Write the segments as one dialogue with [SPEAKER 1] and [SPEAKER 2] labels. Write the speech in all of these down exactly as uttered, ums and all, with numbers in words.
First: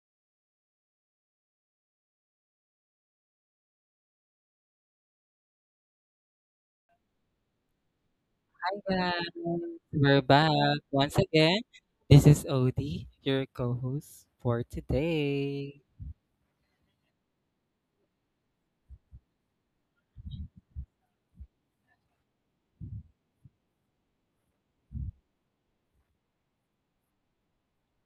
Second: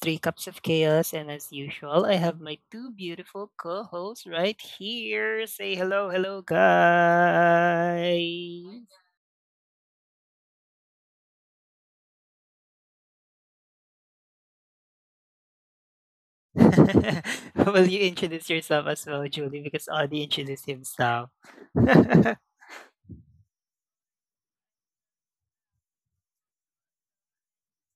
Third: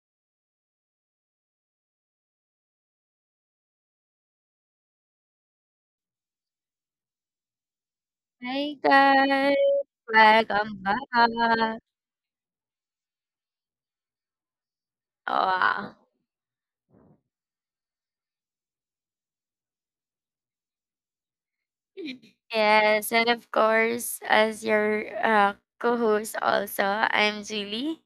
[SPEAKER 1] Three Cups of Chaos, and as usual, I have my two beautiful co hosts right here. Say hello, hello, guys.
[SPEAKER 2] Hi
[SPEAKER 3] Yes,
[SPEAKER 2] guys,
[SPEAKER 3] we're
[SPEAKER 2] welcome
[SPEAKER 3] back once again.
[SPEAKER 2] back.
[SPEAKER 3] This is Odie, your co-host for
[SPEAKER 2] Oh,
[SPEAKER 3] today.
[SPEAKER 2] wow.
[SPEAKER 1] Will you introduce yourself as well, Julie? Because Audie introduced himself. the
[SPEAKER 2] Yes, and of course, as your uh, co-host also, I'm Julie,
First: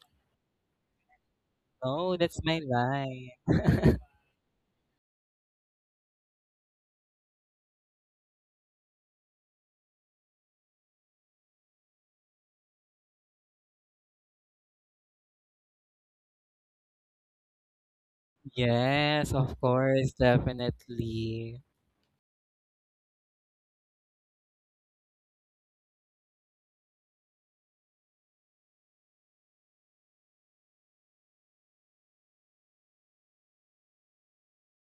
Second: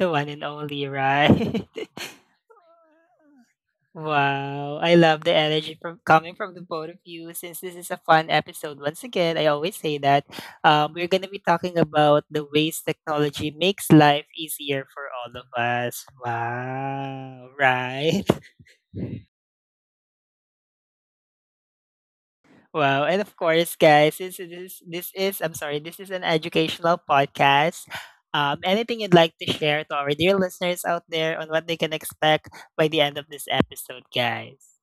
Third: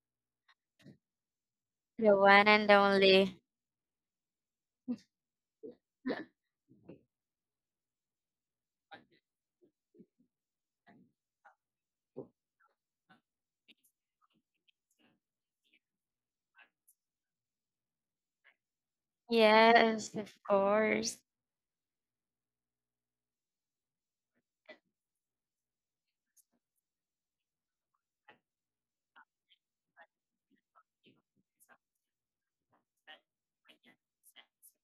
[SPEAKER 1] one and only, right?
[SPEAKER 3] Oh,
[SPEAKER 2] the
[SPEAKER 3] that's
[SPEAKER 2] one
[SPEAKER 3] my
[SPEAKER 2] and
[SPEAKER 3] line.
[SPEAKER 2] only.
[SPEAKER 1] Wow, I love the energy from coming from the both of you. Since this is a fun episode, once again, I always say that um, we're going to be talking about the ways technology makes life easier for all of us. Wow, right?
[SPEAKER 3] Yes, of course,
[SPEAKER 2] Yes, of course.
[SPEAKER 3] definitely.
[SPEAKER 1] Wow, and of course, guys, this is this is I'm sorry, this is an educational podcast. Um, anything you'd like to share to our dear listeners out there on what they can expect by the end of this episode, guys?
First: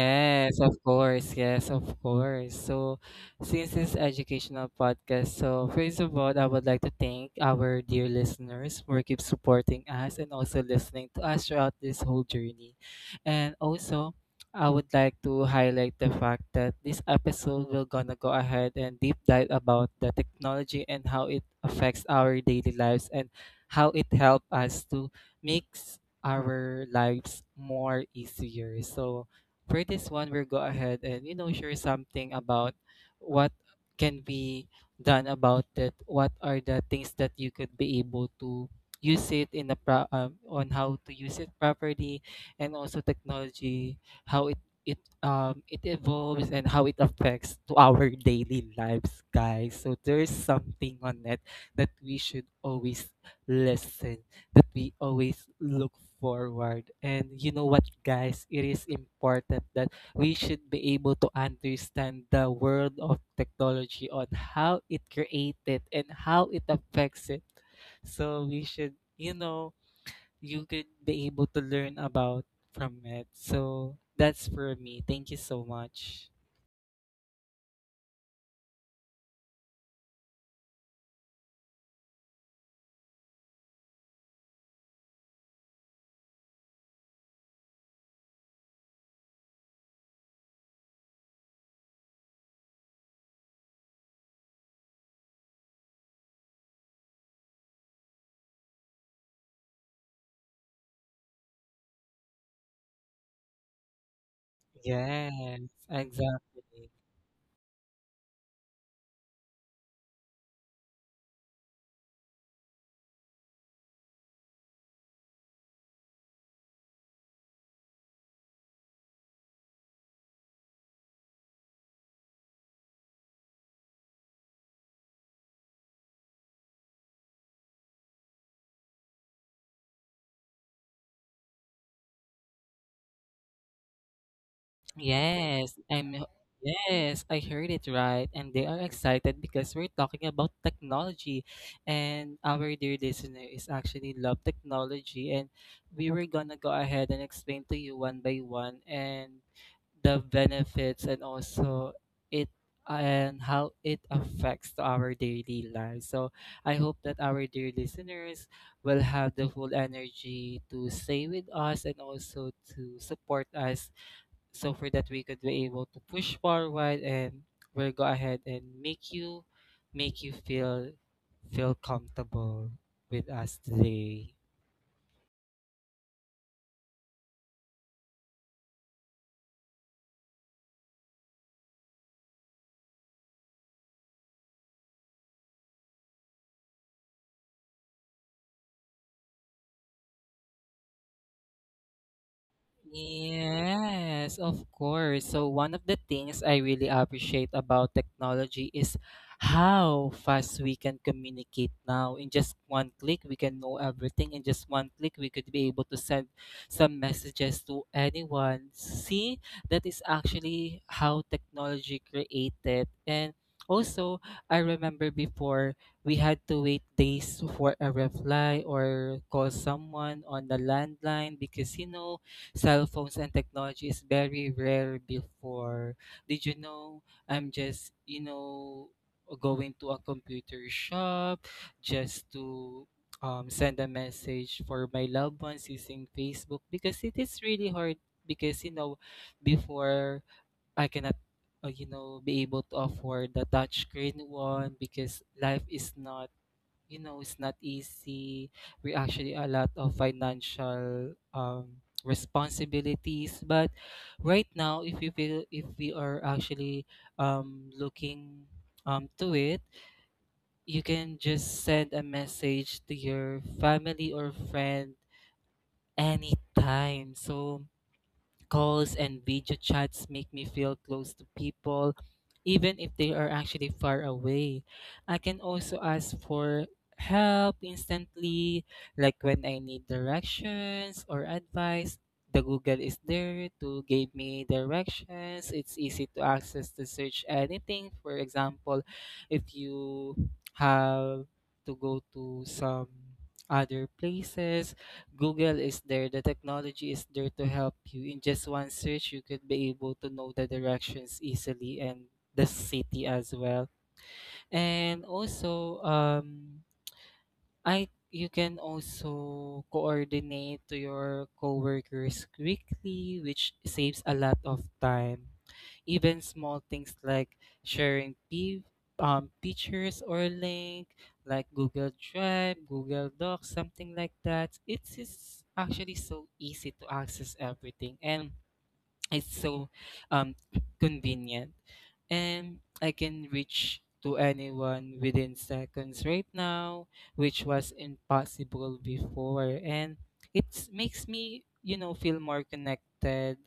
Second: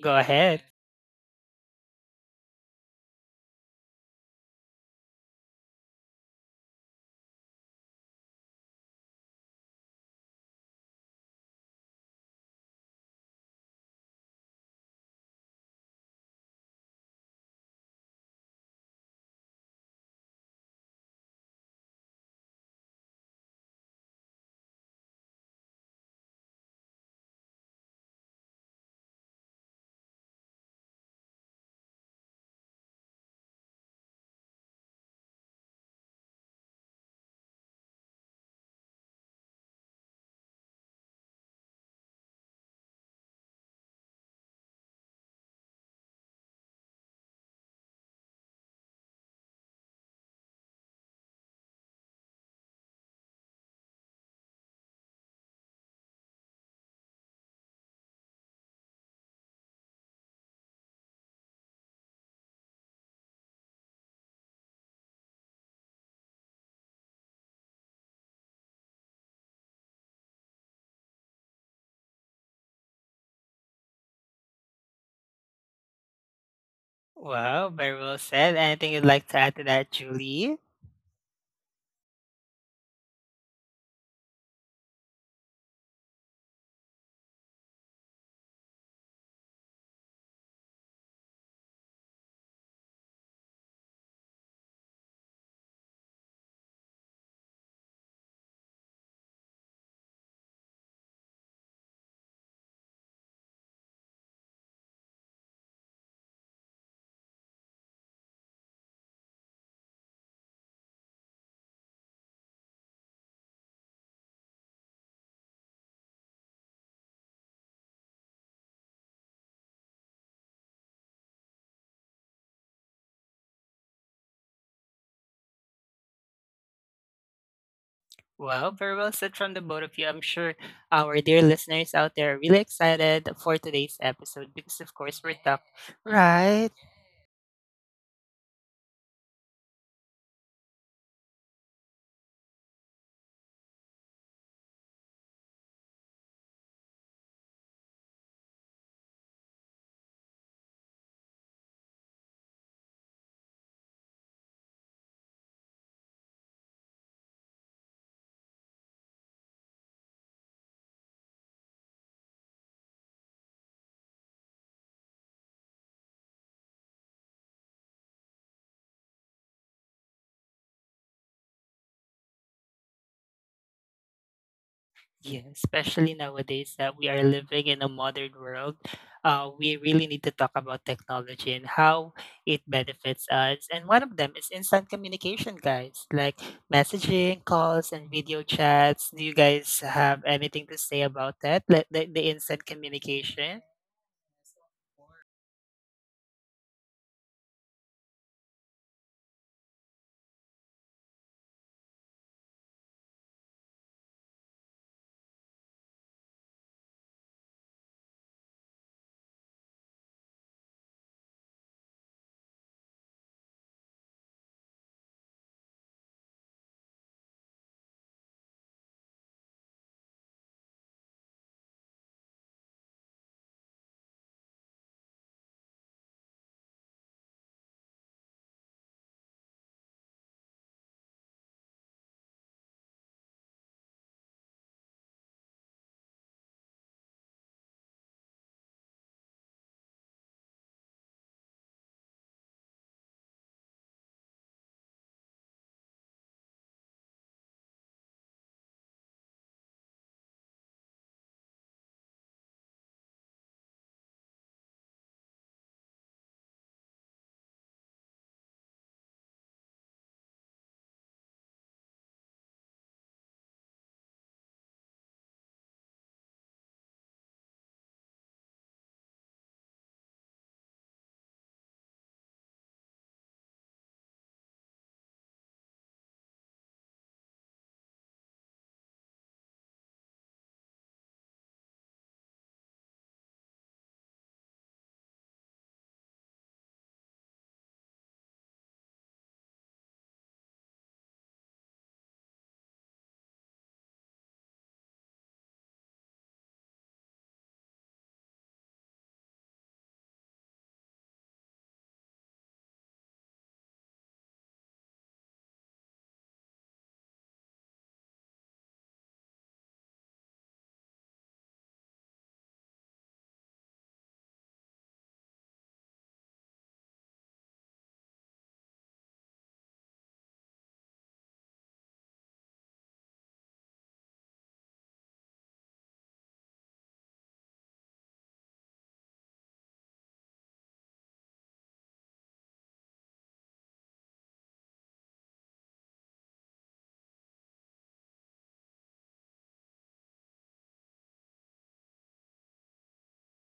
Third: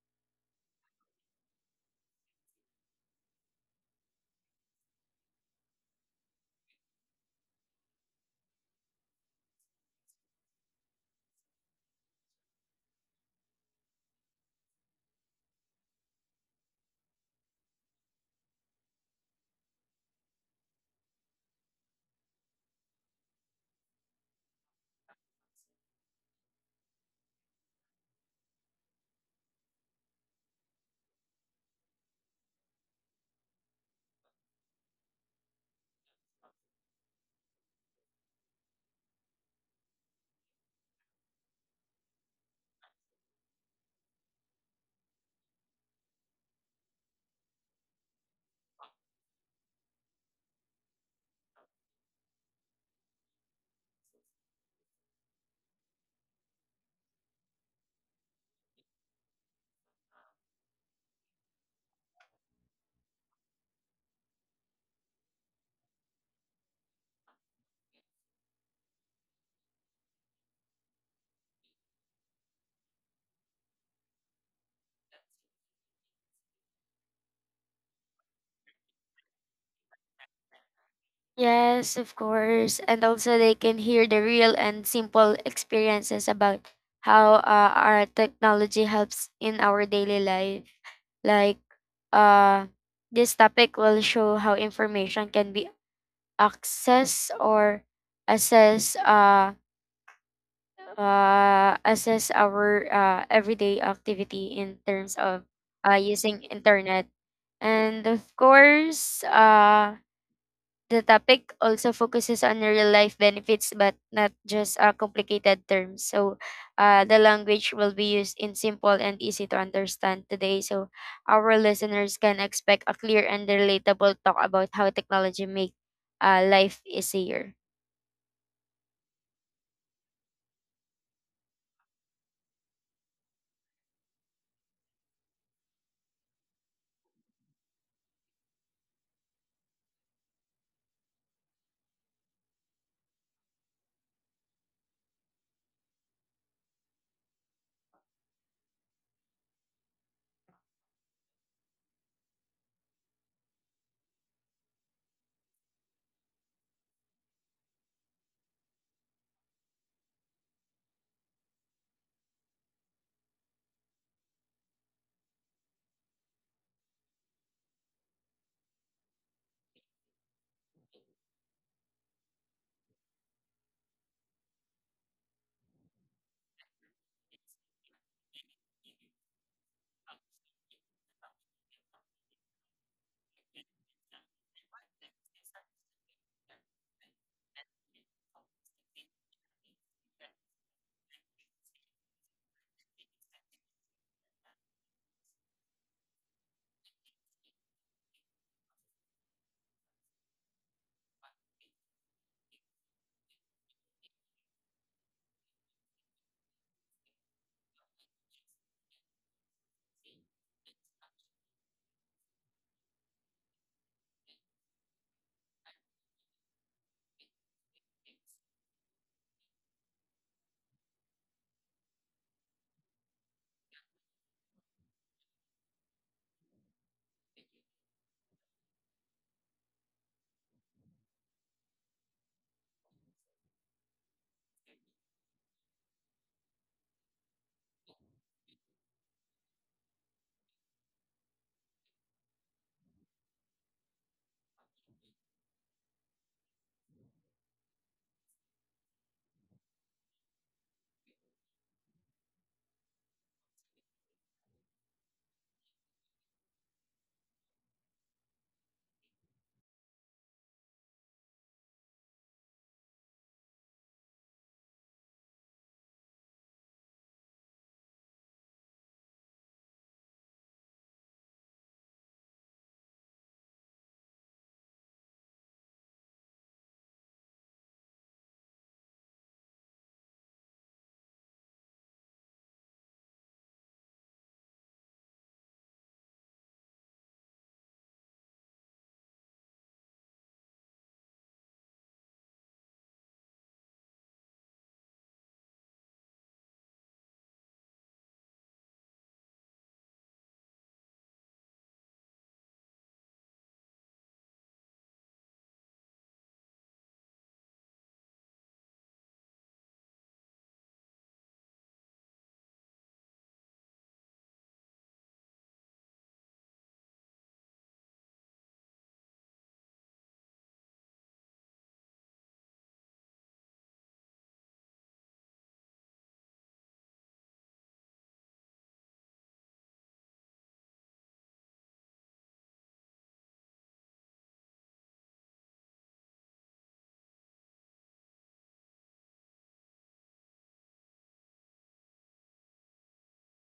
[SPEAKER 1] Go ahead.
[SPEAKER 3] of course. Yes, of course. So, since this educational podcast, so first of all, I would like to thank our dear listeners for keep supporting us and also listening to us throughout this whole journey. And also, I would like to highlight the fact that this episode will gonna go ahead and deep dive about the technology and how it affects our daily lives and how it help us to makes our lives more easier. So for this one, we'll go ahead and you know share something about what can be done about it. What are the things that you could be able to use it in the pro- um, on how to use it properly, and also technology, how it it um it evolves and how it affects to our daily lives, guys. So there's something on it that we should always listen that we always look forward. And you know what, guys? It is important that we should be able to understand the world of technology on how it created and how it affects it. So we should, you know, you could be able to learn about from it. So that's for me. Thank you so much.
[SPEAKER 1] Wow, very well said. Anything you'd like to add to that, Julie?
[SPEAKER 2] Yes, of course. And also, they can hear the real and simple experiences about how uh, our technology helps in our daily life. Like, uh, this topic will show how information can be accessed or assess uh, uh, assess our uh, everyday activity in terms of
[SPEAKER 3] Yes,
[SPEAKER 2] uh, using
[SPEAKER 3] exactly.
[SPEAKER 2] internet. And of course, uh, the topic also focuses on real life benefits, but not just uh, complicated terms. So, uh, the language will be used in simple and easy to understand today. So, our listeners can expect a clear and relatable talk about how technology make uh, life easier.
[SPEAKER 1] Well, very well said from the both of you. I'm sure our dear listeners out there are really excited for today's episode because, of course, we're talking,
[SPEAKER 3] Yes, I'm
[SPEAKER 1] right?
[SPEAKER 3] yes, I heard it right. And they are excited because we're talking about technology and our dear listener is actually love technology and we were gonna go ahead and explain to you one by one and the benefits and also it and how it affects to our daily lives. So I hope that our dear listeners will have the full energy to stay with us and also to support us, so for that we could be able to push forward and we'll go ahead and make you make you feel feel comfortable with us today.
[SPEAKER 1] Yeah, especially nowadays that we are living in a modern world, uh, we really need to talk about technology and how it benefits us. And one of them is instant communication, guys, like messaging, calls, and video chats. Do you guys have anything to say about that? Like the, the instant communication?
[SPEAKER 3] Yes, of course. So one of the things I really appreciate about technology is how fast we can communicate now. In just one click, we can know everything. In just one click, we could be able to send some messages to anyone. See, that is actually how technology created. And also, I remember before we had to wait days for a reply or call someone on the landline because you know cell phones and technology is very rare before. Did you know I'm just, you know, going to a computer shop just to um, send a message for my loved ones using Facebook because it is really hard because, you know, before I cannot. Uh, you know, be able to afford the touchscreen one because life is not you know, it's not easy. We actually a lot of financial um, responsibilities. But right now, if we feel, if we are actually um, looking um, to it, you can just send a message to your family or friend anytime. So calls and video chats make me feel close to people, even if they are actually far away. I can also ask for help instantly, like when I need directions or advice. The Google is there to give me directions. It's easy to access to search anything. For example, if you have to go to some other places, Google is there, the technology is there to help you. In just one search, you could be able to know the directions easily and the city as well. And also, um, I you can also coordinate to your coworkers quickly, which saves a lot of time. Even small things like sharing p- um, pictures or link, like Google Drive, Google Docs, something like that. It is actually so easy to access everything, and it's so um, convenient. And I can reach to anyone within seconds right now, which was impossible before. And it makes me, you know, feel more connected.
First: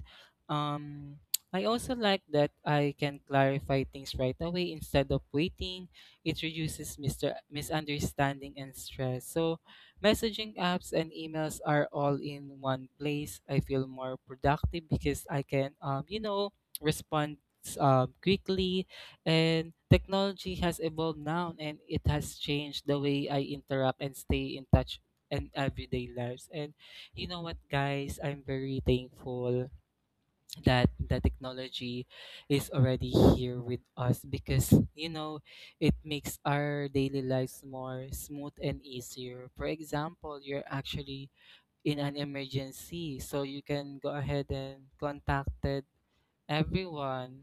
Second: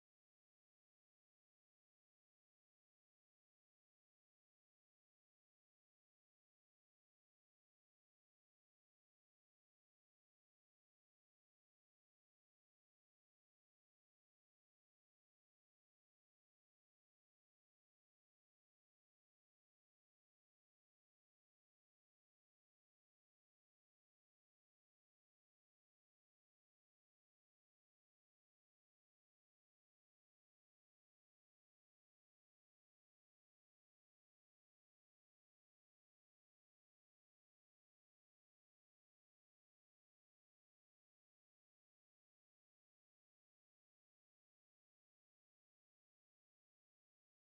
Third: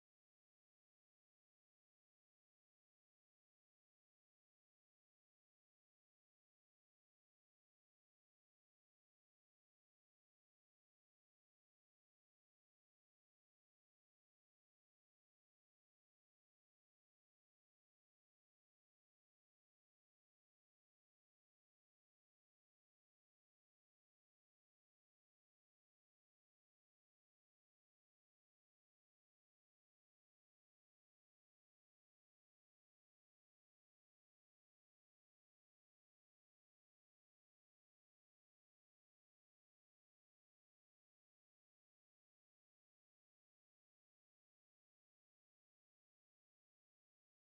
[SPEAKER 3] Um, I also like that I can clarify things right away instead of waiting. It reduces mister misunderstanding and stress. So messaging apps and emails are all in one place. I feel more productive because I can, um, you know, respond um, quickly. And technology has evolved now and it has changed the way I interact and stay in touch in everyday lives. And you know what, guys? I'm very thankful that the technology is already here with us because you know it makes our daily lives more smooth and easier. For example, you're actually in an emergency, so you can go ahead and contacted everyone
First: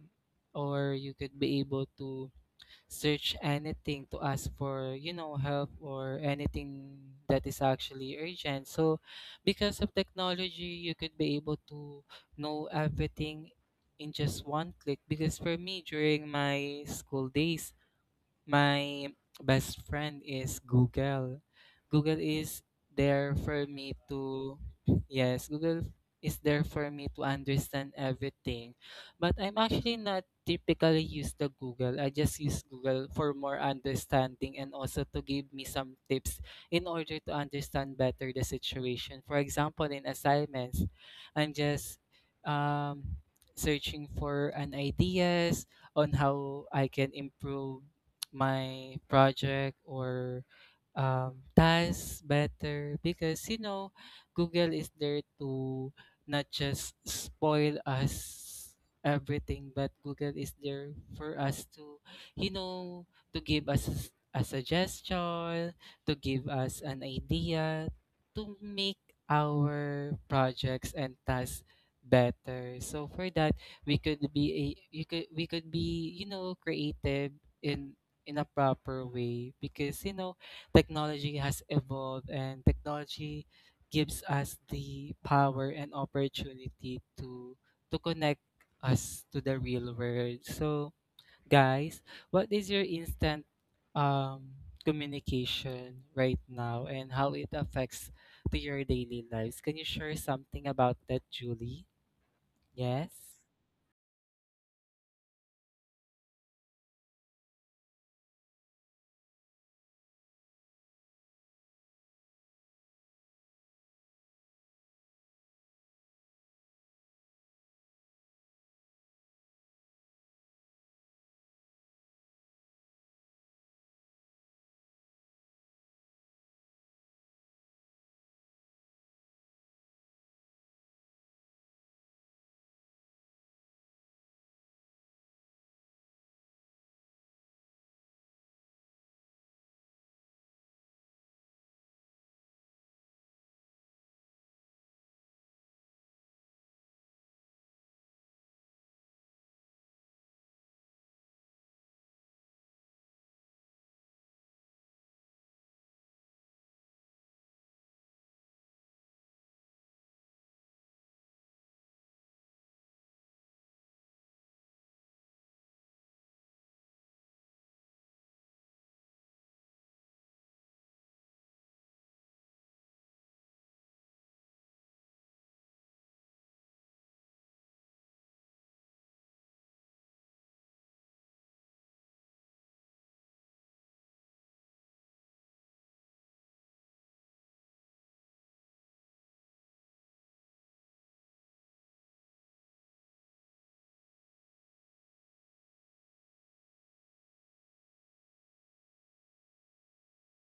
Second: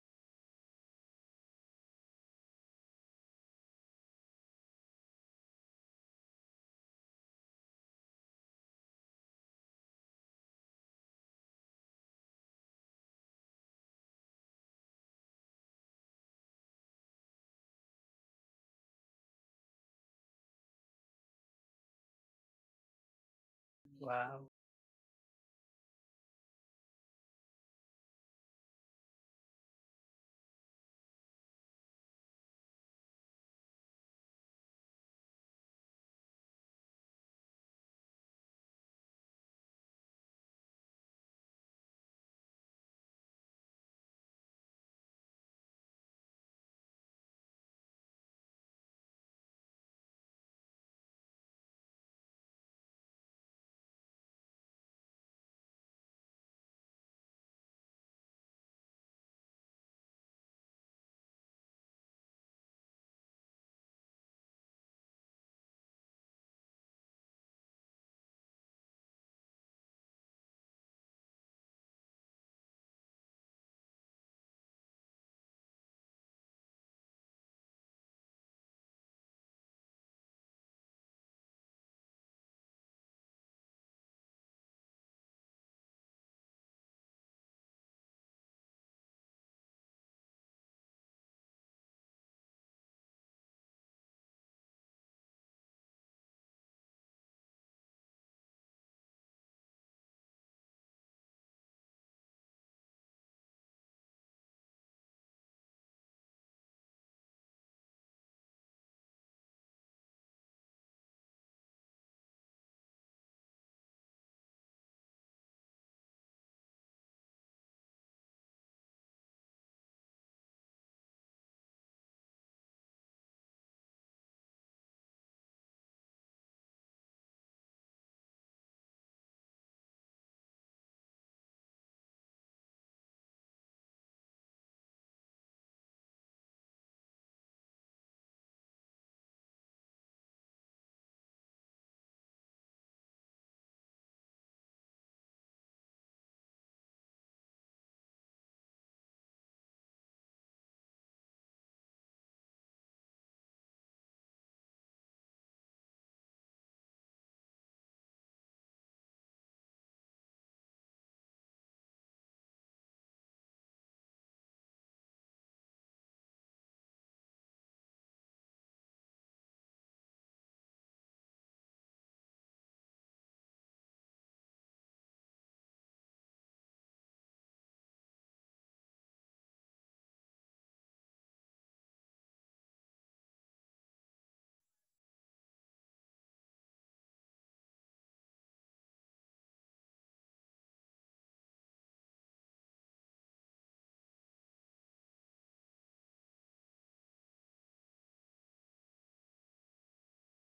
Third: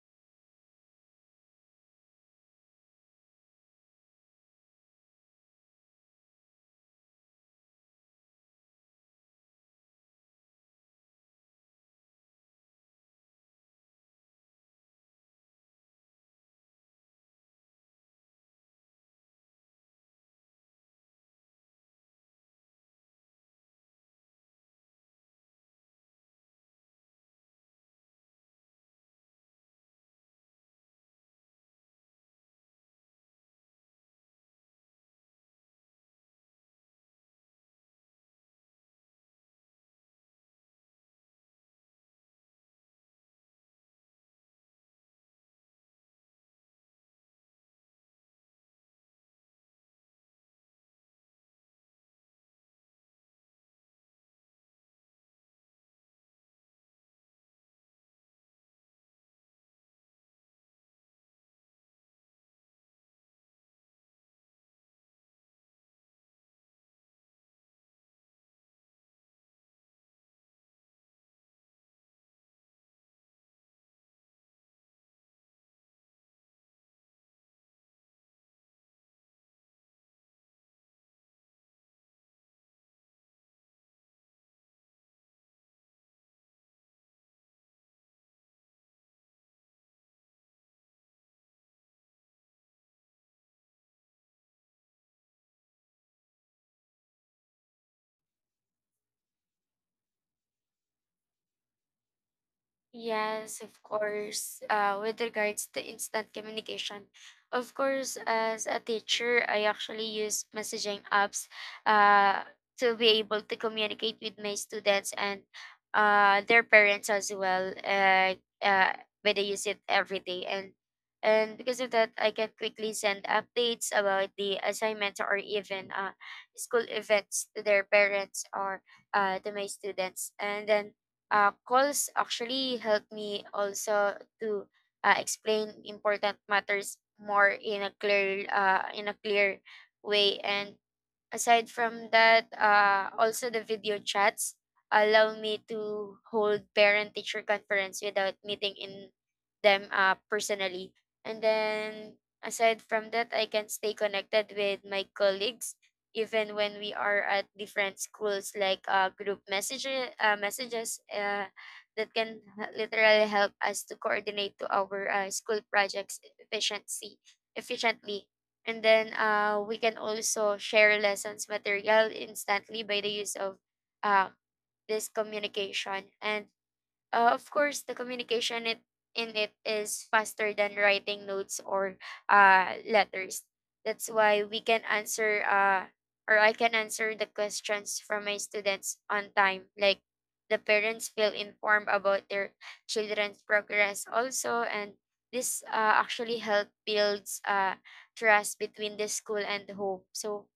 [SPEAKER 3] or you could be able to search anything to ask for, you know, help or anything that is actually urgent. So, because of technology, you could be able to know everything in just one click. Because for me, during my school days, my best friend is Google. Google is there for me
[SPEAKER 1] Wow.
[SPEAKER 3] to, yes, Google is there for me to understand everything. But I'm actually not typically use the Google. I just use Google for more understanding and also to give me some tips in order to understand better the situation. For example, in assignments, I'm just um, searching for an ideas on how I can improve my project or um, tasks better because you know Google is there to not just spoil us everything, but Google is there for us to, you know, to give us s- a suggestion, to give us an idea, to make our projects and tasks better. So for that, we could be a you could, we could be, you know, creative in in a proper way because you know technology has evolved and technology gives us the power and opportunity to to connect us to the real world. So guys, what is your instant um communication right now and how it affects to your daily lives? Can you share something about that, Julie? Yes.
[SPEAKER 2] Yes, of course. Uh, with regards to instant communication, of course, as a teacher, I actually use messaging apps uh, to be able to communicate with my students and uh, their parents as well. Uh, uh, but I use it every day, and and because of that, I can quickly send updates about the assignments or even uh, school events to their parents or uh, to my students, and then uh, calls actually help me also to uh, explain important matters more in a clear uh, in a clear way. And aside from that, uh, also the video chats allow me to hold parent-teacher conference without meeting in them uh, personally. And then aside from that, I can stay connected with my colleagues even when we are at different schools, like uh, group messages, uh, messages uh, that can literally help us to coordinate to our uh, school projects efficiency efficiently. And then uh, we can also share lessons material instantly by the use of uh, this communication. And Uh, of course, the communication it, in it is faster than writing notes or uh, letters. That's why we can answer uh, or I can answer the questions from my students on time. Like the parents feel informed about their children's progress also, and this uh, actually help builds uh, trust between the school and home. So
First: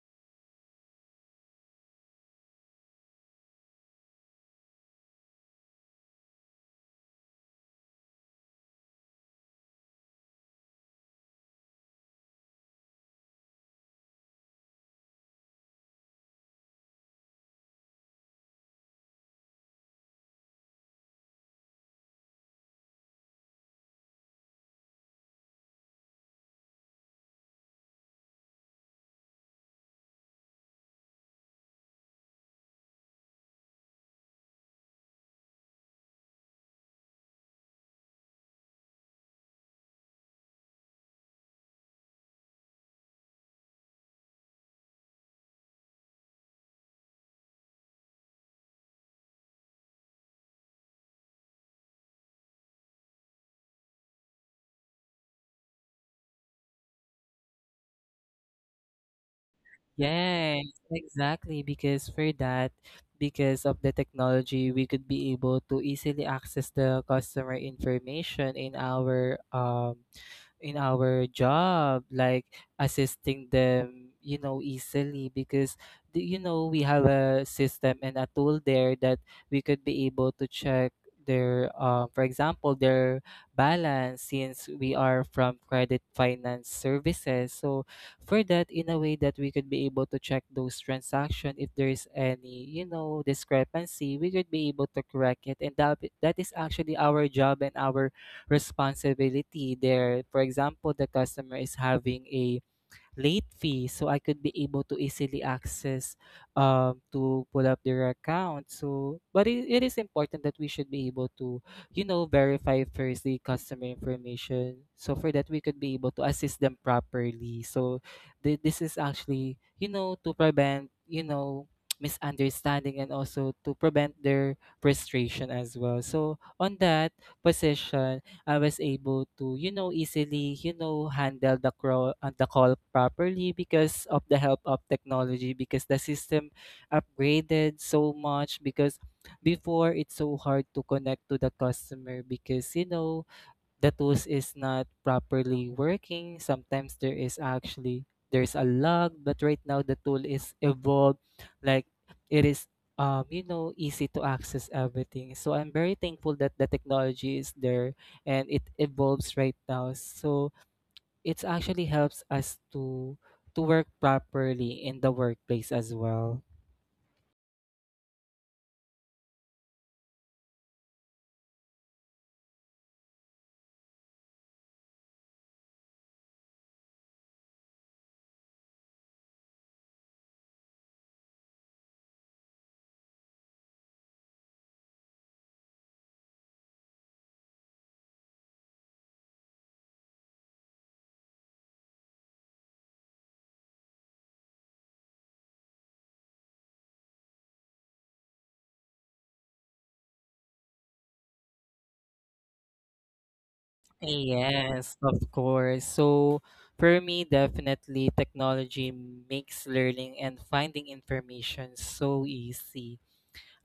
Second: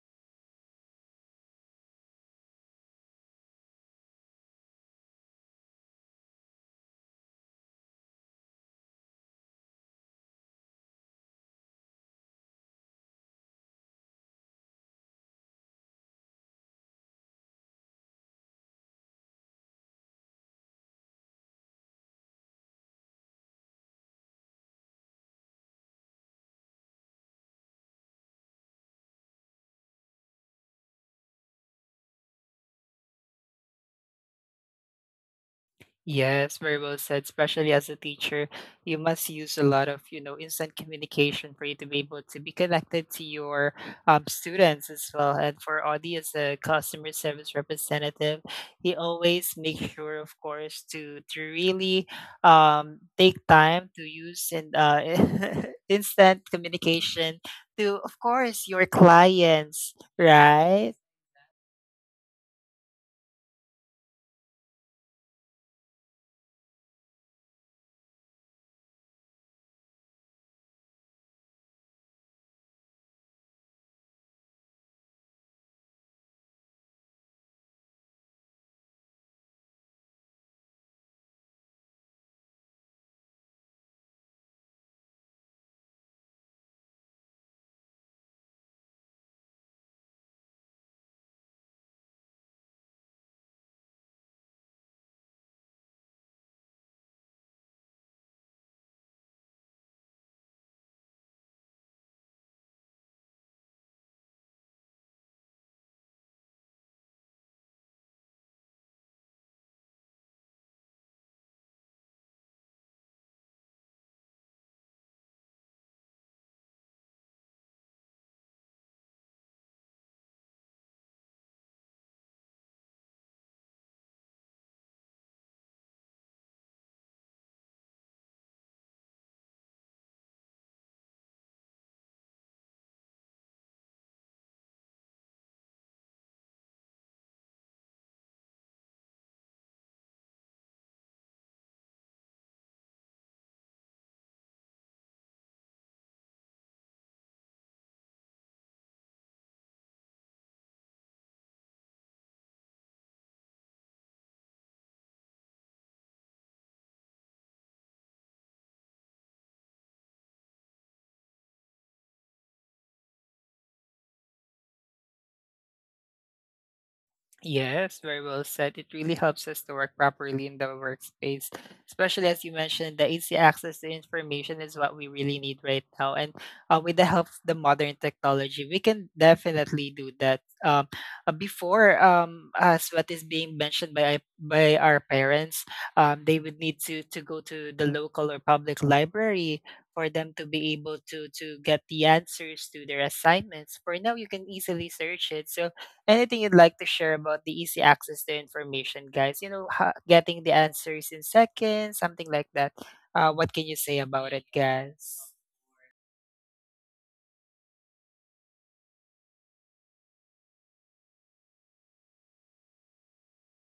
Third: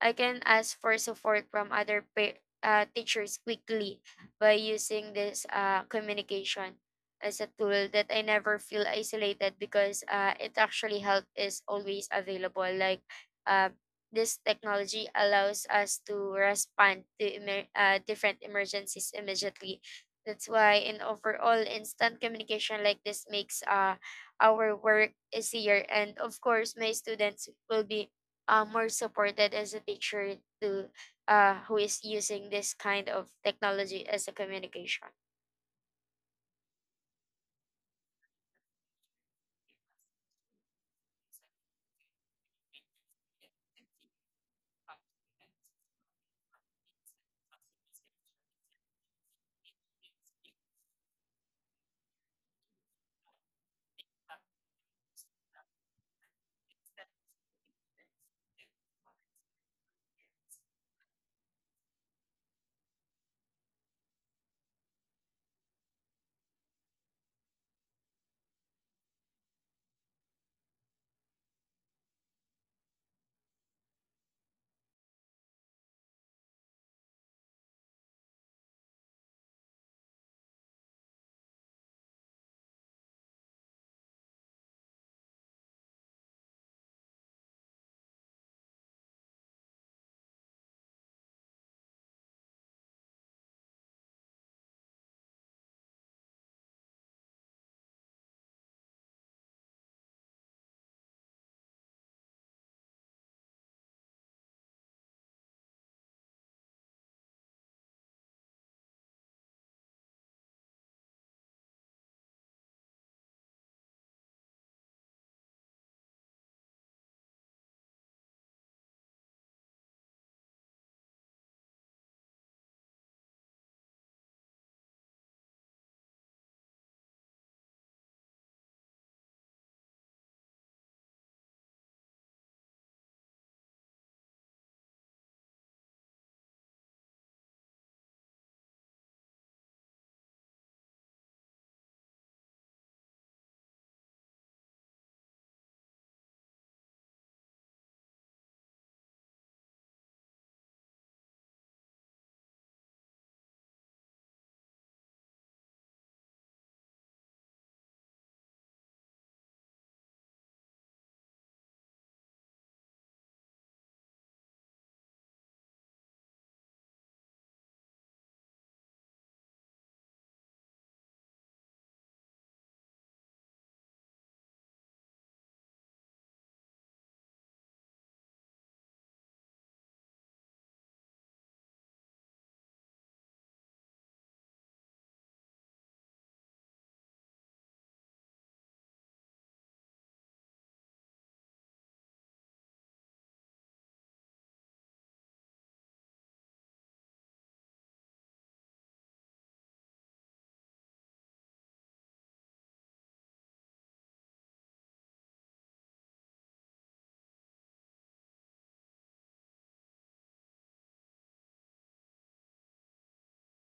[SPEAKER 2] I can ask for support from other pa- uh, teachers quickly by using this uh, communication as a tool that I never feel isolated because uh, it actually help is always available. Like uh, this technology allows us to respond to emer- uh, different emergencies immediately. That's why in overall instant communication like this makes uh, our work easier, and of course my students will be uh, more supported as a teacher to uh, who is using this kind of technology as a communication.
[SPEAKER 1] Yes, very well said. Especially as a teacher, you must use a lot of, you know, instant communication for you to be able to be connected to your um, students as well. And for Audie as a customer service representative, he always makes sure, of course, to to really um, take time to use and uh, instant communication to, of course, your clients,
[SPEAKER 3] Yes,
[SPEAKER 1] right?
[SPEAKER 3] exactly. Because for that, because of the technology, we could be able to easily access the customer information in our um in our job, like assisting them you know easily, because the- you know we have a system and a tool there that we could be able to check their uh, for example their balance, since we are from credit finance services. So for that, in a way that we could be able to check those transaction, if there is any, you know, discrepancy, we could be able to correct it, and that that is actually our job and our responsibility there. For example, the customer is having a late fee, so I could be able to easily access um, to pull up their account. So, but it, it is important that we should be able to, you know, verify first the customer information. So for that, we could be able to assist them properly. So th- this is actually, you know, to prevent, you know, misunderstanding and also to prevent their frustration as well. So on that position, I was able to, you know, easily, you know, handle the crawl uh, the call properly because of the help of technology, because the system upgraded so much because before it's so hard to connect to the customer because you know the tools is not properly working. Sometimes there is actually there's a lag, but right now the tool is evolved. Like it is um, you know, easy to access everything. So I'm very thankful that the technology is there and it evolves right now. So it actually helps us to to work properly in the workplace as well.
[SPEAKER 1] Yes, very well said. It really helps us to work properly in the workspace, especially as you mentioned, the easy access to information is what we really need right now. And uh, with the help of the modern technology, we can definitely do that. Um, uh, before, um, as what is being mentioned by by our parents, um, they would need to to go to the local or public library for them to be able to to get the answers to their assignments. For now, you can easily search it. So anything you'd like to share about the easy access to information, guys? You know, ha- getting the answers in seconds, something like that. Uh, what can you say about it,
[SPEAKER 3] Yes, of
[SPEAKER 1] guys?
[SPEAKER 3] course. So for me, definitely technology makes learning and finding information so easy.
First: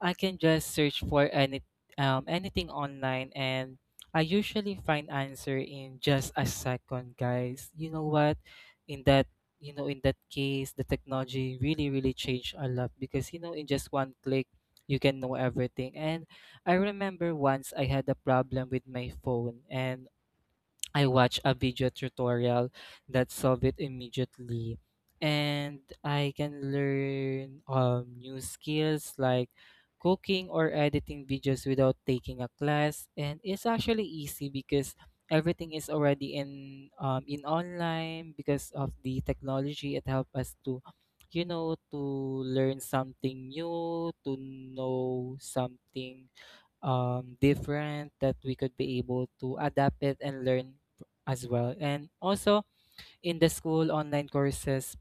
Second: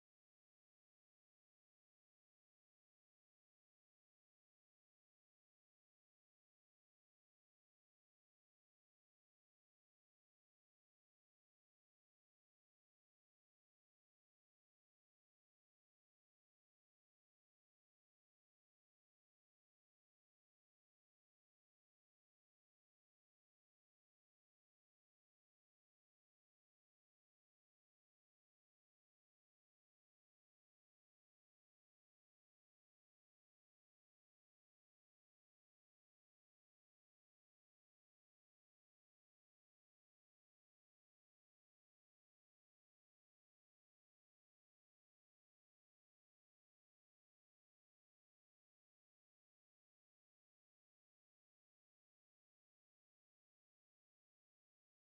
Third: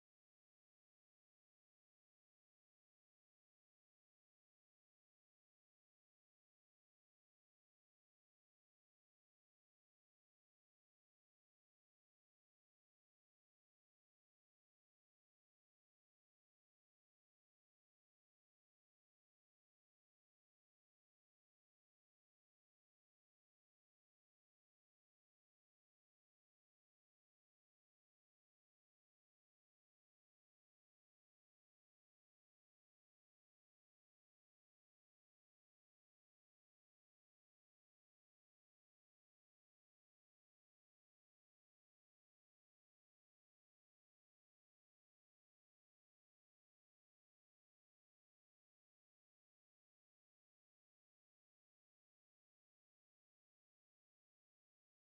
[SPEAKER 3] I can just search for any um, anything online and I usually find answer in just a second, guys. You know what? In that, you know, in that case, the technology really, really changed a lot because you know, in just one click, you can know everything. And I remember once I had a problem with my phone and I watched a video tutorial that solved it immediately. And I can learn um, new skills like cooking or editing videos without taking a class. And it's actually easy because everything is already in um, in online because of the technology. It helps us to, you know, to learn something new, to know something um, different that we could be able to adapt it and learn as well. And also in the school online courses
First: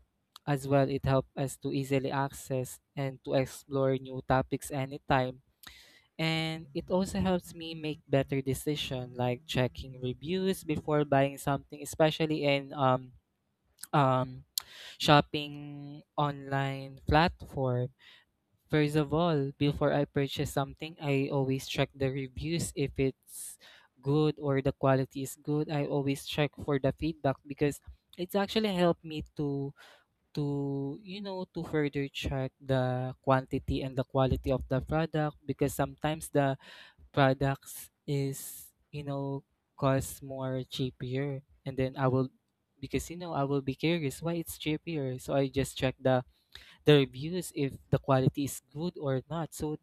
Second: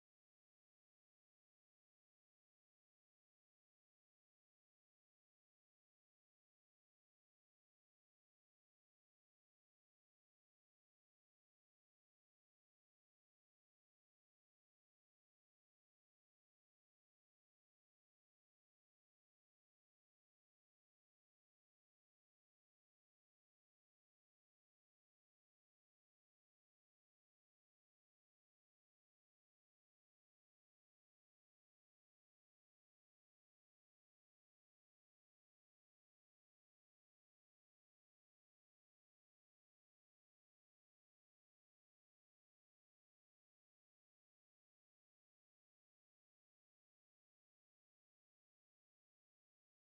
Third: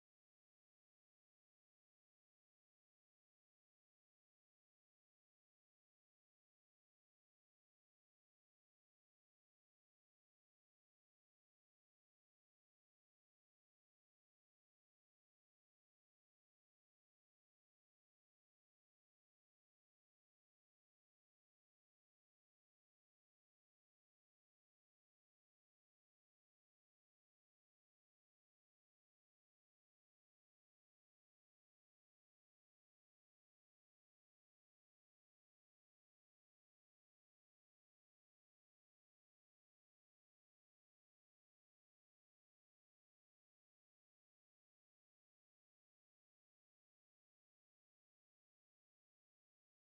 [SPEAKER 3] as well, it helped us to easily access and to explore new topics anytime. And it also helps me make better decision like checking reviews before buying something, especially in um, um, shopping online platform. First of all, before I purchase something, I always check the reviews if it's good or the quality is good. I always check for the feedback because it's actually helped me to to you know to further check the quantity and the quality of the product because sometimes the products is you know cost more cheaper and then I will because you know I will be curious why it's cheaper, so I just check the the reviews if the quality is good or not. So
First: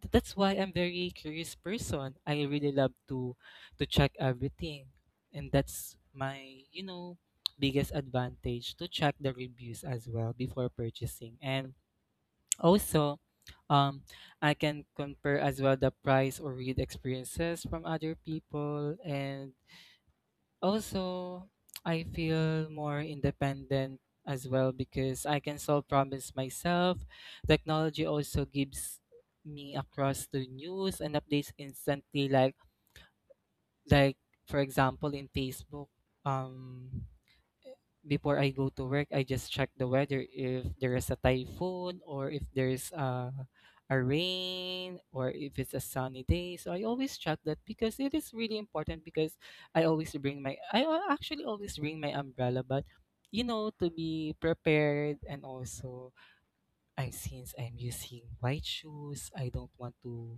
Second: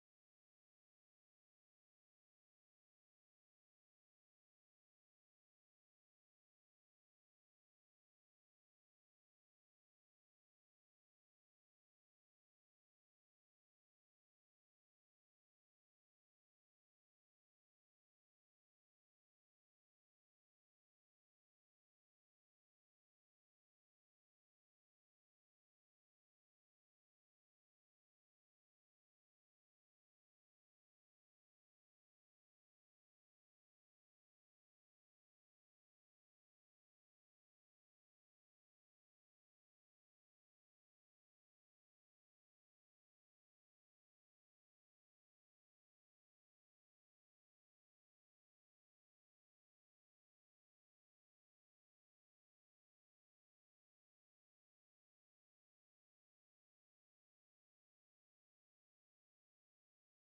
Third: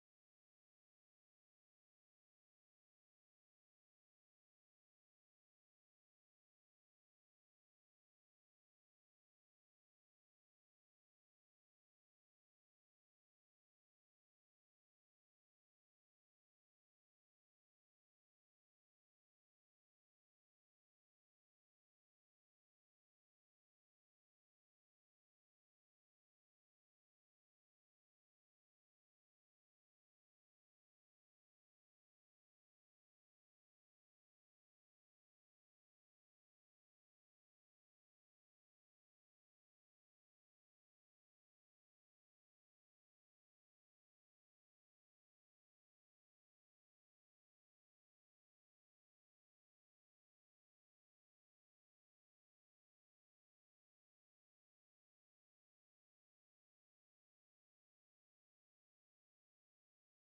[SPEAKER 3] th- that's why I'm very curious person. I really love to to check everything, and that's my you know biggest advantage to check the reviews as well before purchasing. And also, um, I can compare as well the price or read experiences from other people, and also, I feel more independent as well because I can solve problems myself. Technology also gives me across to news and updates instantly, like like for example in Facebook. Um Before I go to work, I just check the weather if there is a typhoon or if there's a a rain or if it's a sunny day. So I always check that because it is really important, because I always bring my I al- actually always bring my umbrella, but you know to be prepared, and also I since I'm using white shoes, I don't want to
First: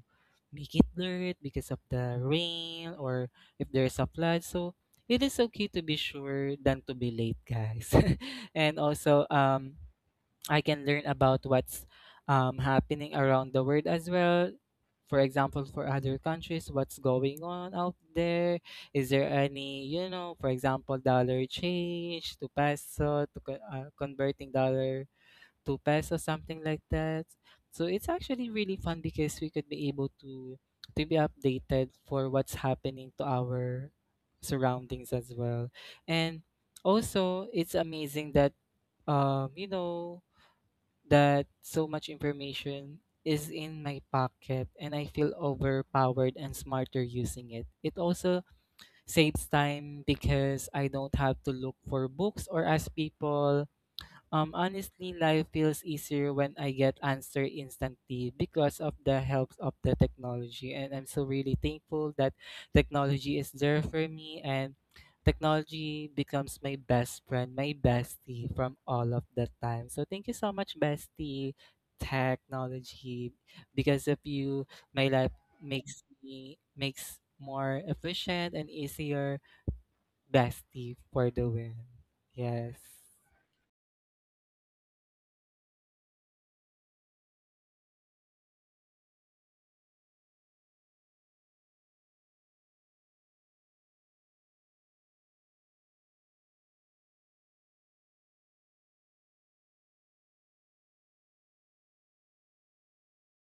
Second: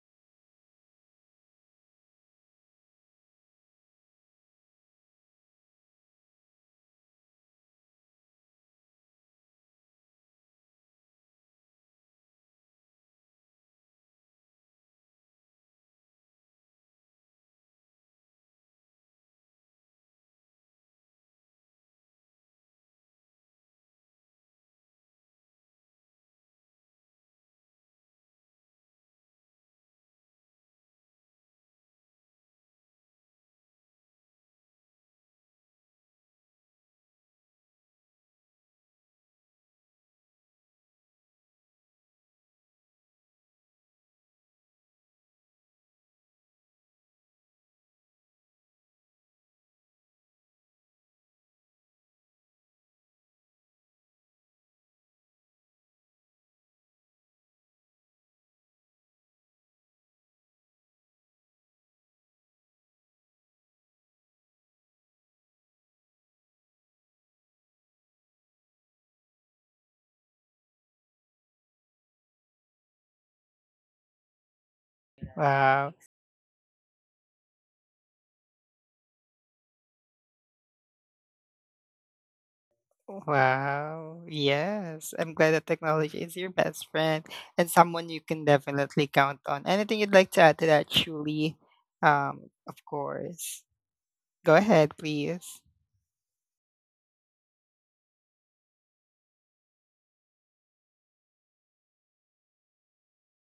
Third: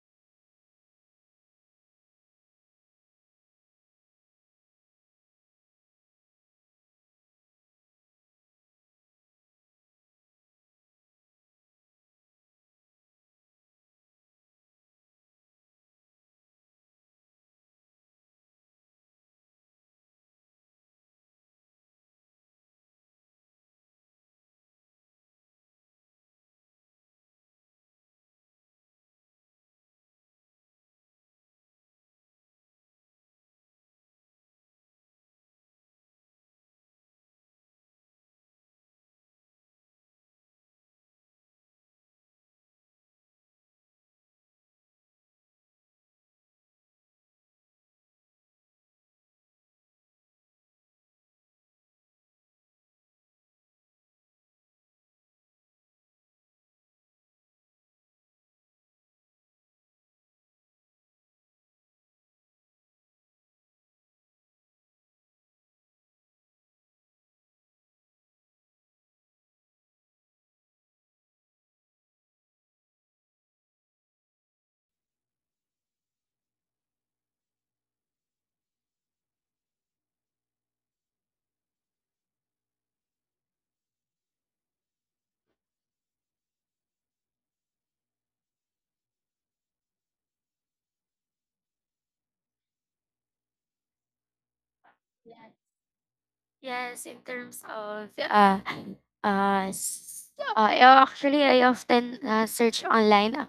[SPEAKER 3] make it dirt because of the rain or if there's a flood. So it is okay to be sure than to be late, guys. And also, um, I can learn about what's um, happening around the world as well. For example, for other countries, what's going on out there? Is there any, you know, for example, dollar change to peso to co- uh, converting dollar two pesos, something like that. So it's actually really fun because we could be able to to be updated for what's happening to our surroundings as well. And also it's amazing that um you know that so much information is in my pocket, and I feel overpowered and smarter using it. It also saves time because I don't have to look for books or ask people. Um, honestly, life feels easier when I get answer instantly because of the help of the technology. And I'm so really thankful that technology is there for me, and technology becomes my best friend, my bestie from all of the time. So thank you so much, bestie technology. Because of you, my life
[SPEAKER 1] Wow.
[SPEAKER 3] makes me makes more efficient and easier. Bestie for the win. Yes.
[SPEAKER 1] Wow. Yes. I'm glad that technology is your best friend and someone you can definitely count on. Anything you'd like to add to that, Julie? Um, of course. Go ahead, please.
[SPEAKER 2] Yes, in terms of uh, uh, s- uh yeah, actually I often uh, search online, uh,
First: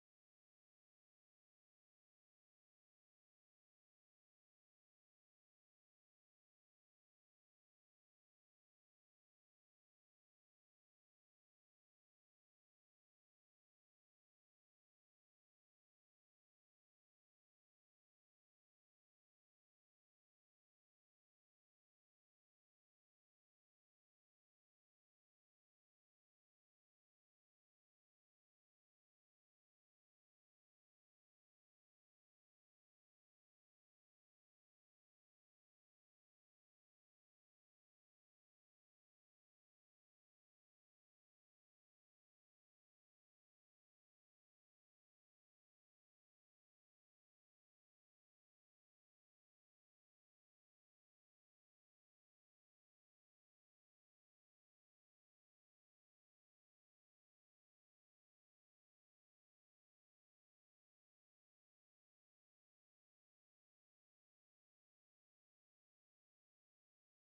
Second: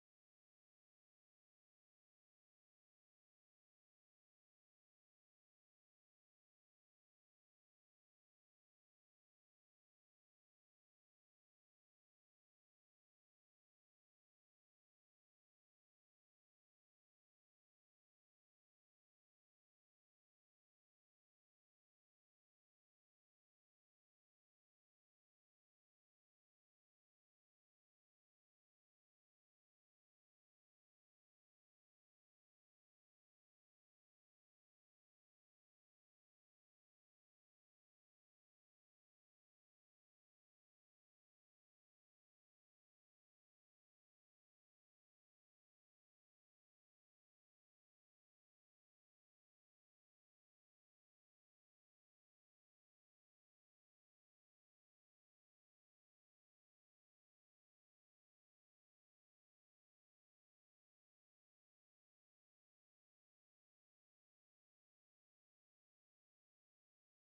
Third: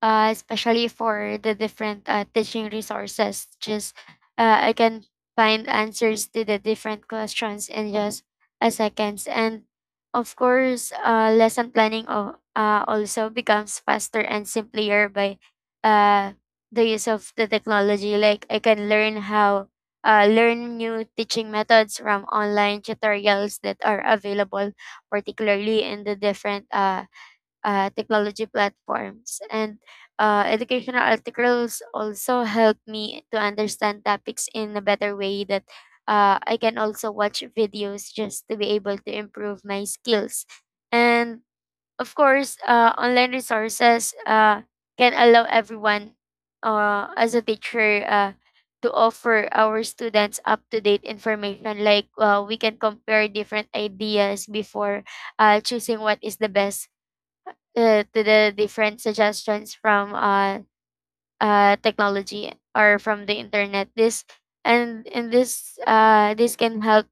[SPEAKER 2] uh, especially for the different uh, teaching resources. Just uh, I can find answers to the different questions in just a seconds, and of course, uh, lesson planning of, uh, also becomes faster and simpler by uh, the use of the technology. Like I can learn how uh, learn new teaching methods from online tutorials that are available, particularly in the different uh, uh, technology platforms. And uh, educational articles also help me to understand topics in a better way that uh, I can also watch videos just to be able to improve my skills. And of course, uh, online resources uh, can allow everyone uh, as a teacher uh, to offer our students up-to-date information. Like uh, we can compare different ideas before uh, choosing what is the best uh, to the different suggestions from uh, uh, technology or from the internet. This and and this uh, this can help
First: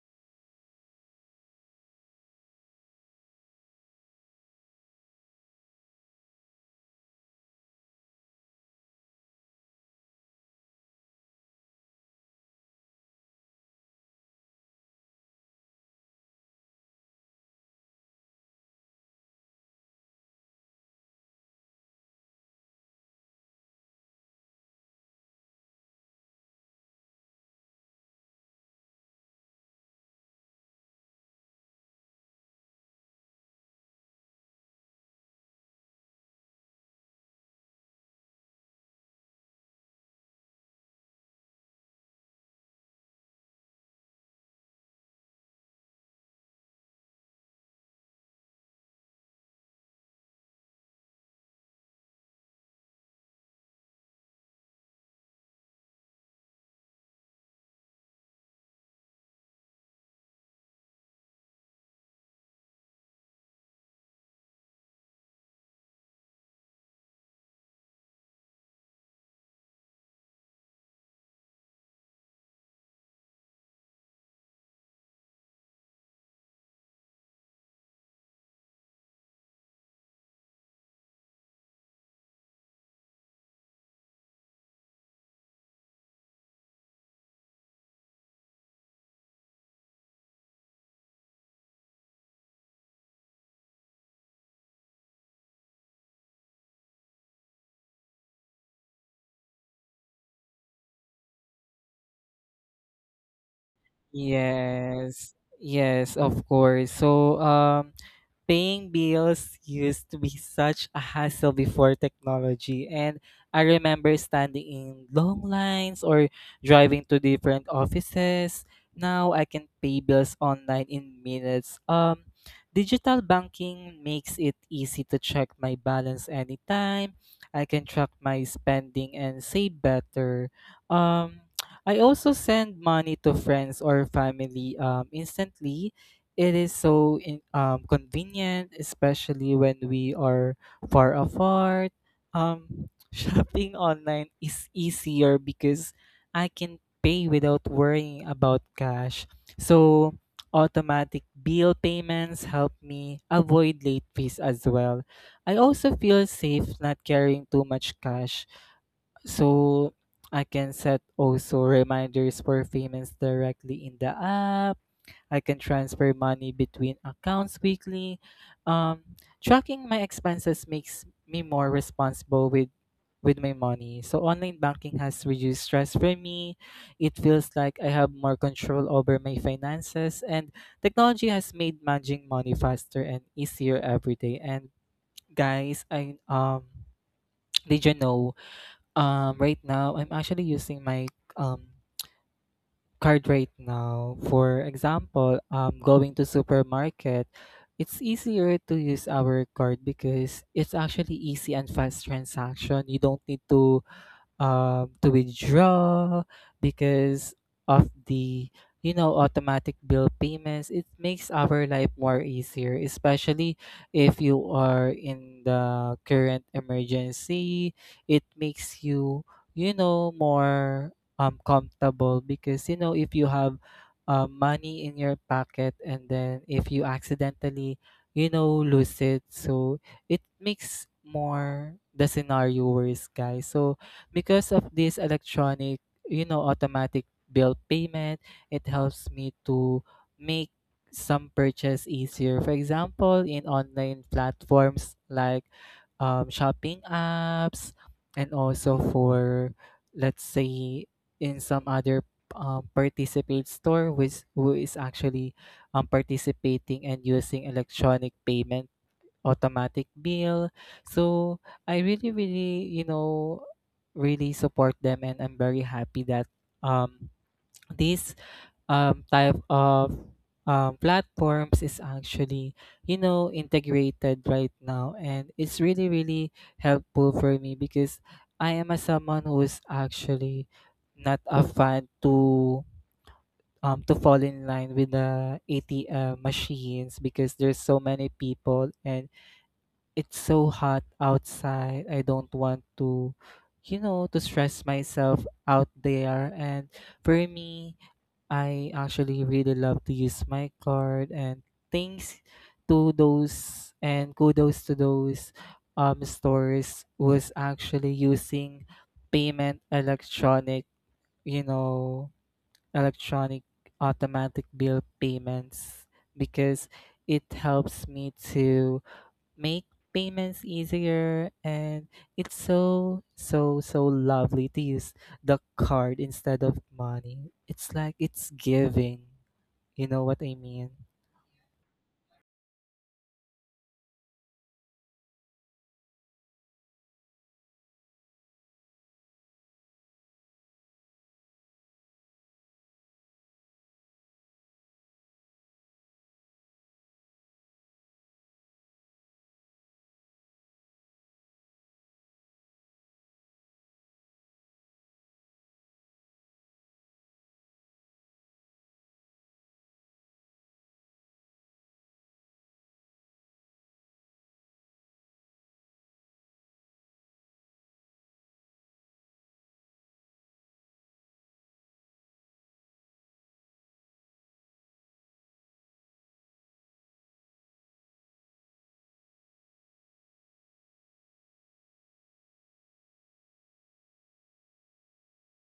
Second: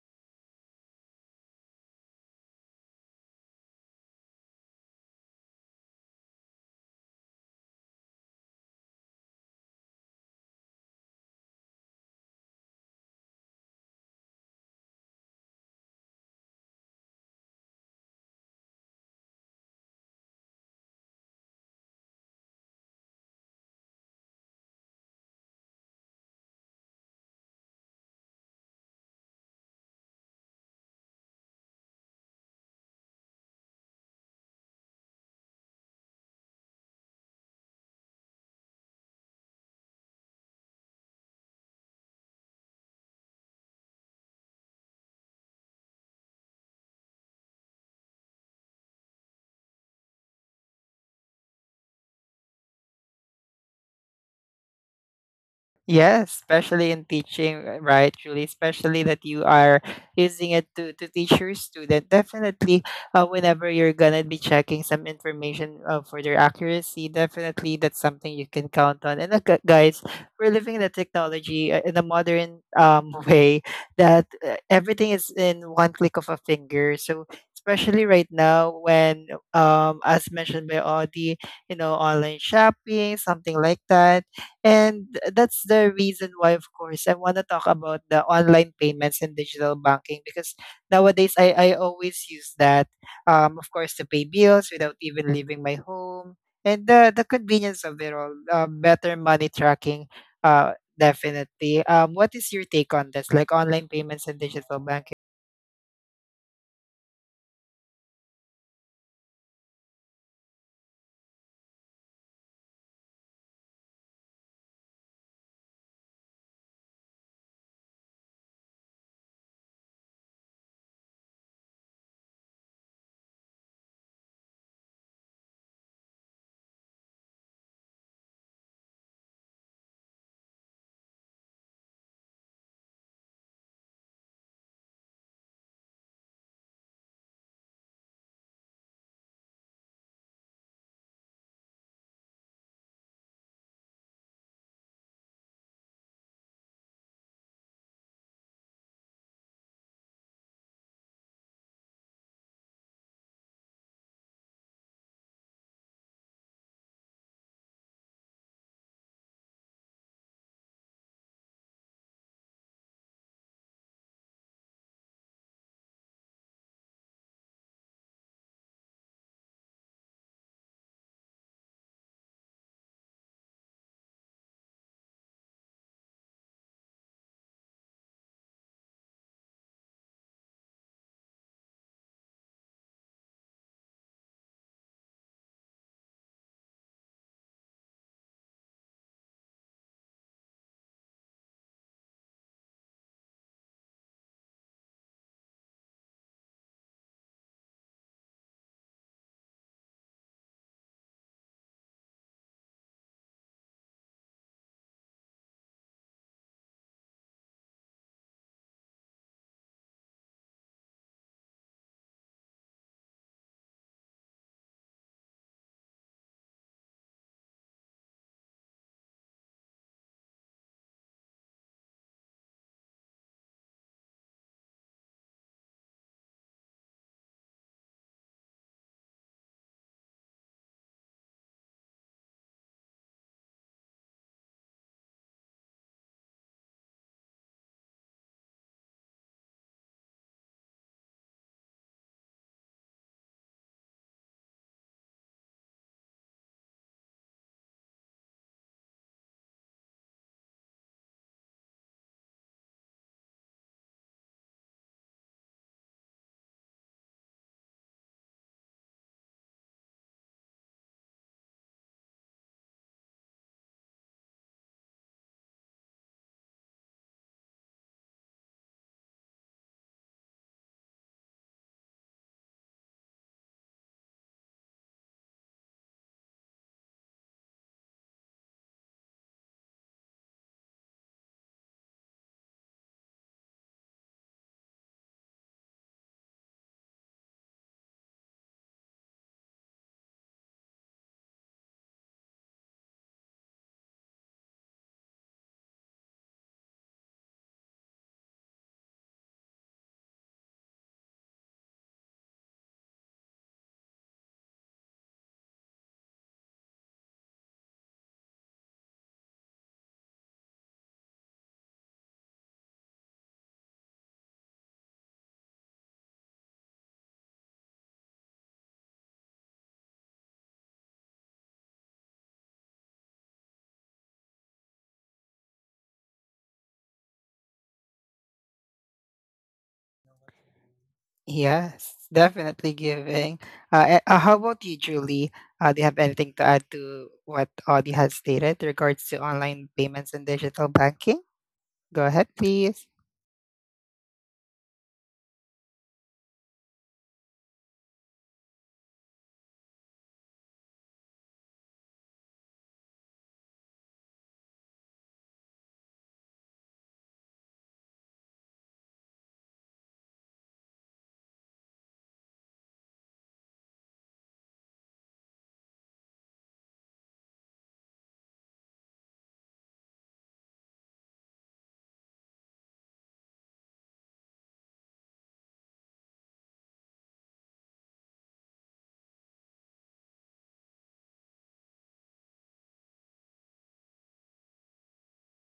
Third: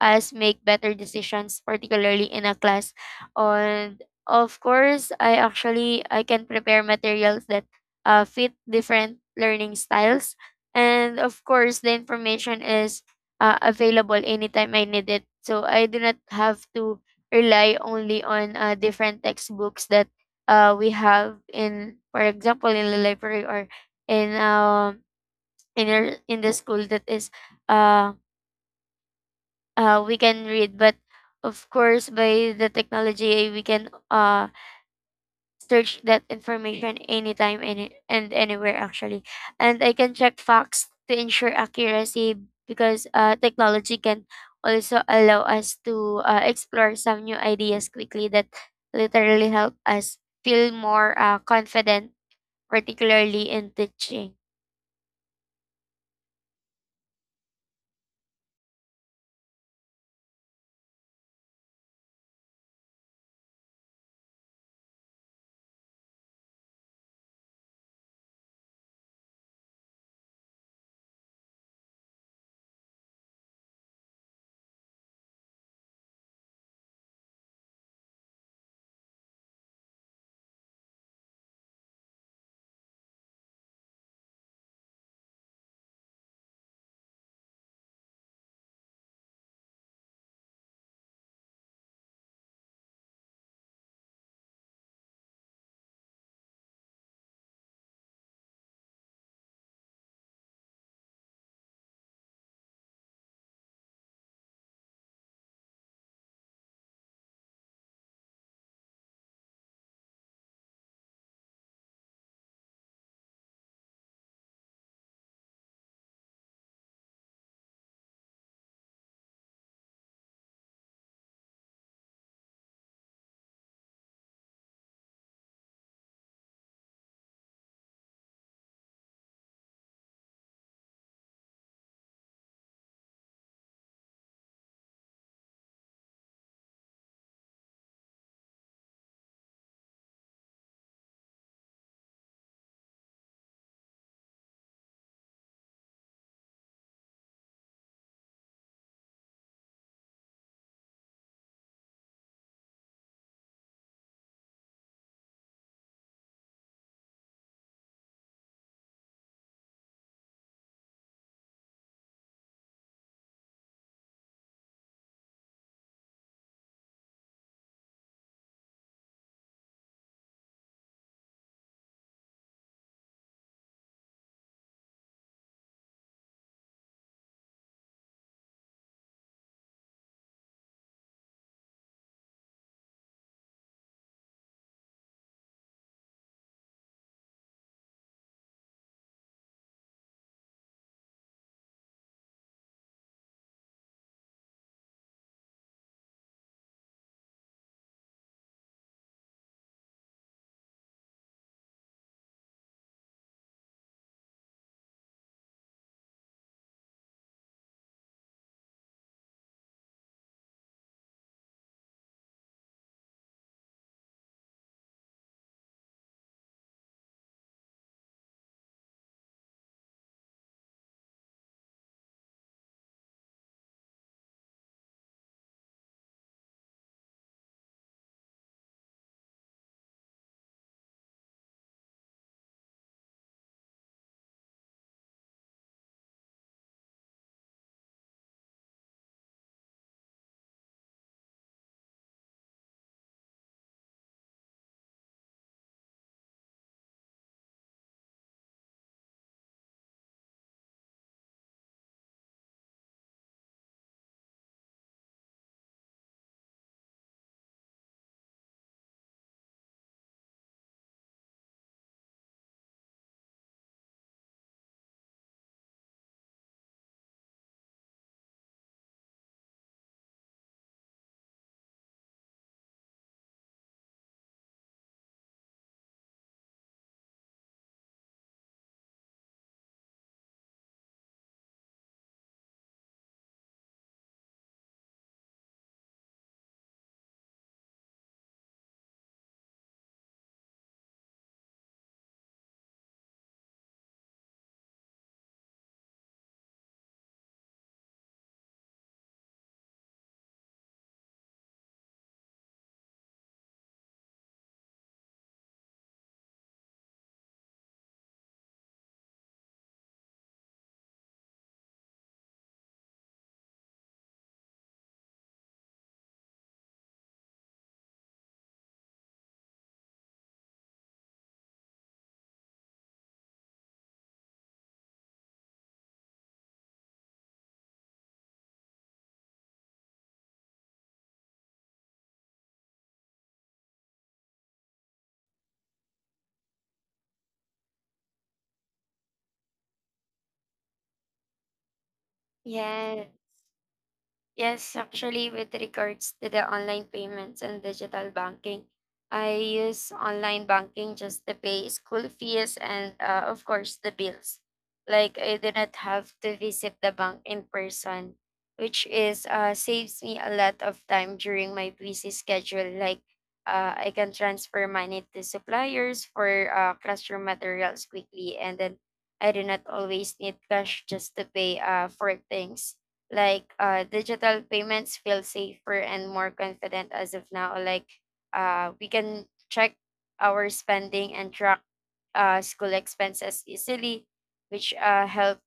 [SPEAKER 2] us make better decisions, particularly in a class. And of course, I actually I can prepare materials that uh, fit different learning styles. And of course, the information is uh, available anytime I need it. So I do not have to rely only on uh, different textbooks that uh, we have in, for example, in the library or in um in our in the school that is uh uh, we can read. But of course, by the technology we can uh search that information anytime any and anywhere actually, and I can check facts to ensure accuracy because uh, technology can also allow us to uh, explore some new ideas quickly that literally help us feel more uh, confident, particularly in teaching.
[SPEAKER 1] Yes, especially in teaching, uh, right, Julie? Especially that you are using it to, to teach your student. Definitely, uh, whenever you're gonna be checking some information uh, for their accuracy, definitely that's something you can count on. And uh, gu- guys, we're living in a technology uh, in a modern um, way that uh, everything is in one click of a finger. So especially right now when um as mentioned by Audie, you know, online shopping, something like that, and that's the reason why, of course, I want to talk about the online payments and digital banking because nowadays I, I always use that, um, of course, to pay bills without even leaving my home. And the, the convenience of it all, uh, better money tracking, uh, definitely. Um, what is your take on this, like online payments and digital banking?
[SPEAKER 3] Yes, yes, of course. So, um, paying bills used to be such a hassle before technology, and I remember standing in long lines or driving to different offices. Now I can pay bills online in minutes. Um, digital banking makes it easy to check my balance anytime. I can track my spending and save better. Um, I also send money to friends or family um, instantly. It is so in, um, convenient, especially when we are far apart. Um, shopping online is easier because I can pay without worrying about cash. So, automatic bill payments help me avoid late fees as well. I also feel safe not carrying too much cash. So, I can set also reminders for payments directly in the app. I can transfer money between accounts weekly. Um, Tracking my expenses makes me more responsible with with my money. So online banking has reduced stress for me. It feels like I have more control over my finances, and technology has made managing money faster and easier every day. And guys, I um did you know, um right now I'm actually using my um card right now. For example, um, going to supermarket, it's easier to use our card because it's actually easy and fast transaction. You don't need to um, to withdraw because of the you know automatic bill payments. It makes our life more easier, especially if you are in the current emergency. It makes you you know more um comfortable, because you know if you have uh, money in your pocket and then if you accidentally you know lose it, so it makes more the scenario worse, guys. So because of this electronic, you know, automatic bill payment, it helps me to make some purchase easier. For example, in online platforms like um, shopping apps, and also for, let's say, in some other um, participate store which who is actually um, participating and using electronic payment automatic bill. So I really, really, you know, really support them, and I'm very happy that um, this um, type of um, platforms is actually, you know, integrated right now, and it's really, really helpful for me, because I am a someone who is actually not a fan to um to fall in line with the A T M machines, because there's so many people and it's so hot outside. I don't want to, you know, to stress myself out there. And for me, I actually really love to use my card, and thanks to those and kudos to those um stores was actually using payment electronic, you know, electronic automatic bill payments, because it helps me to make payments easier, and it's so so so lovely to use the card instead of money. It's like, it's giving, you know what I mean?
[SPEAKER 1] Yes, definitely giving. Uh, a- uh, how about you, Julie? Uh, do you have anything to add to what Audie has stated regards to online payments and digital banking? Go ahead, please.
[SPEAKER 2] Yes. Yes, actually, with regards to the online payments and digital banking, I use online banking just to pay school fees and, uh, of course, the bills. Like, I do not have to visit the bank in person, which is uh, saves me a lot of time during my busy schedule. Like, uh, I can transfer money to suppliers for uh, classroom materials quickly, and then I do not always need cash just to pay uh, for things like uh, digital payments feel safer and more confident as of now. Like uh, we can check our spending and track uh, school expenses easily, which uh, help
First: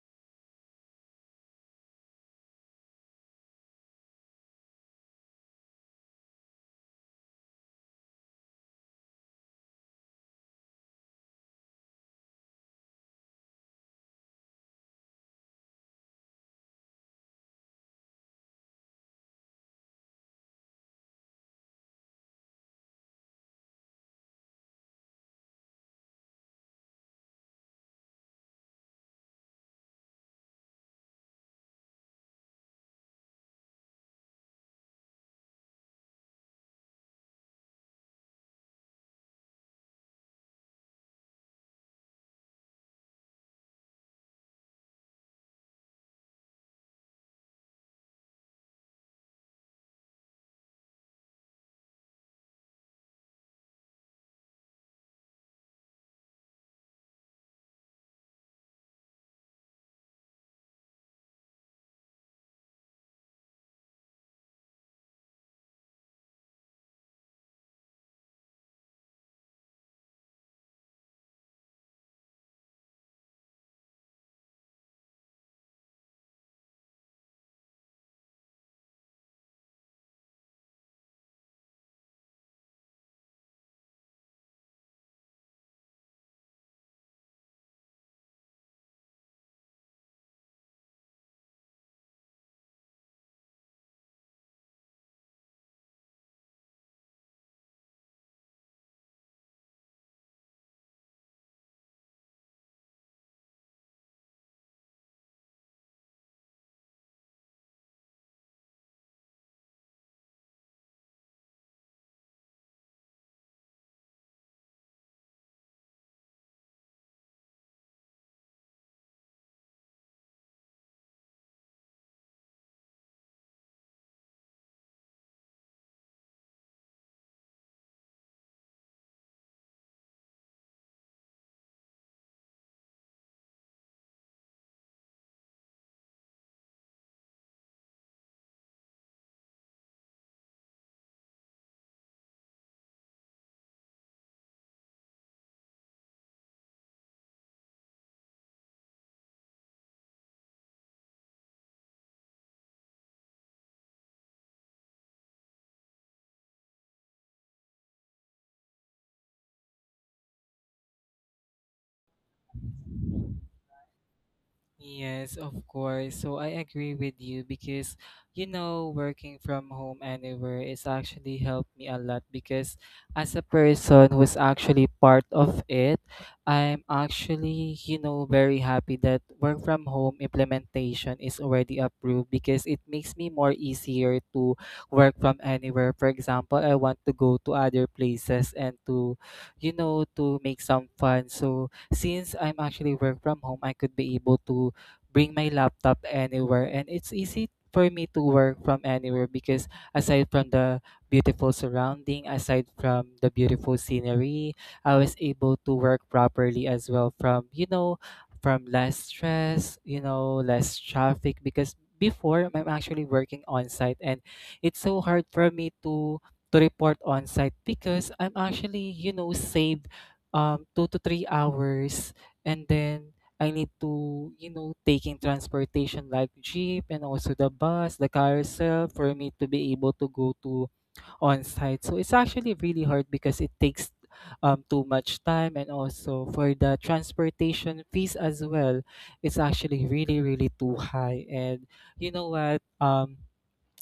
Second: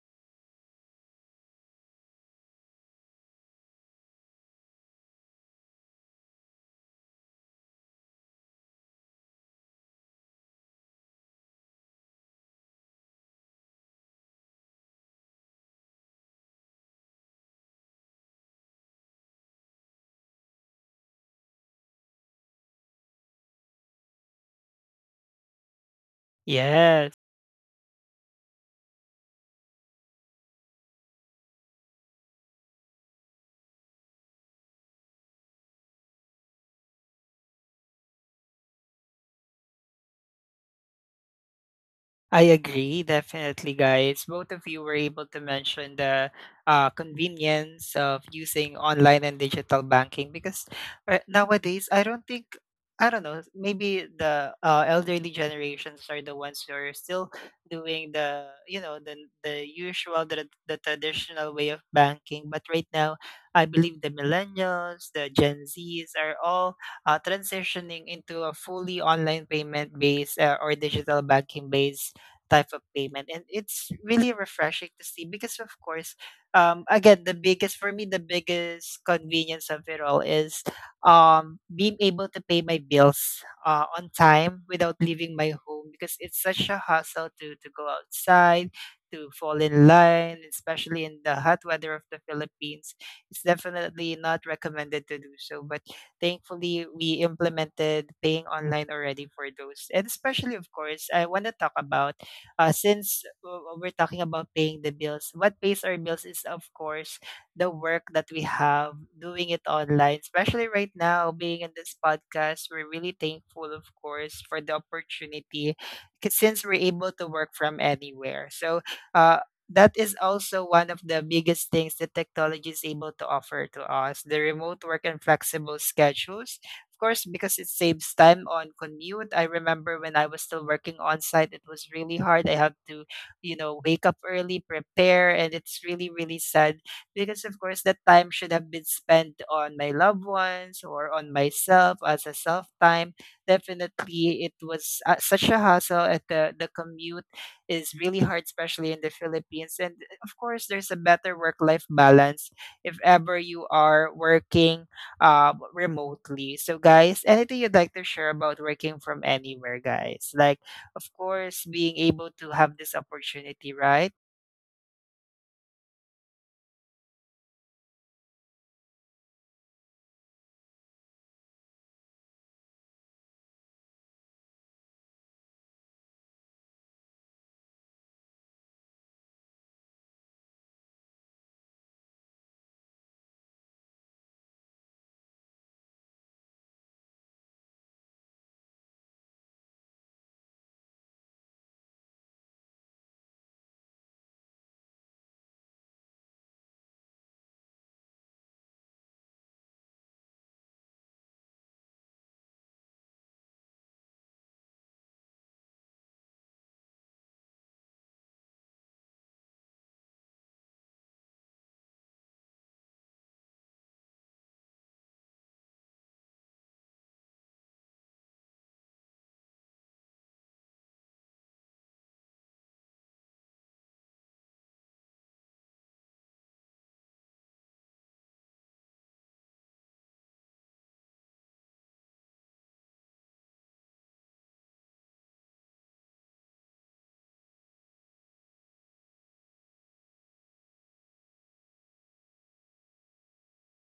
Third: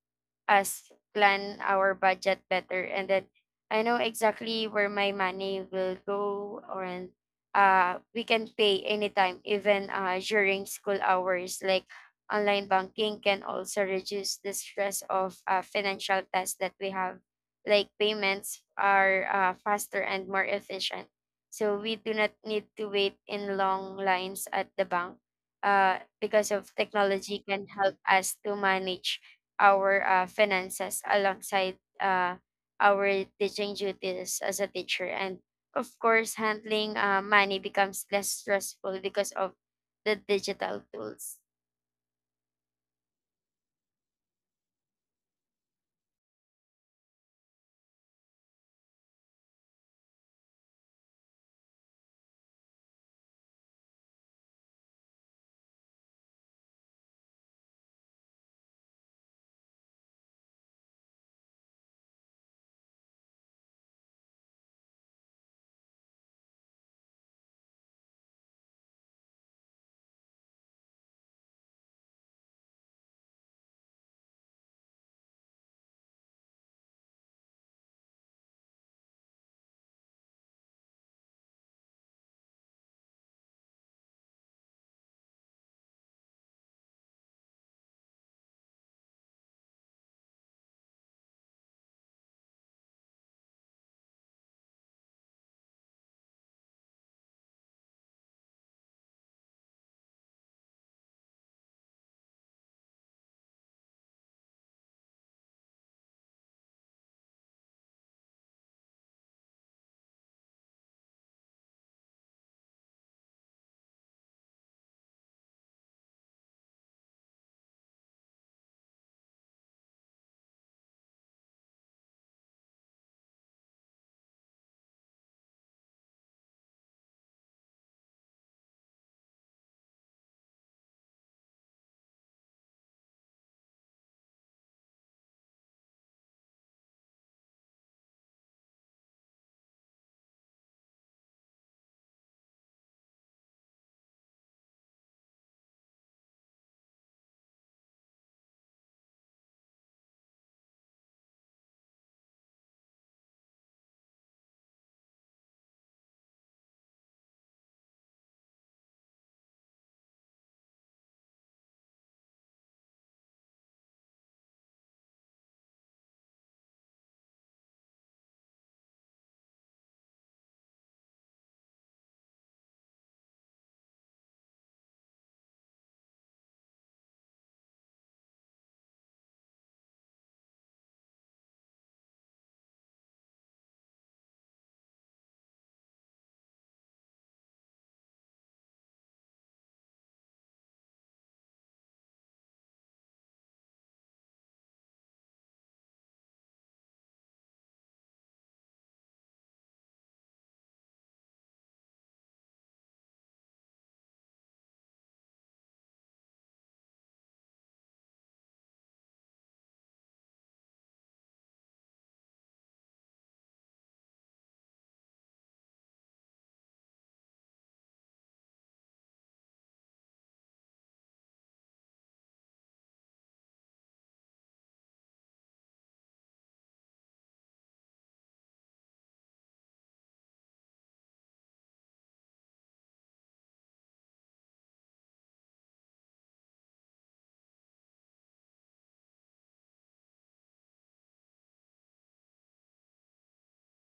[SPEAKER 2] us plan our budget better. And then I know exactly where my money will go. Or and uh We can pay anytime, even uh during school hours. Like online banking can also reduce the stress of uh, financial tasks that we have, like payments are uh, faster and more efficient, so we do not need to wait in long lines at the bank uh, because of
[SPEAKER 1] Yes.
[SPEAKER 2] technology can help us to manage our uh, finances alongside uh, our teaching duties as a teacher. And of course, handling uh, money becomes less stressful because of the digital tools.
[SPEAKER 1] I agree, definitely, guys. Both of you were able to mention the uh, convenience of using online and digital banking because uh, nowadays, I don't think, I don't know, maybe the uh, elderly generations are the ones who are still doing the, you know, the, the usual, the, the traditional way of banking. But right now, I believe the millennials, the Gen Zs are all uh, transitioning into a fully online payment based uh, or digital banking based type of payment, and it's really refreshing to see because of course, um again, the biggest for me the biggest convenience of it all is um being able to pay my bills uh, on time without leaving my home, because it's such a hassle to to go outside to fall in line, especially in the hot weather of the Philippines. It's definitely not recommended to do so, but thankfully we implemented paying online already for those. And especially, of course, I want to talk about uh, since uh, we're talking about paying the bills, what pays our bills is, of course, the work that we have doing it online, especially right now, being in this podcast. We're really thankful, of course, for the opportunity, 'cause since we're able to work from anywhere. So, uh, that is also one of the biggest things that technology is able to offer to us: the remote work and flexible schedules, of course, because it saves time on commute. I remember when I was still working on site, it was really hard. I had to, you know, wake up early, prepare, and it's really, really sad because, of course, that time should have been spent on my loved ones or on myself as a self time. Definitely, it was uh, such a hassle. At the, the commute is really hard, especially in the Philippines. And of course, there's a better work life balance if ever you are working um, remotely. So, guys, anything you'd like to share about working from anywhere, guys? Like, of course, being able to have this opportunity, right?
[SPEAKER 3] Yes, of course. So I agree with you because, you know, working from home anywhere is actually helped me a lot, because as a person who's actually part of it, I'm actually, you know, very happy that work from home implementation is already approved, because it makes me more easier to work from anywhere. For example, I want to go to other places and to, you know, to make some fun. So since I'm actually work from home, I could be able to bring my laptop anywhere, and it's easy for me to work from anywhere, because aside from the beautiful surrounding, aside from the beautiful scenery, I was able to work properly as well from, you know, from less stress, you know, less traffic, because before I'm actually working on site, and it's so hard for me to to report on site, because I'm actually, you know, saved um, two to three hours, and then I need to, you know, taking transportation like jeep and also the bus, the carousel, for me to be able to go to on site. So it's actually really hard because it takes um too much time, and also for the transportation fees as well, it's actually really really too high. And you know what? Um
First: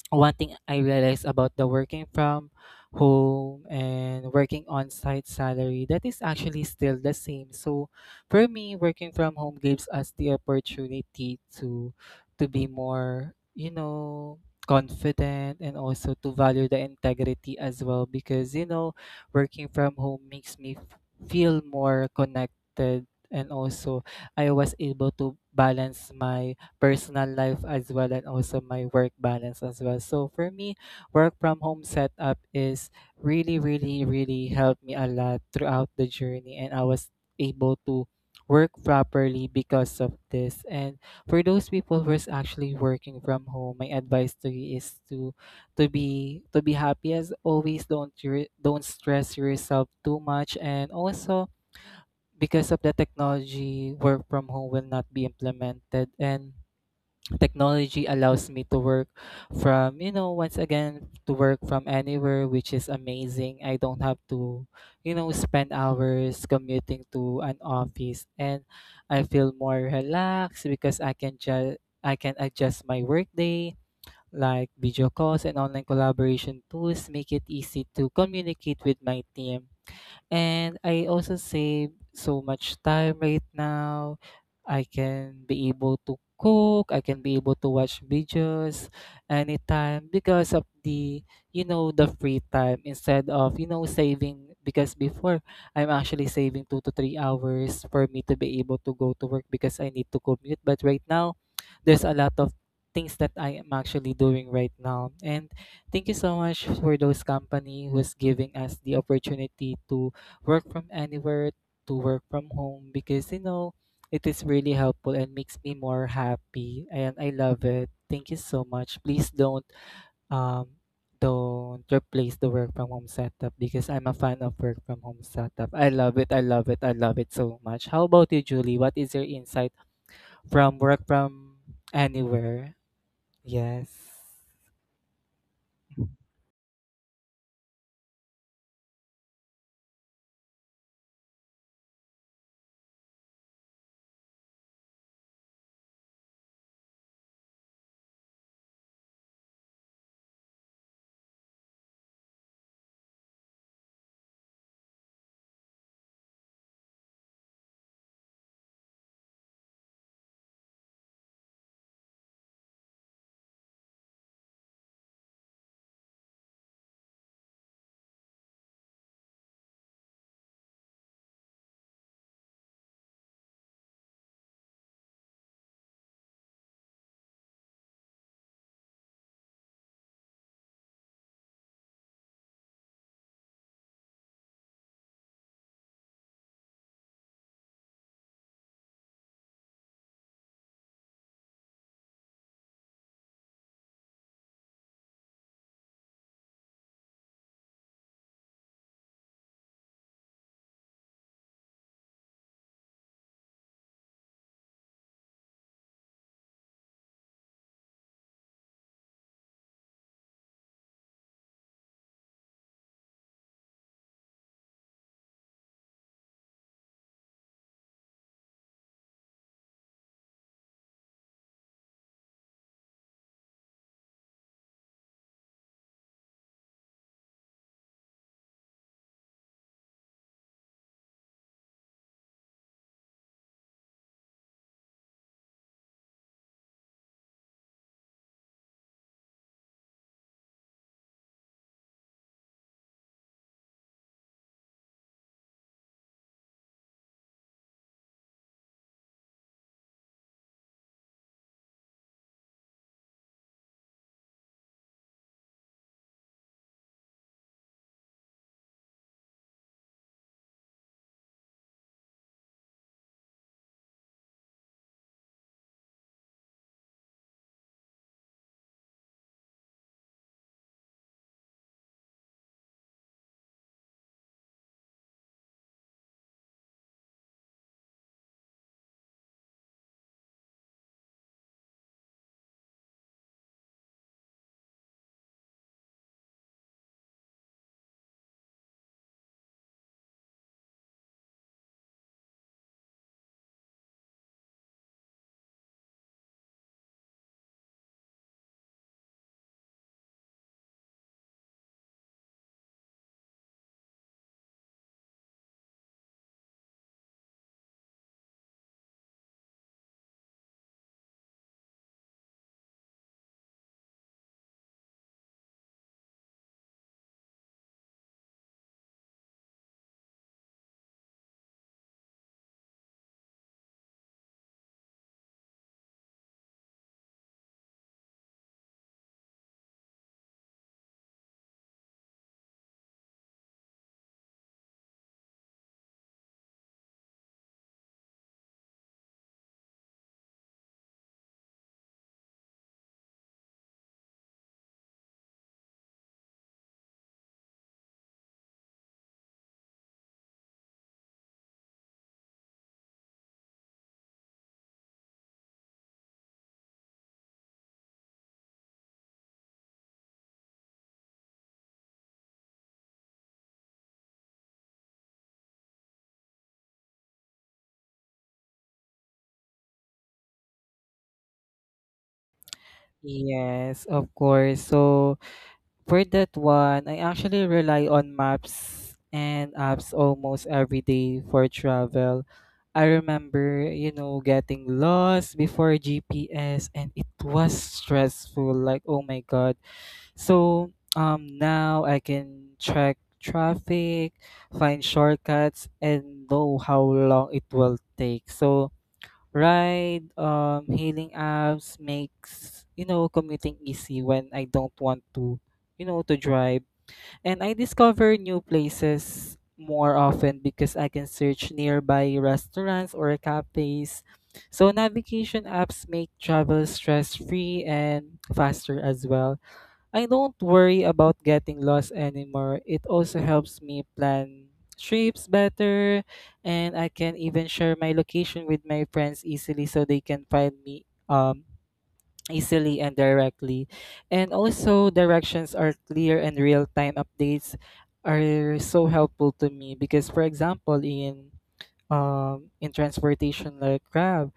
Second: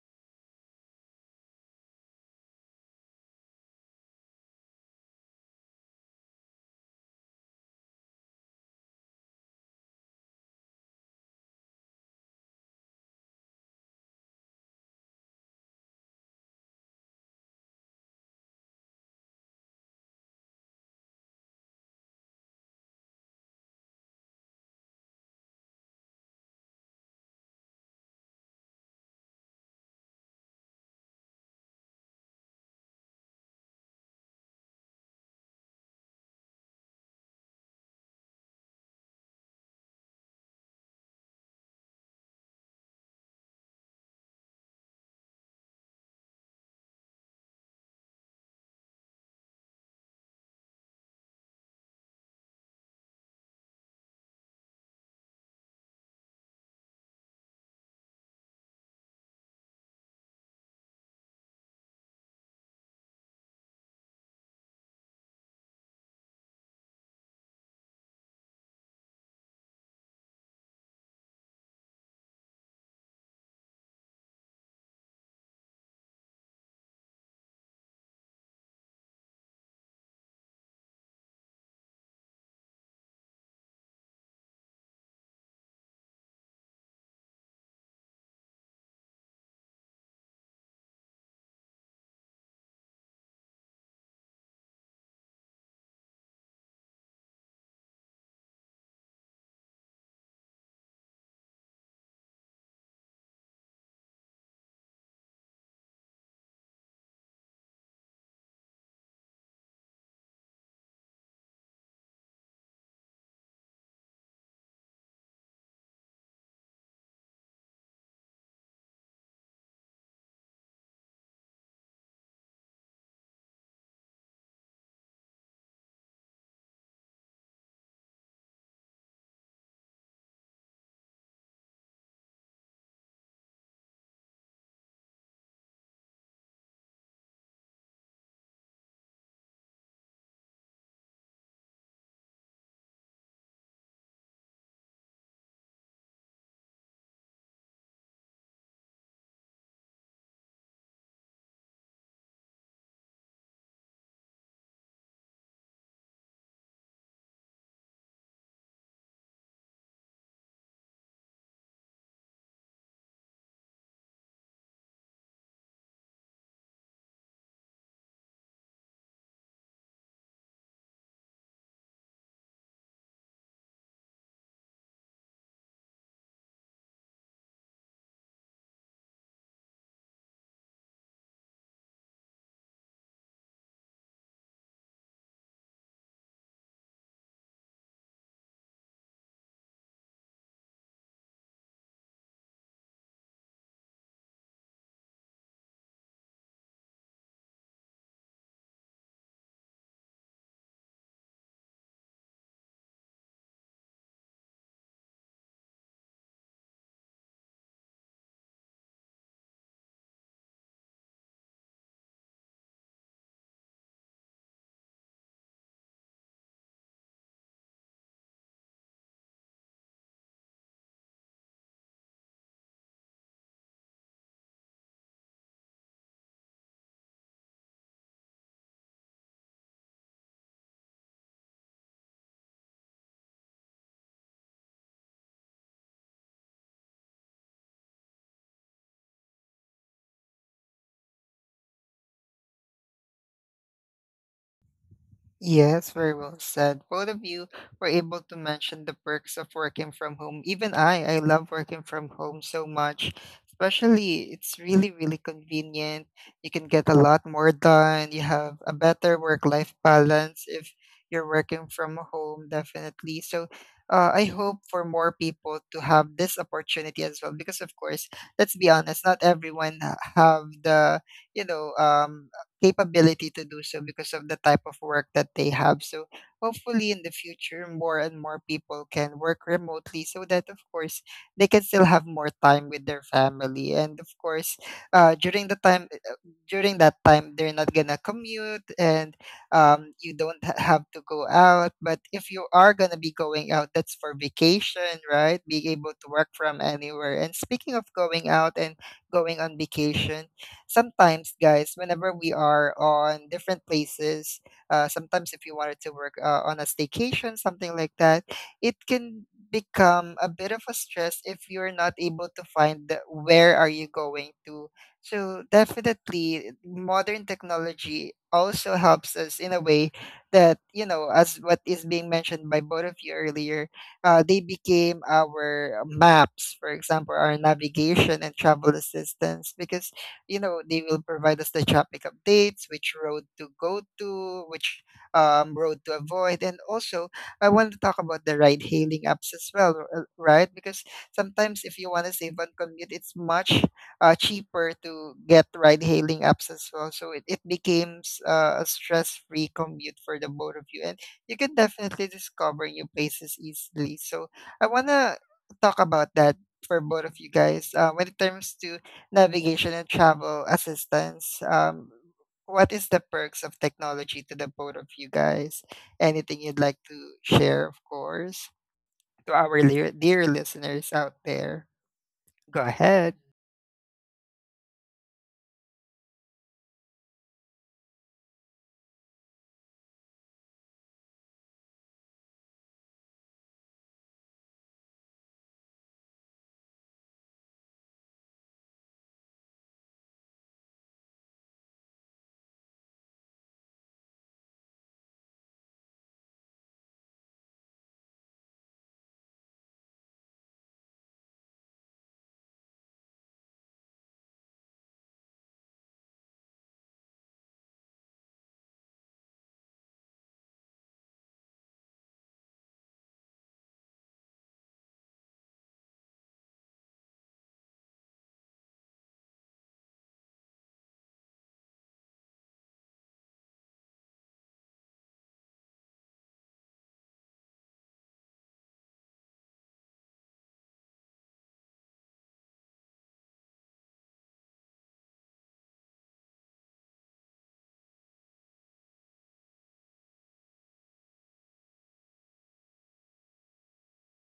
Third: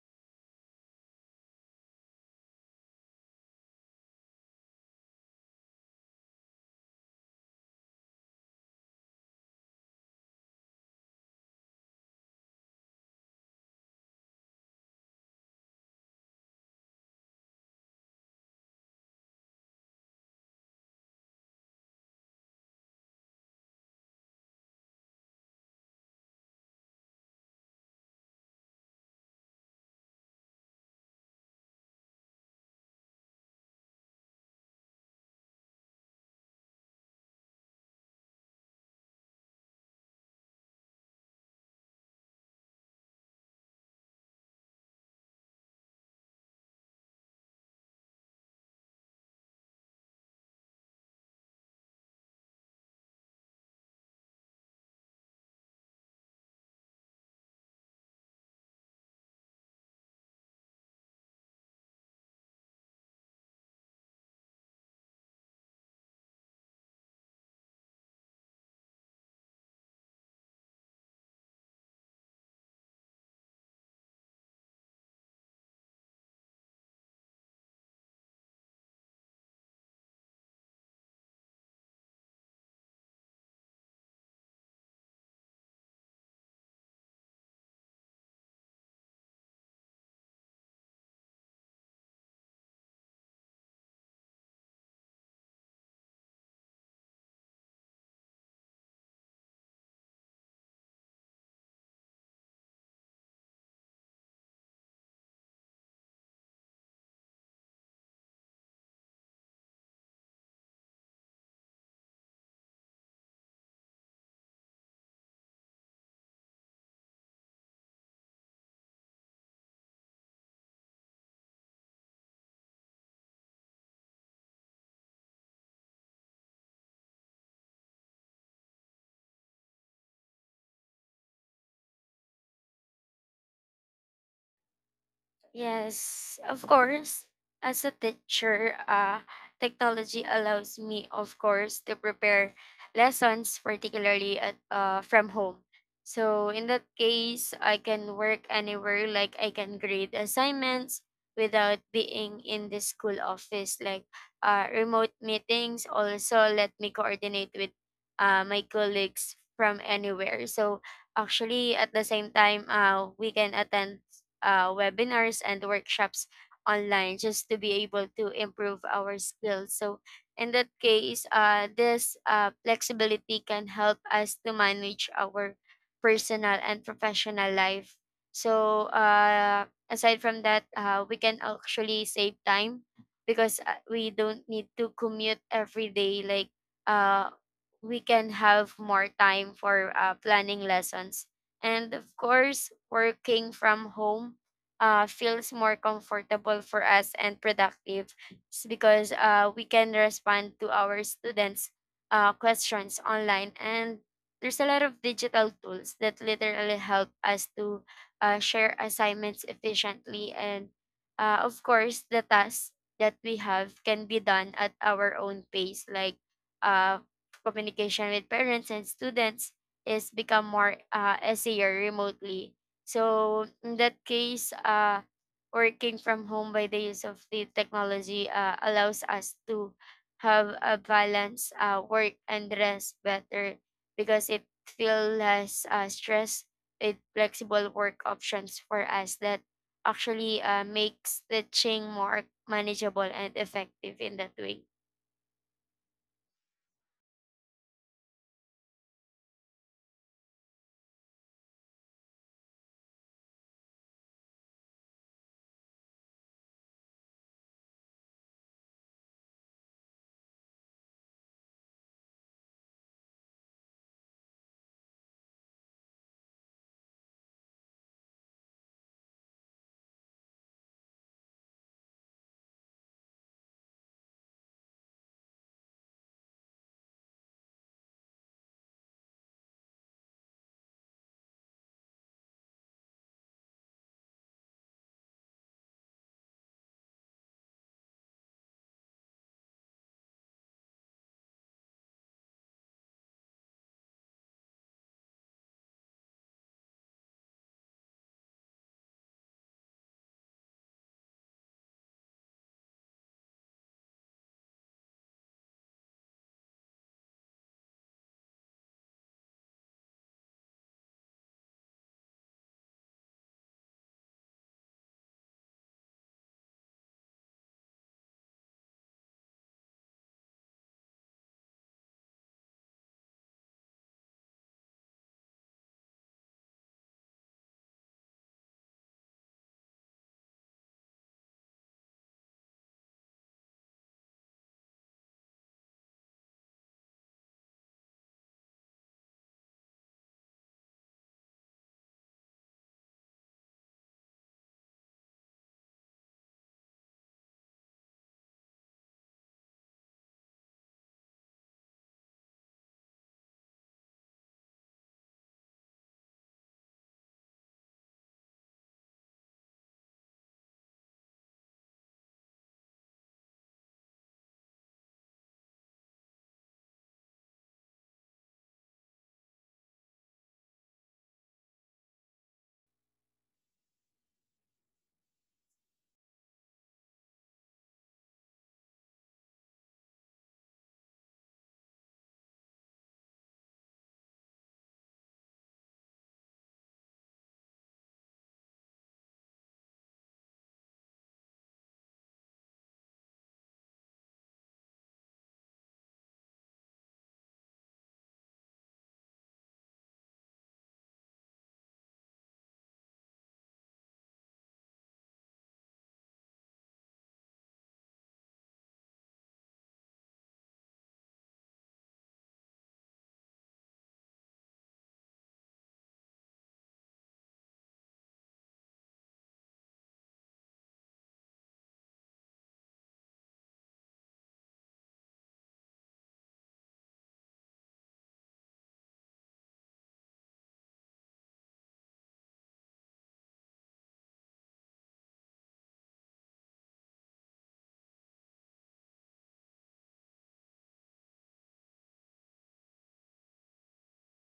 [SPEAKER 3] One thing I realized about the working from home and working on site salary, that is actually still the same. So for me, working from home gives us the opportunity to to be more, you know, confident, and also to value the integrity as well, because you know, working from home makes me f- feel more connected, and also I was able to balance my personal life as well and also my work balance as well. So for me, work from home setup is really, really, really helped me a lot throughout the journey, and I was able to work properly because of this. And for those people who is actually working from home, my advice to you is to to be to be happy as always. Don't re- don't stress yourself too much, and also because of the technology, work from home will not be implemented, and technology allows me to work from, you know once again, to work from anywhere, which is amazing. I don't have to, you know spend hours commuting to an office, and I feel more relaxed because i can just I can adjust my workday, like video calls and online collaboration tools make it easy to communicate with my team, and I also save so much time right now. I can be able to cook, I can be able to watch videos anytime because of the, you know, the free time, instead of, you know, saving, because before I'm actually saving two to three hours for me to be able to go to work because I need to commute. But right now, there's a lot of things that I am actually doing right now. And thank you so much for those company who's giving us the opportunity to work from anywhere, to work from home, because you know it is really helpful and makes me more happy and I love it. Thank you so much. Please don't, um don't replace the work from home setup, because I'm a fan of work from home setup. I love it. I love it. I love it so much. How about you, Julie? What is your insight from work from anywhere? Yes.
[SPEAKER 2] Yes, of course. As a teacher, uh, technology allows me, of course, to prepare lessons, particularly at uh, from home. So in that case, I can work anywhere. Like I can grade assignments without being in the school office. Like uh, remote meetings also let me coordinate with uh, my colleagues from anywhere. So actually, at the same time, uh, we can attend uh, webinars and workshops online just to be able to improve our skills. So in that case, uh, this uh, flexibility can help us to manage our personal and professional life. So uh, aside from that, uh, we can actually save time because uh, we don't need to commute every day. Like uh, we can have more time for uh, planning lessons. And of course, working from home uh, feels more comfortable for us and productive. It's because uh, we can respond to our students' uh, questions online. And there's a lot of digital tools that literally help us to uh, share assignments efficiently. And uh, of course, the tasks that we have can be done at our own pace, like uh, communication with parents and students is become more uh, easier remotely. So in that case, uh, working from home by the use of the technology uh, allows us to have a balance uh, work and rest better, because it feel less uh, stress with flexible work options for us that actually uh, makes the change more manageable and effective in that way.
[SPEAKER 1] Yes, very well said. Both of you were able to mention the perks of working from home. Even I, I love working from home so much. Especially, it's really, really convenient. You can get a lot more done. You have a better work-life balance if you're working from home, definitely. So, uh, I hope for more people to have this opportunity as well, because of course, let's be honest, not everyone ha- have the, you know, um, capability to do so because of the type of work that they have. So hopefully in the future, more and more people can work remotely so that, of course, they can still have more time with their family. And of course, uh, during the time, uh, during that time, they're not gonna commute and um, you don't ha- have to go out. But if you are gonna be going out, that's for vacation, right? Being able to work from anywhere. And speaking of going out and going on vacation, sometimes, guys, whenever we are on different places, uh, sometimes if you wanted to work uh, on a staycation, something like that, it can become a bit of a stress if you're not able to find the- where are you going to. So definitely modern technology also helps us in a way that, you know, as what is being mentioned by both of you earlier, uh, they became our maps, for example, our navigation and travel assistance, because, you know, they will provide us the traffic updates, which road to go to, which um, road to avoid. And also, I want to talk about the ride hailing apps as well, r- uh, right? Because sometimes if you want to save on commute, it's much uh, cheaper to get ride hailing apps as well. So it, it becomes uh, a stress free commute for the both of you. And you can definitely discover new places easily. So I want to talk about that for both of you guys uh, when it comes to navigation and travel assistance. Um, what is the perks of technology to the both of you guys? Anything you'd like to share, of course, to our dear, dear listeners out there? Go ahead.
[SPEAKER 3] Yes, of course. So, for that one, I actually rely on maps and apps almost every day for travel. I remember, you know, getting lost before G P S, and it was stressful, like oh my god. So um now I can track traffic, find shortcuts and know how long it will take. So. Right. Um, hailing apps makes, you know, commuting easy when I don't want to, you know, to drive. And I discover new places more often because I can search nearby restaurants or cafes. So navigation apps make travel stress-free and faster as well. I don't worry about getting lost anymore. It also helps me plan trips better, and I can even share my location with my friends easily so they can find me um, easily and directly. And also, directions are clear and real time updates are so helpful to me because, for example, in um, in transportation like Grab,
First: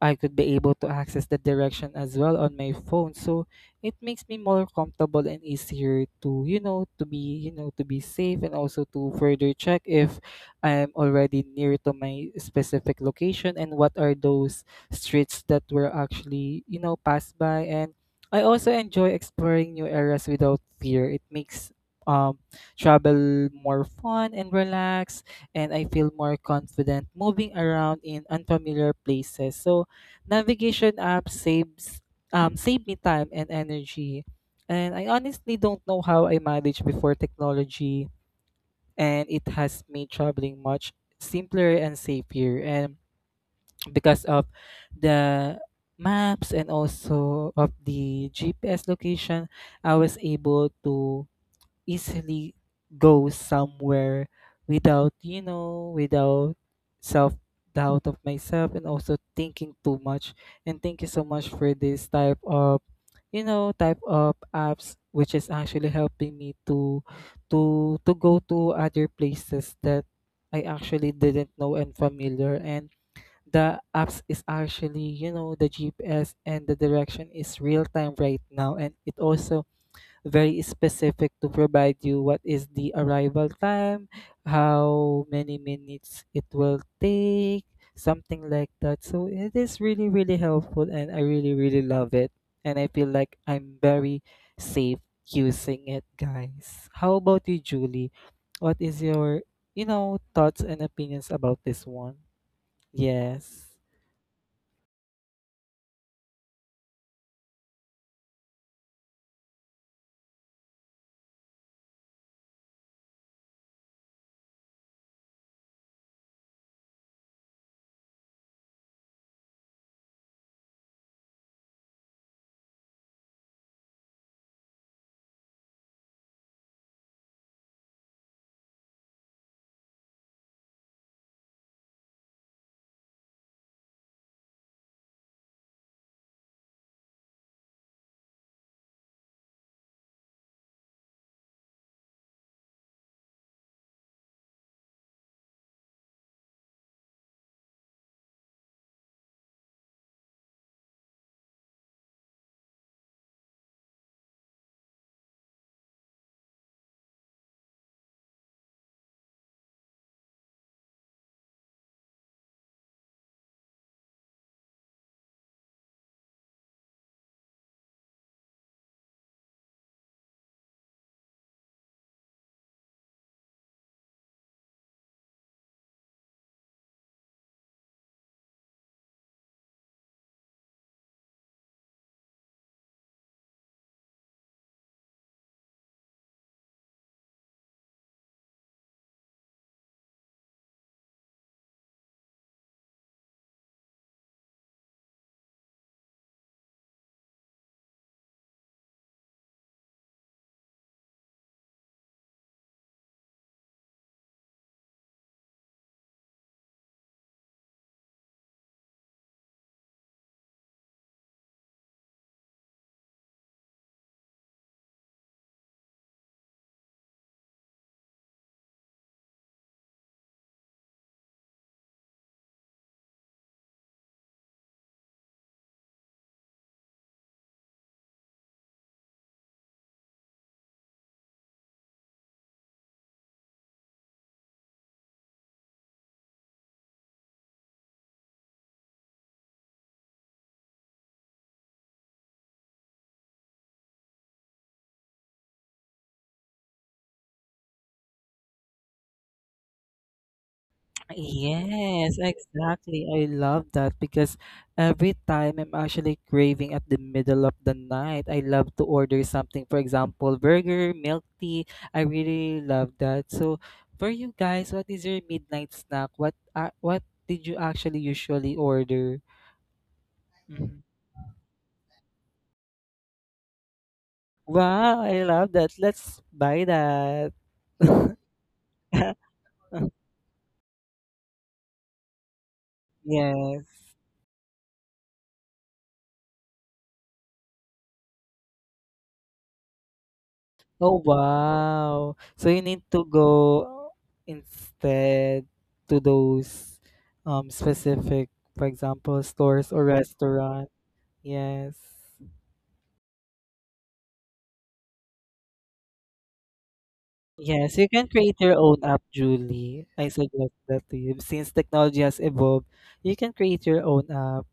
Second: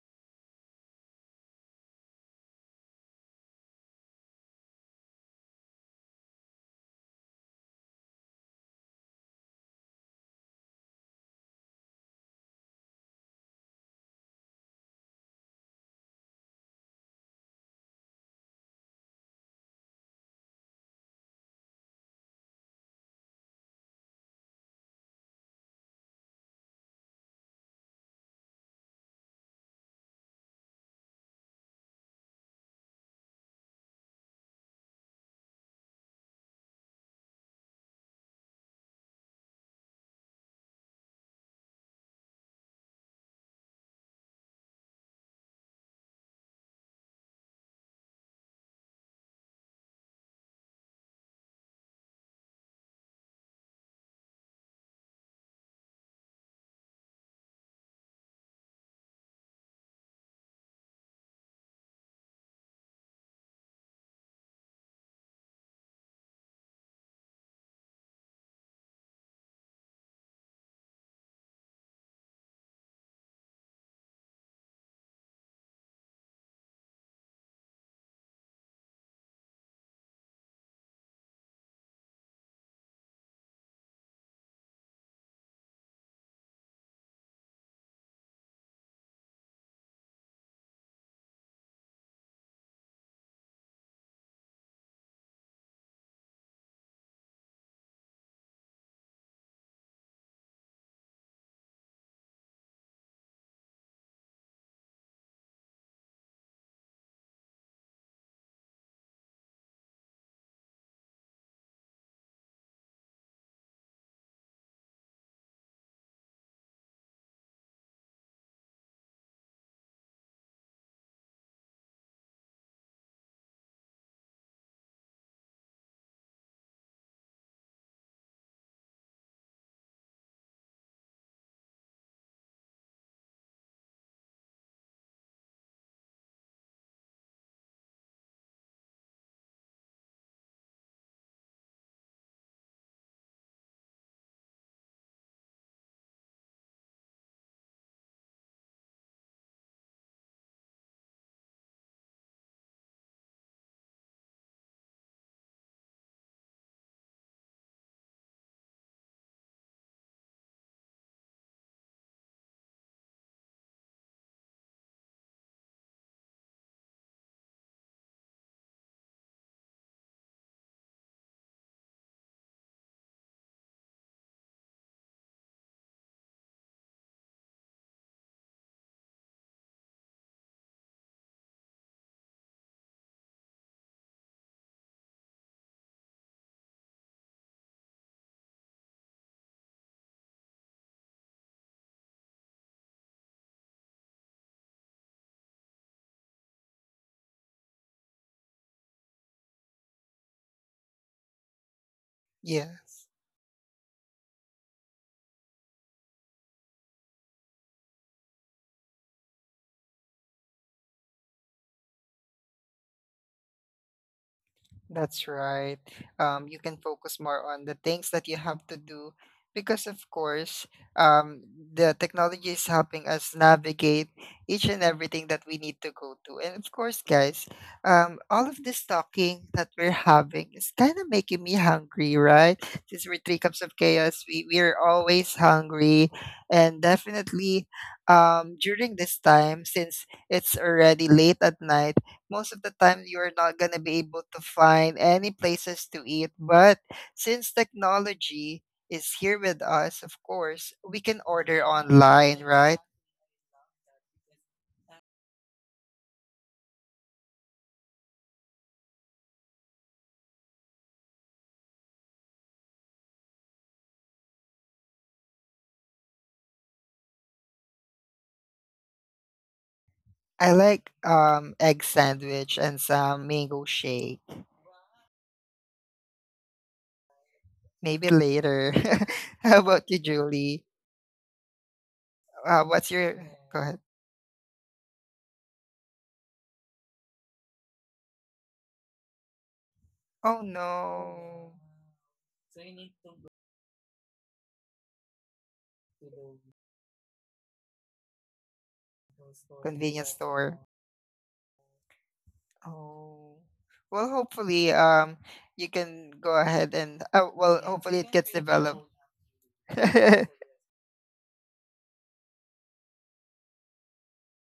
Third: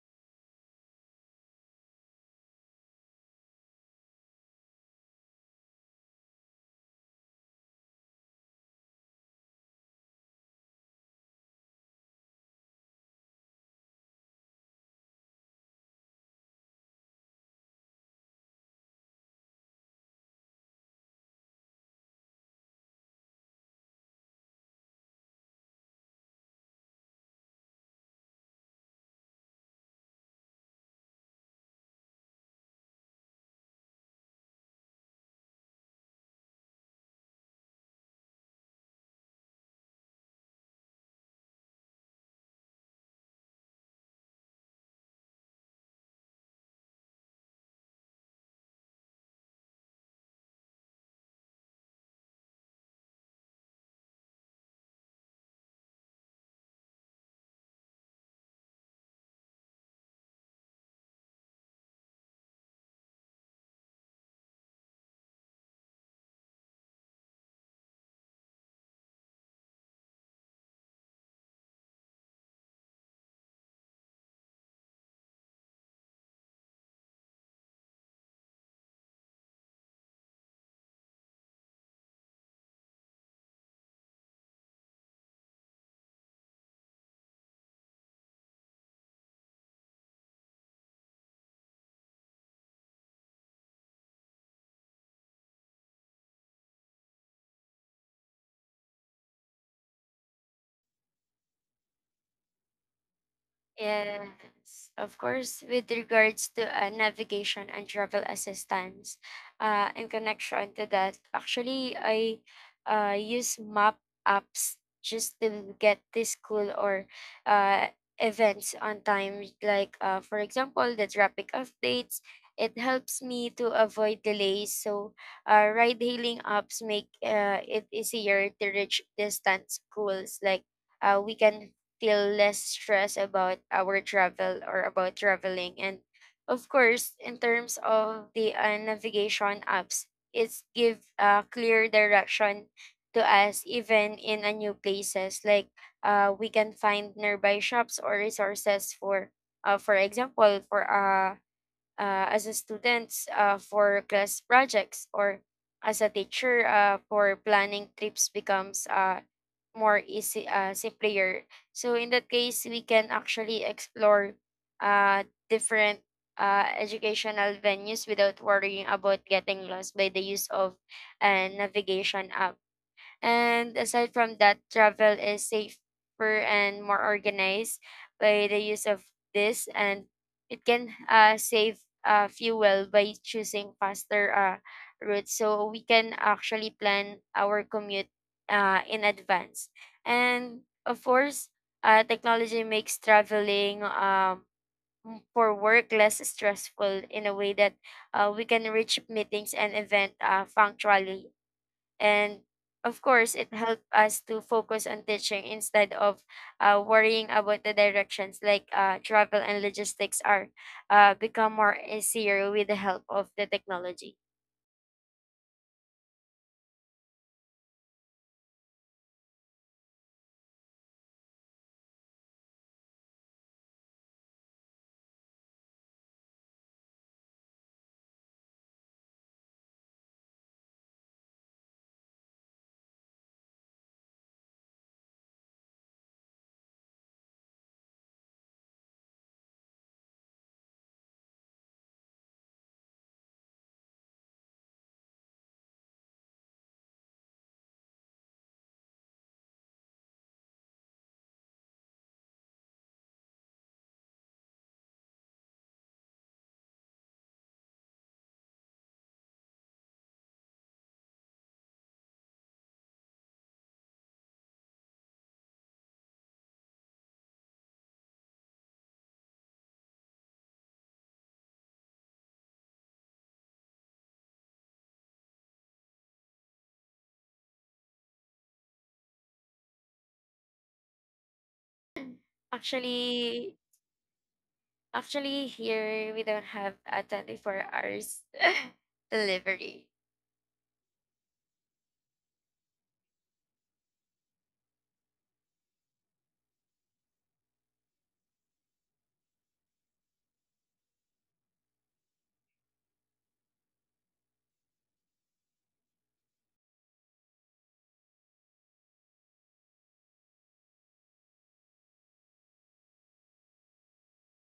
[SPEAKER 3] I could be able to access the direction as well on my phone. So it makes me more comfortable and easier to, you know, to be, you know, to be safe, and also to further check if I'm already near to my specific location and what are those streets that were actually, you know, passed by. And I also enjoy exploring new areas without fear. It makes um travel more fun and relaxed, and I feel more confident moving around in unfamiliar places. So navigation app saves um save me time and energy. And I honestly don't know how I managed before technology, and it has made traveling much simpler and safer, and because of the maps and also of the G P S location, I was able to easily go somewhere without you know without self doubt of myself and also thinking too much. And thank you so much for this type of you know type of apps, which is actually helping me to to to go to other places that I actually didn't know and familiar. And the apps is actually, you know, the G P S and the direction is real time right now, and it also very specific to provide you what is the arrival time, how many minutes it will take, something like that. So it is really, really helpful and I really, really love it. And I feel like I'm very safe using it, guys. How about you, Julie? What is your, you know, thoughts and opinions about this one? Yes.
[SPEAKER 2] Yes, of course. With regards to uh, navigation and travel assistance, uh, in connection to that, actually, I uh, use map apps just to get to school or uh, events on time. Like, uh, for example, the traffic updates. It helps me to avoid delays. So, uh, ride-hailing apps make uh, it easier to reach distant schools. Like, uh, we can feel less stress about our travel or about traveling. And of course, in terms of the uh, navigation apps, it's give uh, clear direction to us even in a new places. Like uh, we can find nearby shops or resources for, uh, for example, for uh, uh, as a student uh, for class projects or as a teacher uh, for planning trips becomes uh, more easy uh, simpler. So in that case we can actually explore uh, different uh, educational venues without worrying about getting lost by the use of a navigation app. And aside from that, travel is safer and more organized by the use of this, and it can uh, save uh, fuel by choosing faster uh, routes. So we can actually plan our commute uh, in advance. And of course, uh, technology makes traveling um, for work less stressful in a way that uh, we can reach meetings and event uh, punctually, and of
[SPEAKER 1] Yes.
[SPEAKER 2] course, it helped us to focus on teaching instead of uh, worrying about the directions, like uh, travel and logistics are uh, become more easier with the help of the technology.
[SPEAKER 1] That's right. Um, you can focus more on the things that you have to do because, of course, um, the technology is helping us navigate each and everything that we need to go to. And of course, guys, um, all of this talking that we're having is kind of making me hungry, right? Since we're three cups of chaos, we, we're always hungry. And definitely um, during this time, since it's already late at night, most of the time you're not going to be able to find any places to eat. But since technology is here with us, of course, we can order
[SPEAKER 3] Yes,
[SPEAKER 1] online, right?
[SPEAKER 3] exactly. I love that because every time I'm actually craving at the middle of the night, I love to order something. For example, burger, milk tea. I really love that. So, for you guys, what is your midnight snack? What uh, what did you actually usually order?
[SPEAKER 1] I
[SPEAKER 3] Mhm.
[SPEAKER 1] like um egg sandwich and some mango shake.
[SPEAKER 3] Wow, I love that. Let's buy that.
[SPEAKER 1] Maybe later. How about you, Julie? Uh, what's your
[SPEAKER 2] Actually,
[SPEAKER 1] Go
[SPEAKER 3] Yes.
[SPEAKER 1] ahead?
[SPEAKER 2] actually here we don't have a twenty-four hours delivery.
[SPEAKER 1] Oh
[SPEAKER 3] Oh,
[SPEAKER 1] no.
[SPEAKER 3] wow. So you need to go instead to those um specific, for example, stores or
[SPEAKER 1] Convenience store.
[SPEAKER 3] restaurant. Yes.
[SPEAKER 1] Oh. Well, hopefully, um, you can go ahead and uh, well,
[SPEAKER 3] Yes, you
[SPEAKER 1] hopefully
[SPEAKER 3] can
[SPEAKER 1] it gets
[SPEAKER 3] create your own
[SPEAKER 1] developed.
[SPEAKER 3] app, Julie. I suggest that to you. Since technology has evolved, you can create your own app.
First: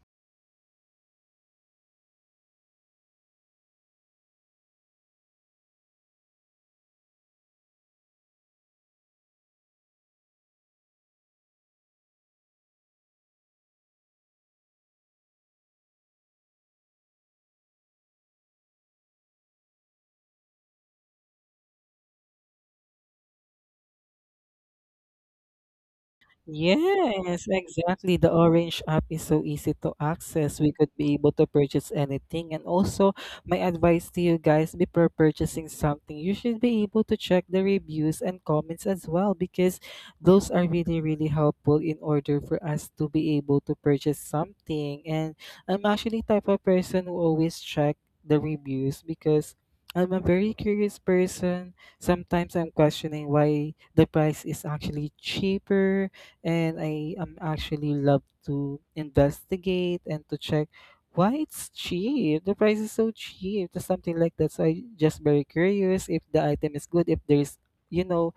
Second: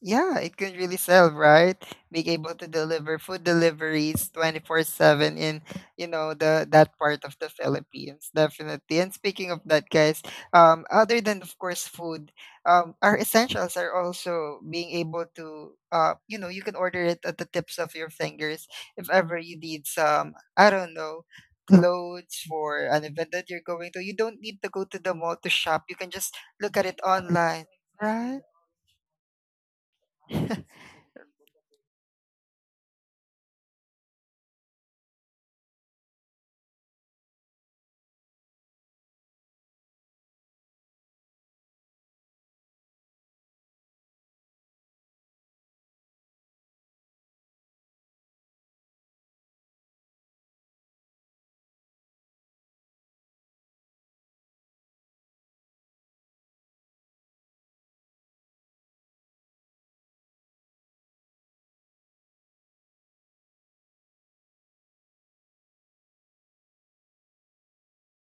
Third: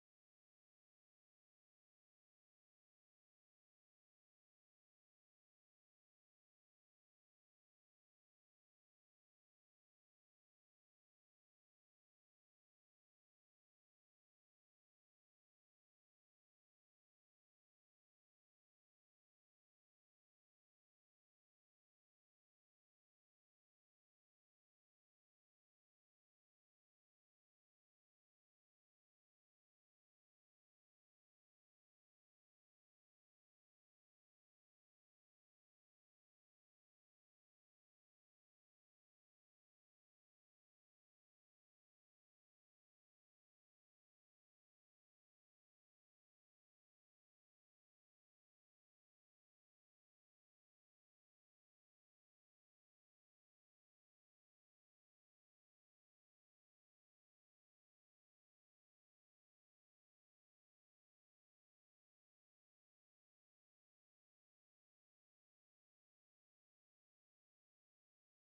[SPEAKER 1] Yeah, it can really sell, right? Being able to deliver food deliveries twenty-four seven in, you know, the that part of the Philippines, definitely. And speaking of that, guys, um, other than of course food, um, our essentials are also being able to, uh, you know, you can order it at the tips of your fingers if ever you need some, I don't know, clothes for an event that you're going to. You don't need to go to the mall to shop. You can just look at it
[SPEAKER 3] Yes,
[SPEAKER 1] online,
[SPEAKER 3] exactly. The
[SPEAKER 1] right?
[SPEAKER 3] Orange app is so easy to access. We could be able to purchase anything. And also, my advice to you guys before purchasing something, you should be able to check the reviews and comments as well, because those are really, really helpful in order for us to be able to purchase something. And I'm actually type of person who always check the reviews because I'm a very curious person. Sometimes I'm questioning why the price is actually cheaper, and I am actually love to investigate and to check why it's cheap. The price is so cheap, or something like that. So I just very curious if the item is good, if there's, you know,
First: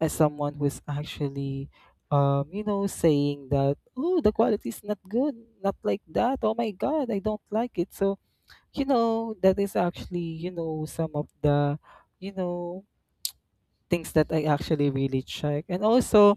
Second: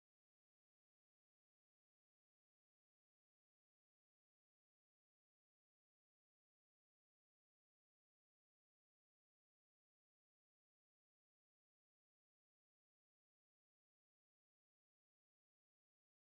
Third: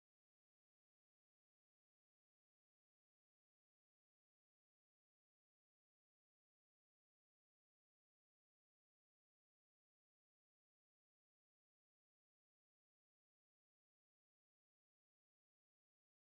[SPEAKER 3] as someone who's actually, um you know saying that, oh, the quality is not good, not like that, oh my god, I don't like it. So, you know, that is actually, you know, some of the, you know, things that I actually really check. And also,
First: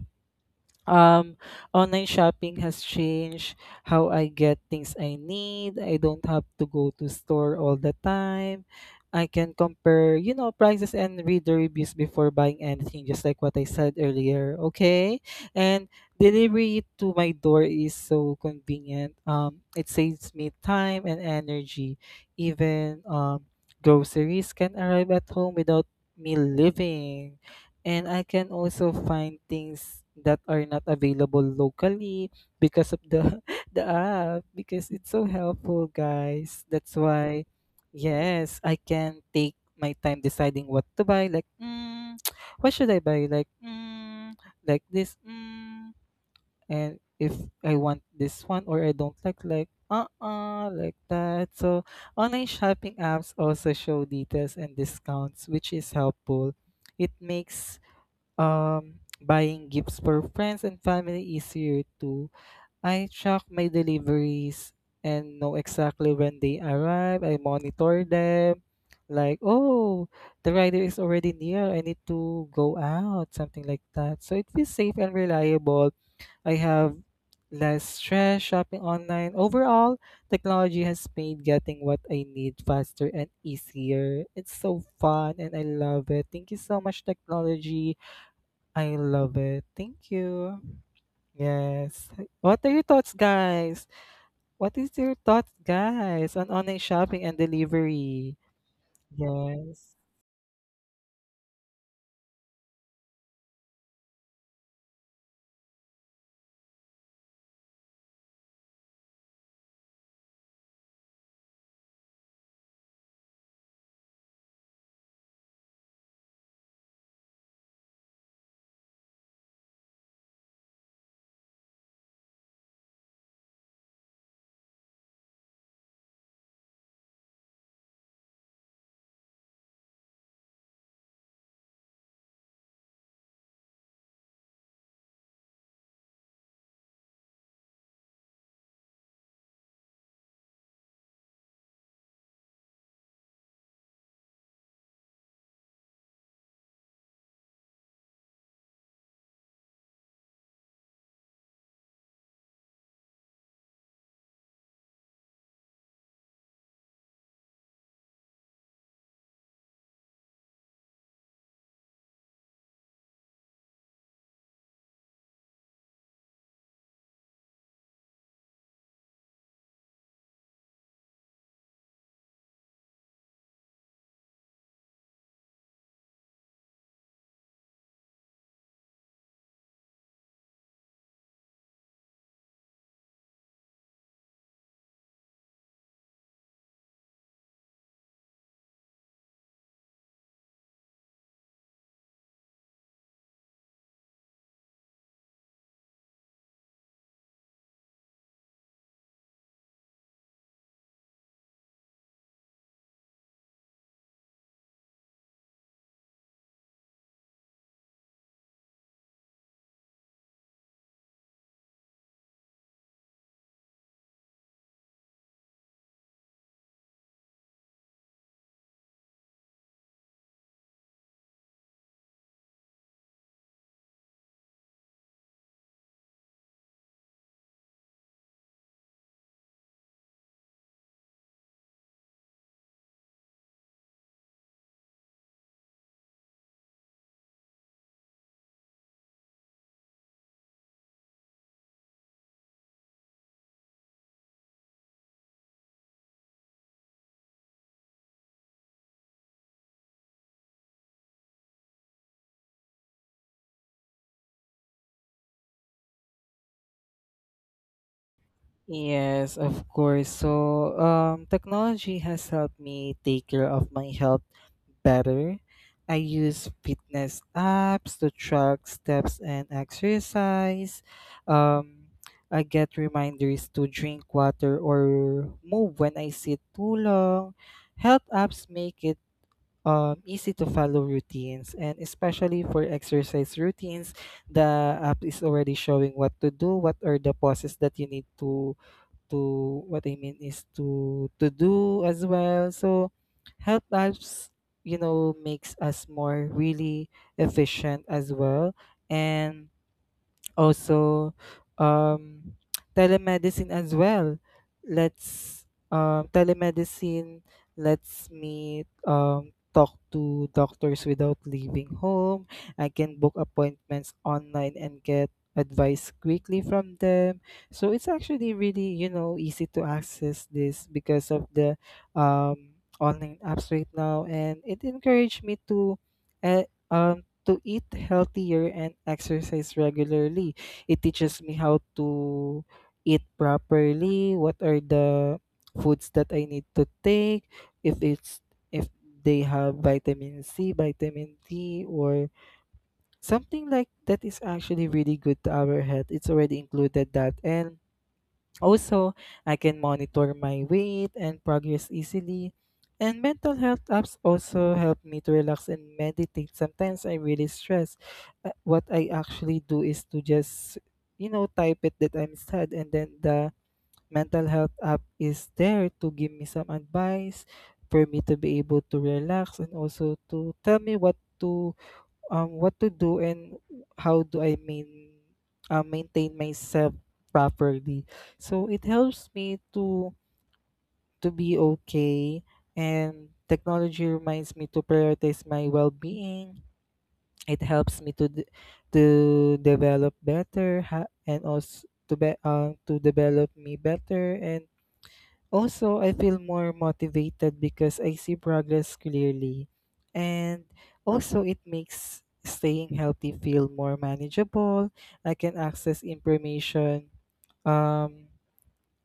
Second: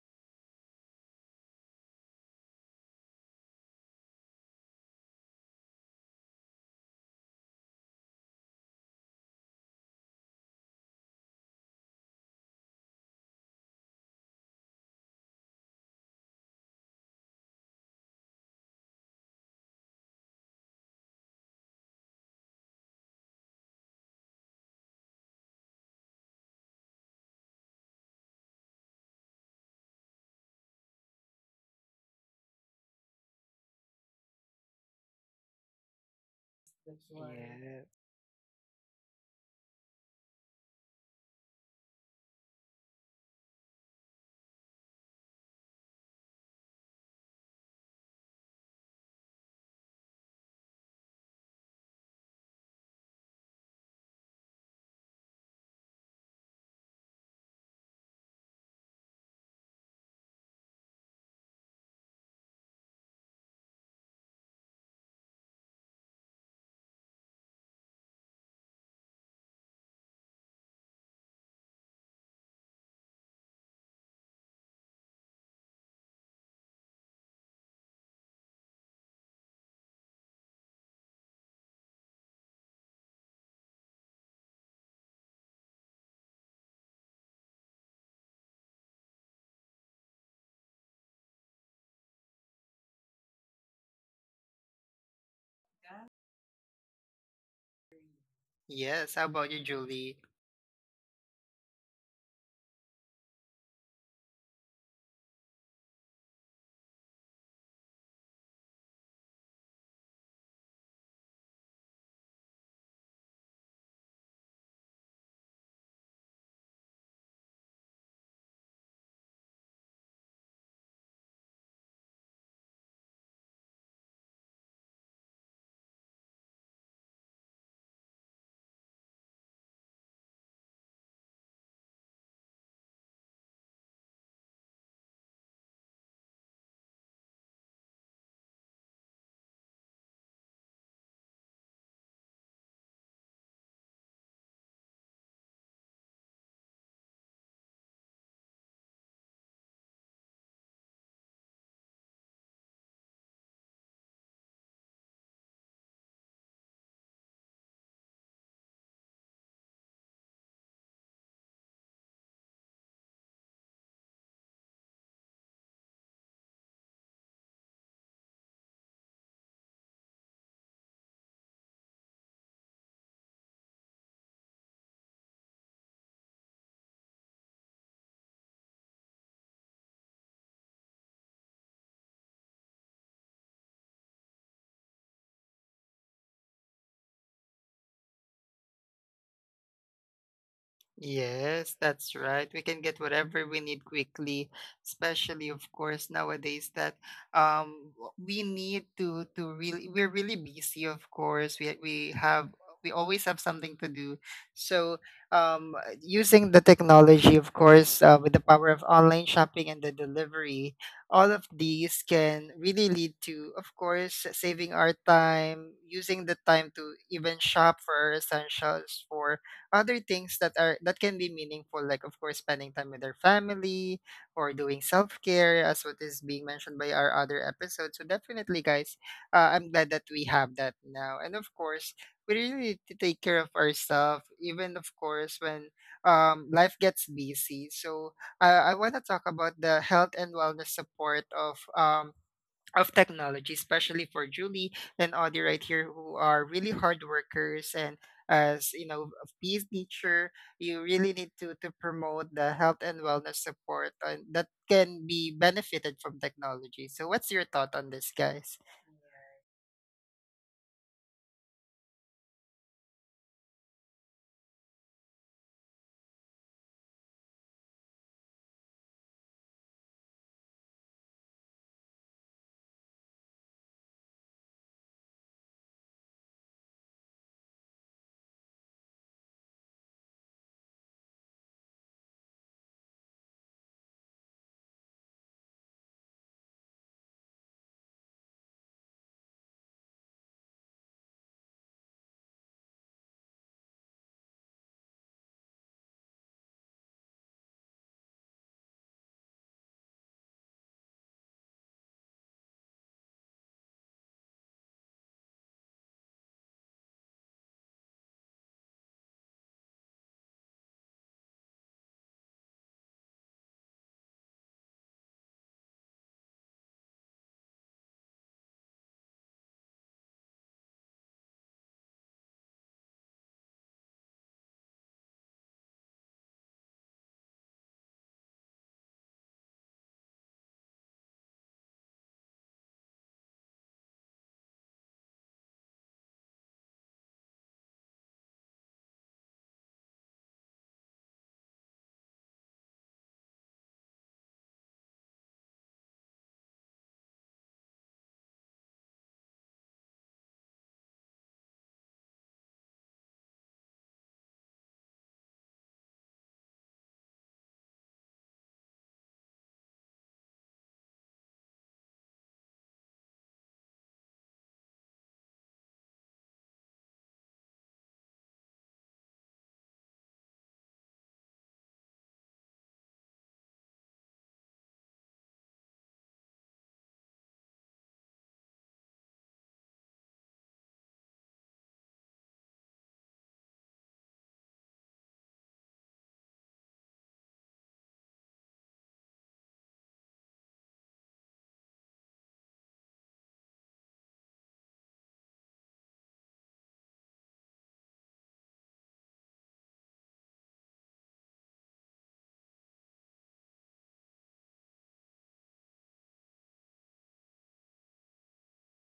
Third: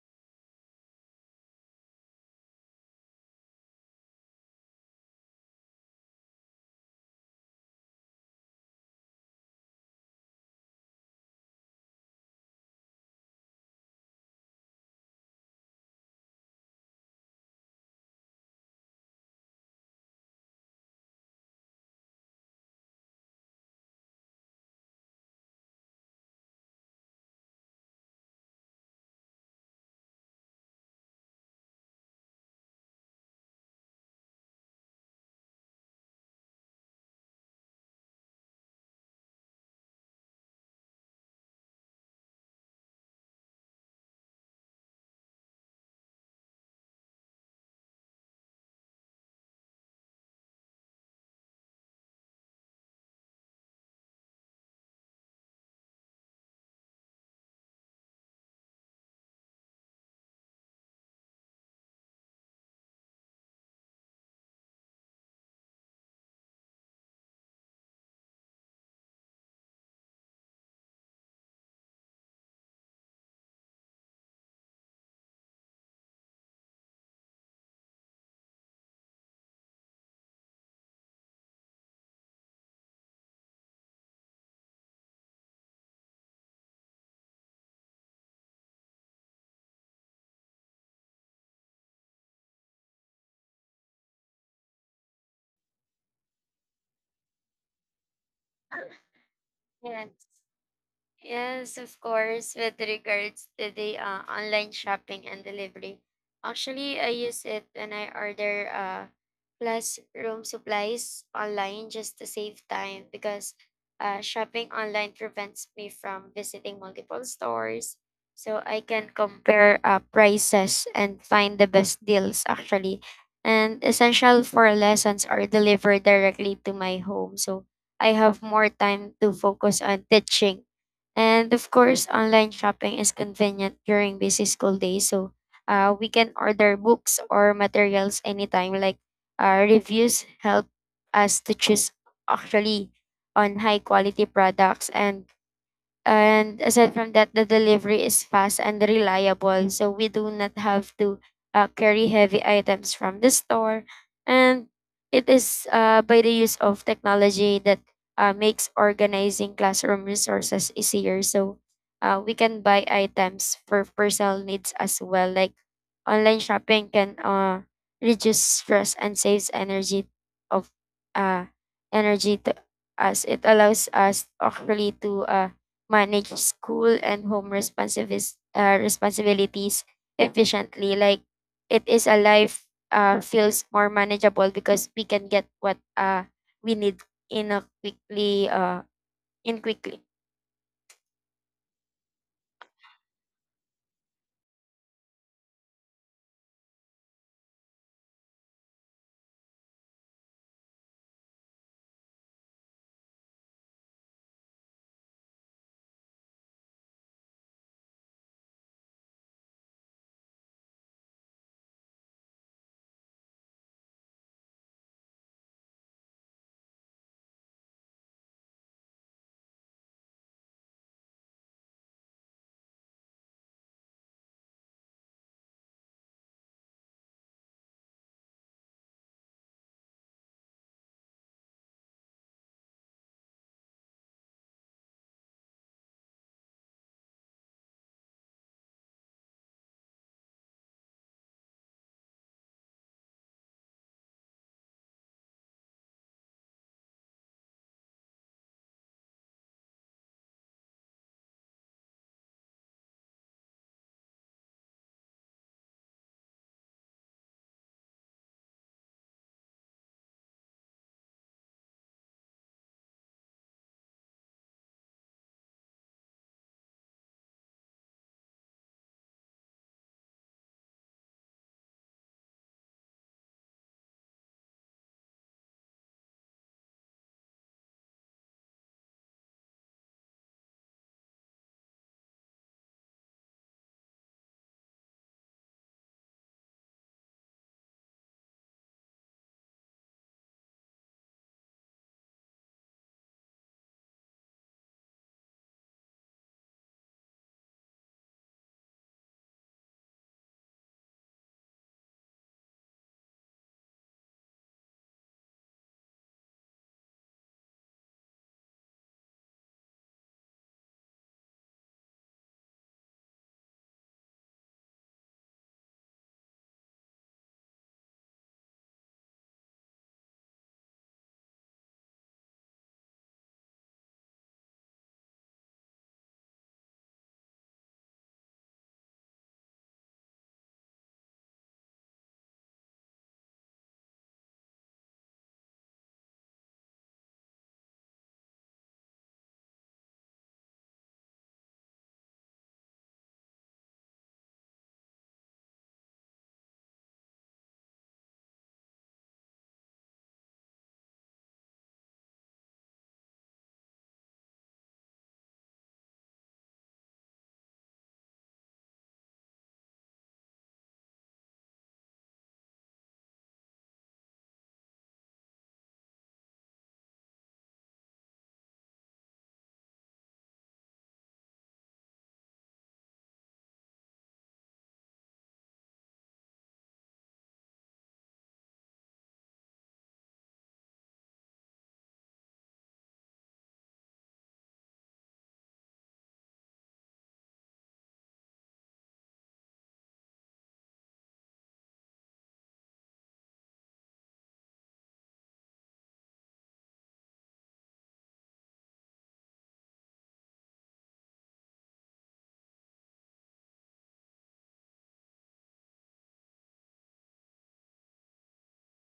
[SPEAKER 3] um online shopping has changed how I get things I need. I don't have to go to store all the time. I can compare, you know, prices and read the reviews before buying anything, just like what I said earlier. Okay. And delivery to my door is so convenient. Um, it saves me time and energy. Even um, groceries can arrive at home without me leaving, and I can also find things that are not available locally because of the the app, because it's so helpful guys. That's why,
[SPEAKER 1] Yeah.
[SPEAKER 3] yes, I can take my time deciding what to buy, like mm, what should I buy, like mm, like this, mm, and if I want this one or I don't like like uh-uh, like that. So online shopping apps also show details and discounts, which is helpful. It makes um buying gifts for friends and family easier too. I track my deliveries and know exactly when they arrive. I monitor them. Like, oh, the rider is already near. I need to go out, something like that. So it feels safe and reliable. I have less stress shopping online. Overall, technology has made getting what I need faster and easier. It's so fun and I love it. Thank you so much, technology. I love it. Thank you. Yes. What are your thoughts, guys? What is your thoughts, guys, on online shopping and delivery?
[SPEAKER 1] Yes. How about you,
[SPEAKER 3] Yes.
[SPEAKER 2] Yeah.
[SPEAKER 1] Julie?
[SPEAKER 2] Yes, of course. With regards to the uh, online shopping and delivery, actually, I use it when I order uh, classroom supplies online just to save time because uh, shopping online prevents me from visiting multiple stores. So I can compare uh, prices and find the best deals actually. And essential for lessons are delivered directly to my home. So I have more time to focus on teaching. And of course, online shopping is convenient during busy school days. So uh, we can order books or materials anytime. Like uh, reviews help us to choose actually on high quality products. And And aside from that, the delivery is fast and reliable. So we do not have to uh, carry heavy items from the store. And it is uh, by the use of technology that uh, makes organizing classroom resources easier. So uh, we can buy items for personal needs as well. Like online shopping can uh, reduce stress and saves energy of uh, energy to us. It allows us actually to uh, manage school and home responsivis- uh, responsibilities efficiently. Like it is a life uh, feels more manageable because we can get what uh, we need in a quickly uh, in quickly.
[SPEAKER 1] Yes, that's right. We can get whatever we need quickly, especially of course nowadays that um w- we need to to really we're really busy of course. We we have we always have something to do. So um using the technology of course uh, with the power of online shopping and the delivery, all of these can really lead to of course saving our time, using the time to even shop for our essentials for other things that are that can be meaningful like of course spending time with their family or doing self-care as what is being mentioned by our other episode. So definitely guys, uh, I'm glad that we have that now and of course we really need to take care of ourselves even of course when um, life gets busy. So uh, I want to talk about the health and wellness support of um, of technology, especially for Julie and Audie right here, who are really hard workers. And as you know, a P E teacher, you really need to to promote the health and wellness support uh, that can be benefited from technology. So, what's your thought on this, guys?
[SPEAKER 3] Yes, of course. So, um, technology has helped me take care of my health better. I use fitness apps to track steps and exercise. Um, I get reminders to drink water or move when I sit too long. Health apps make it um, easy to follow routines, and especially for exercise routines, the app is already showing what to do, what are the poses that you need to to what I mean is to to do as well. So health apps, you know, makes us more really efficient as well. And also, um, telemedicine as well. Let's um, Telemedicine lets me um, talk to doctors without leaving home. I can book appointments online and get advice quickly from them. So it's actually really, you know, easy to access this because of the um, online apps right now, and it encouraged me to. Uh, um, to eat healthier and exercise regularly. It teaches me how to eat properly, what are the foods that I need to take, if it's, if they have vitamin C, vitamin D or something like that, is actually really good to our health. It's already included that. And also, I can monitor my weight and progress easily. And mental health apps also help me to relax and meditate. Sometimes I really stress. Uh, What I actually do is to just, you know, type it that I'm sad, and then the mental health app is there to give me some advice for me to be able to relax and also to tell me what to um, what to do and how do I main, uh, maintain myself properly. So it helps me to to be okay, and technology reminds me to prioritize my well-being. It helps me to d to develop better ha- and also to be uh, to develop me better. And also, I feel more motivated because I see progress clearly. And also, it makes staying healthy feel more manageable. I can access information, um,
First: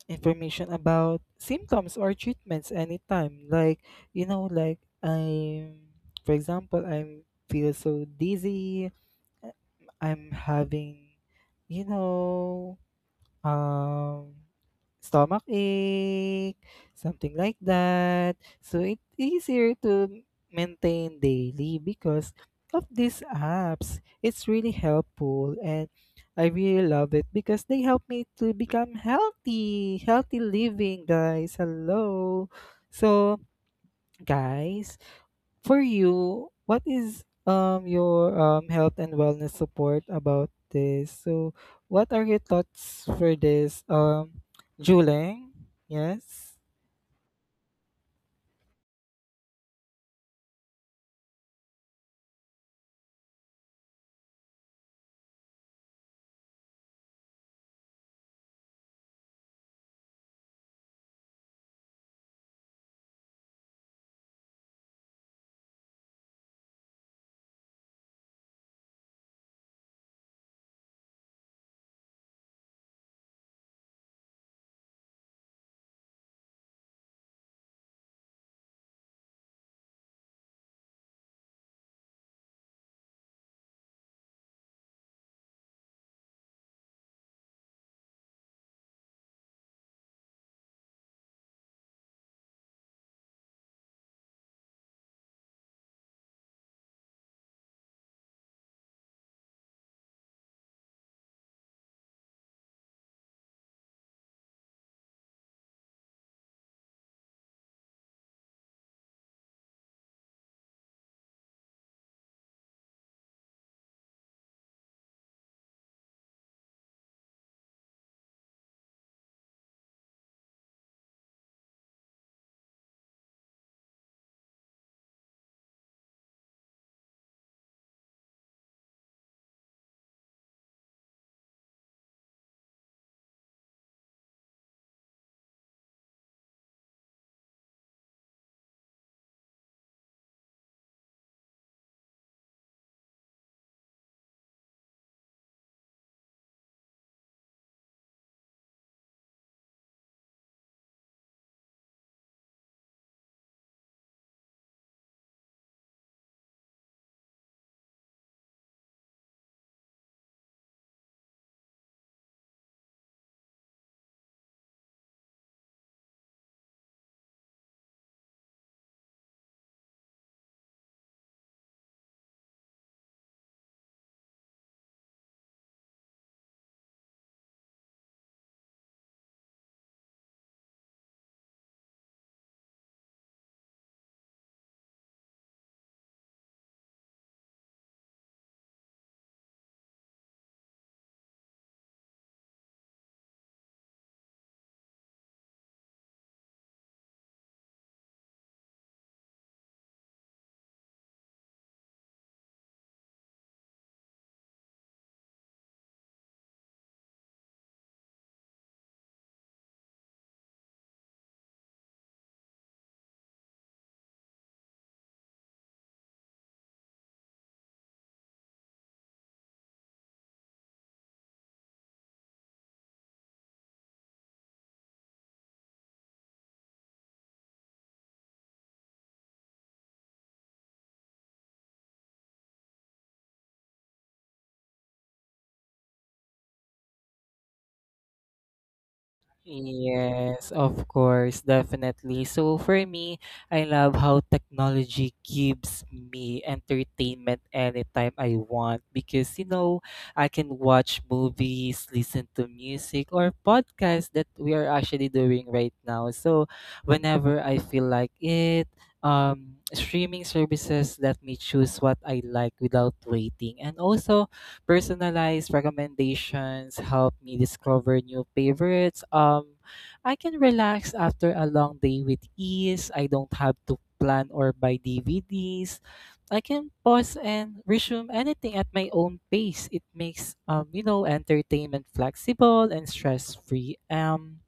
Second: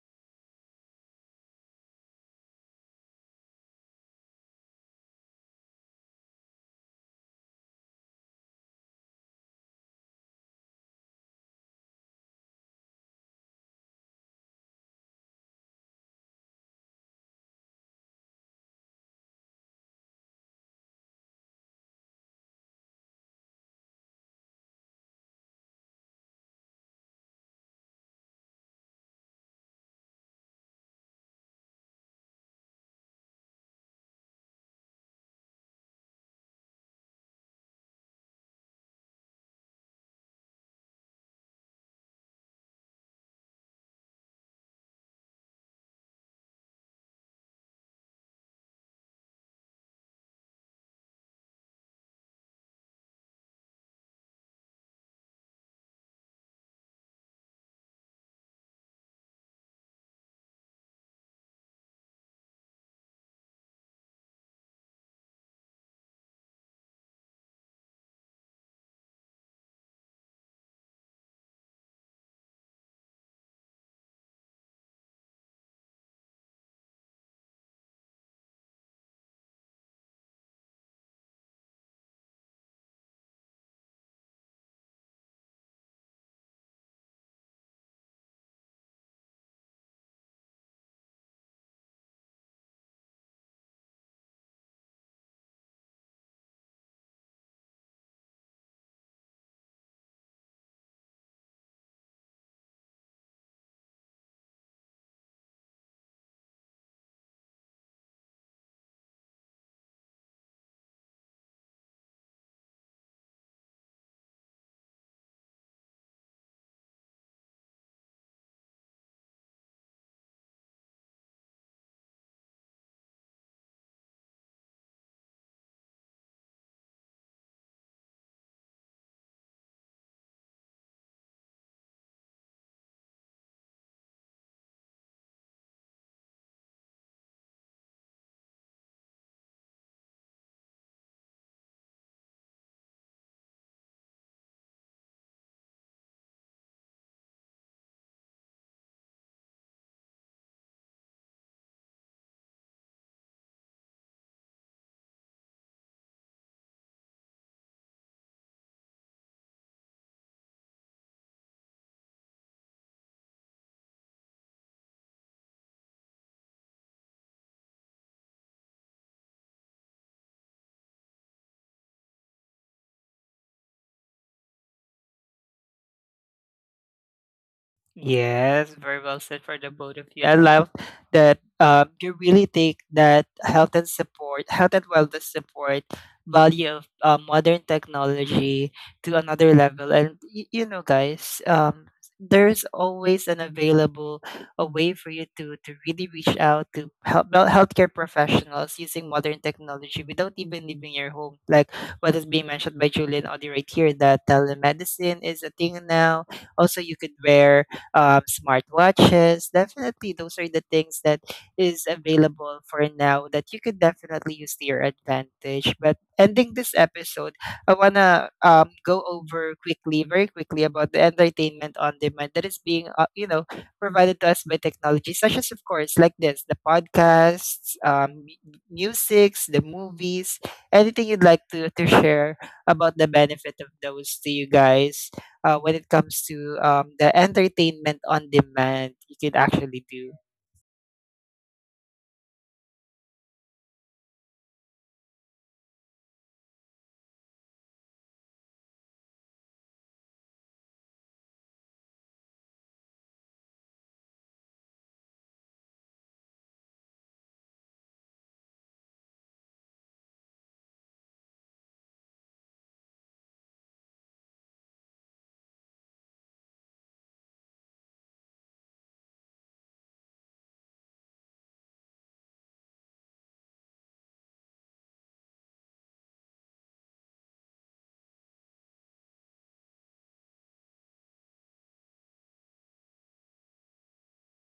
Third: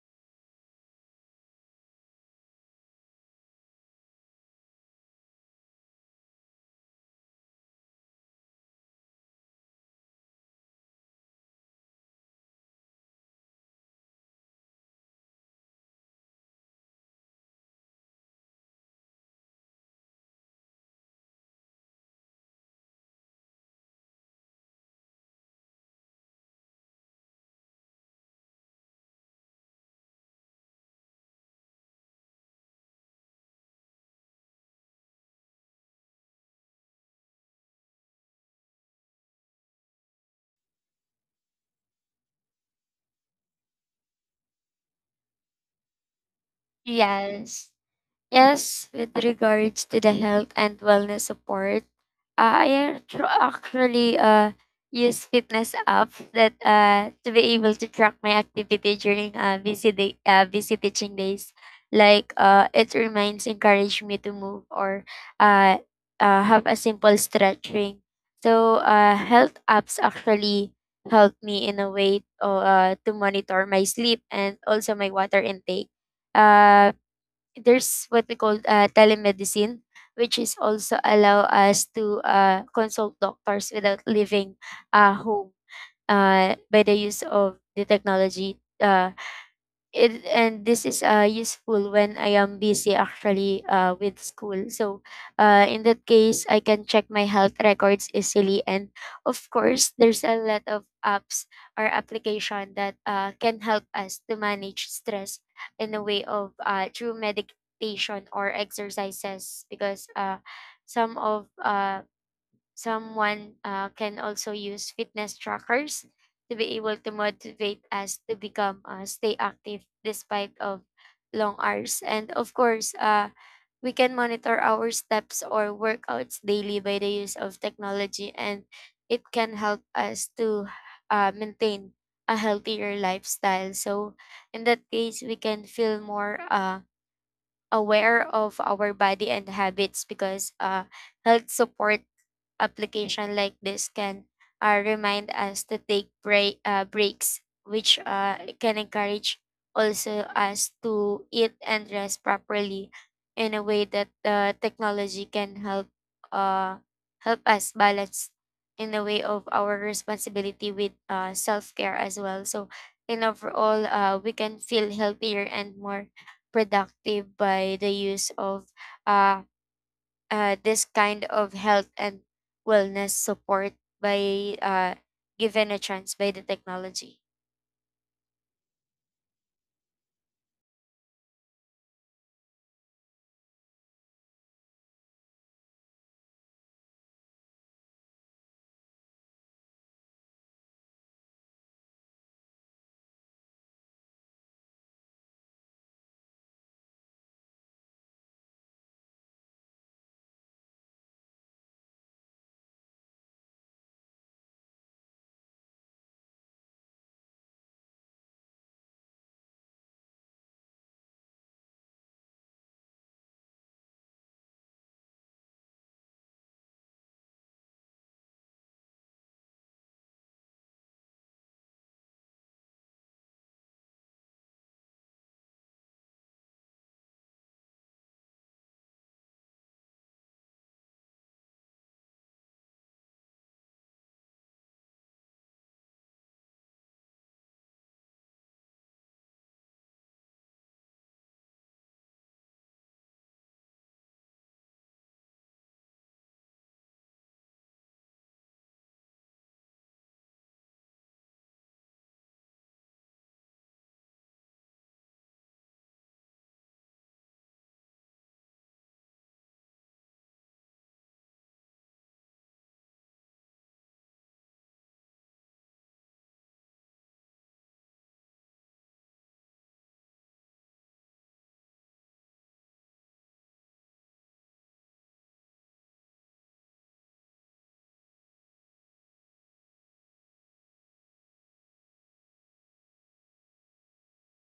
[SPEAKER 3] information about symptoms or treatments anytime. Like, you know, like I'm, for example, I'm feel so dizzy. I'm having, you know, um, stomachache, something like that. So it's easier to maintain daily because of these apps. It's really helpful, and I really love it because they help me to become healthy, healthy living, guys. Hello. So, guys, for you, what is um your um health and wellness support about this? So, what are your thoughts for this? Um, Juling, yes.
[SPEAKER 2] Yes. Yes, with regards to the health and wellness support, uh, I actu- actually uh, use fitness apps that uh, to be able to track my activity during uh, busy day, uh, busy teaching days. Like uh, it reminds, encourage me to move or uh, uh, have a simple stretching. So uh, health apps actually help me in a way uh, to monitor my sleep and also my water intake. Uh, there's what we call uh, telemedicine, which is also allow us to uh, consult doctors without leaving uh, home uh, by the use of the technology. Uh, It and this is, uh, useful when I am busy actually, uh, with school. So, uh, in that case, I can check my health records easily. And of course, there's a lot of apps or application that, uh, can help us to manage stress in a way of, uh, through meditation or exercises because, uh, some of, uh, Someone uh, can also use fitness trackers to be able to motivate us to become uh, stay active despite of long hours. And of course, uh, we can monitor our steps or workouts daily by the use of technology, and it can help us to uh, maintain a healthier lifestyle. So, in that case, we can feel more uh, aware of our body and habits because uh, health support application like this can uh, remind us to take break, uh, breaks, which uh, can encourage also us to eat and rest properly in a way that uh, technology can help uh, help us balance in the way of our responsibility with uh, self-care as well. So in overall, uh, we can feel healthier and more productive by the use of uh, uh, this kind of health and wellness support by uh, given a chance by the technology?
[SPEAKER 1] Yes, very well said for the both of you. I love that um, you really take that health and support, health and wellness support value of uh, modern technology to another level. And y- you know, guys, um, there's always an available a way for you to to really reach out to help well, healthcare professionals using modern technology without even leaving your home. Like what is being mentioned by Julian Audi right here, that telemedicine is a thing now. Also, you could wear um, smartwatches. Definitely, those are the things that is available for now that you could definitely use to your advantage. But ending this episode, I wanna um, go over quickly, very quickly, about the entertainment on demand that is being, uh, you know, provided to us by technology, such as, of course, like this, the podcasts, um, mu- musics, the movies, anything you'd like to to share about the benefit of those to you guys. Uh, when it comes to um, the entertainment on demand you could actually do.
[SPEAKER 3] Yes, of course, definitely. So for me, I love how technology gives me entertainment anytime I want, because you know, I can watch movies, listen to music or podcasts that we are actually doing right now. So whenever I feel like it, um streaming services let me choose what I like without waiting. And also, personalized recommendations help me discover new favorites. Um, I can relax after a long day with ease. I don't have to plan or buy D V Ds. I can pause and resume anything at my own pace. It makes um, you know, entertainment flexible and stress-free. Um,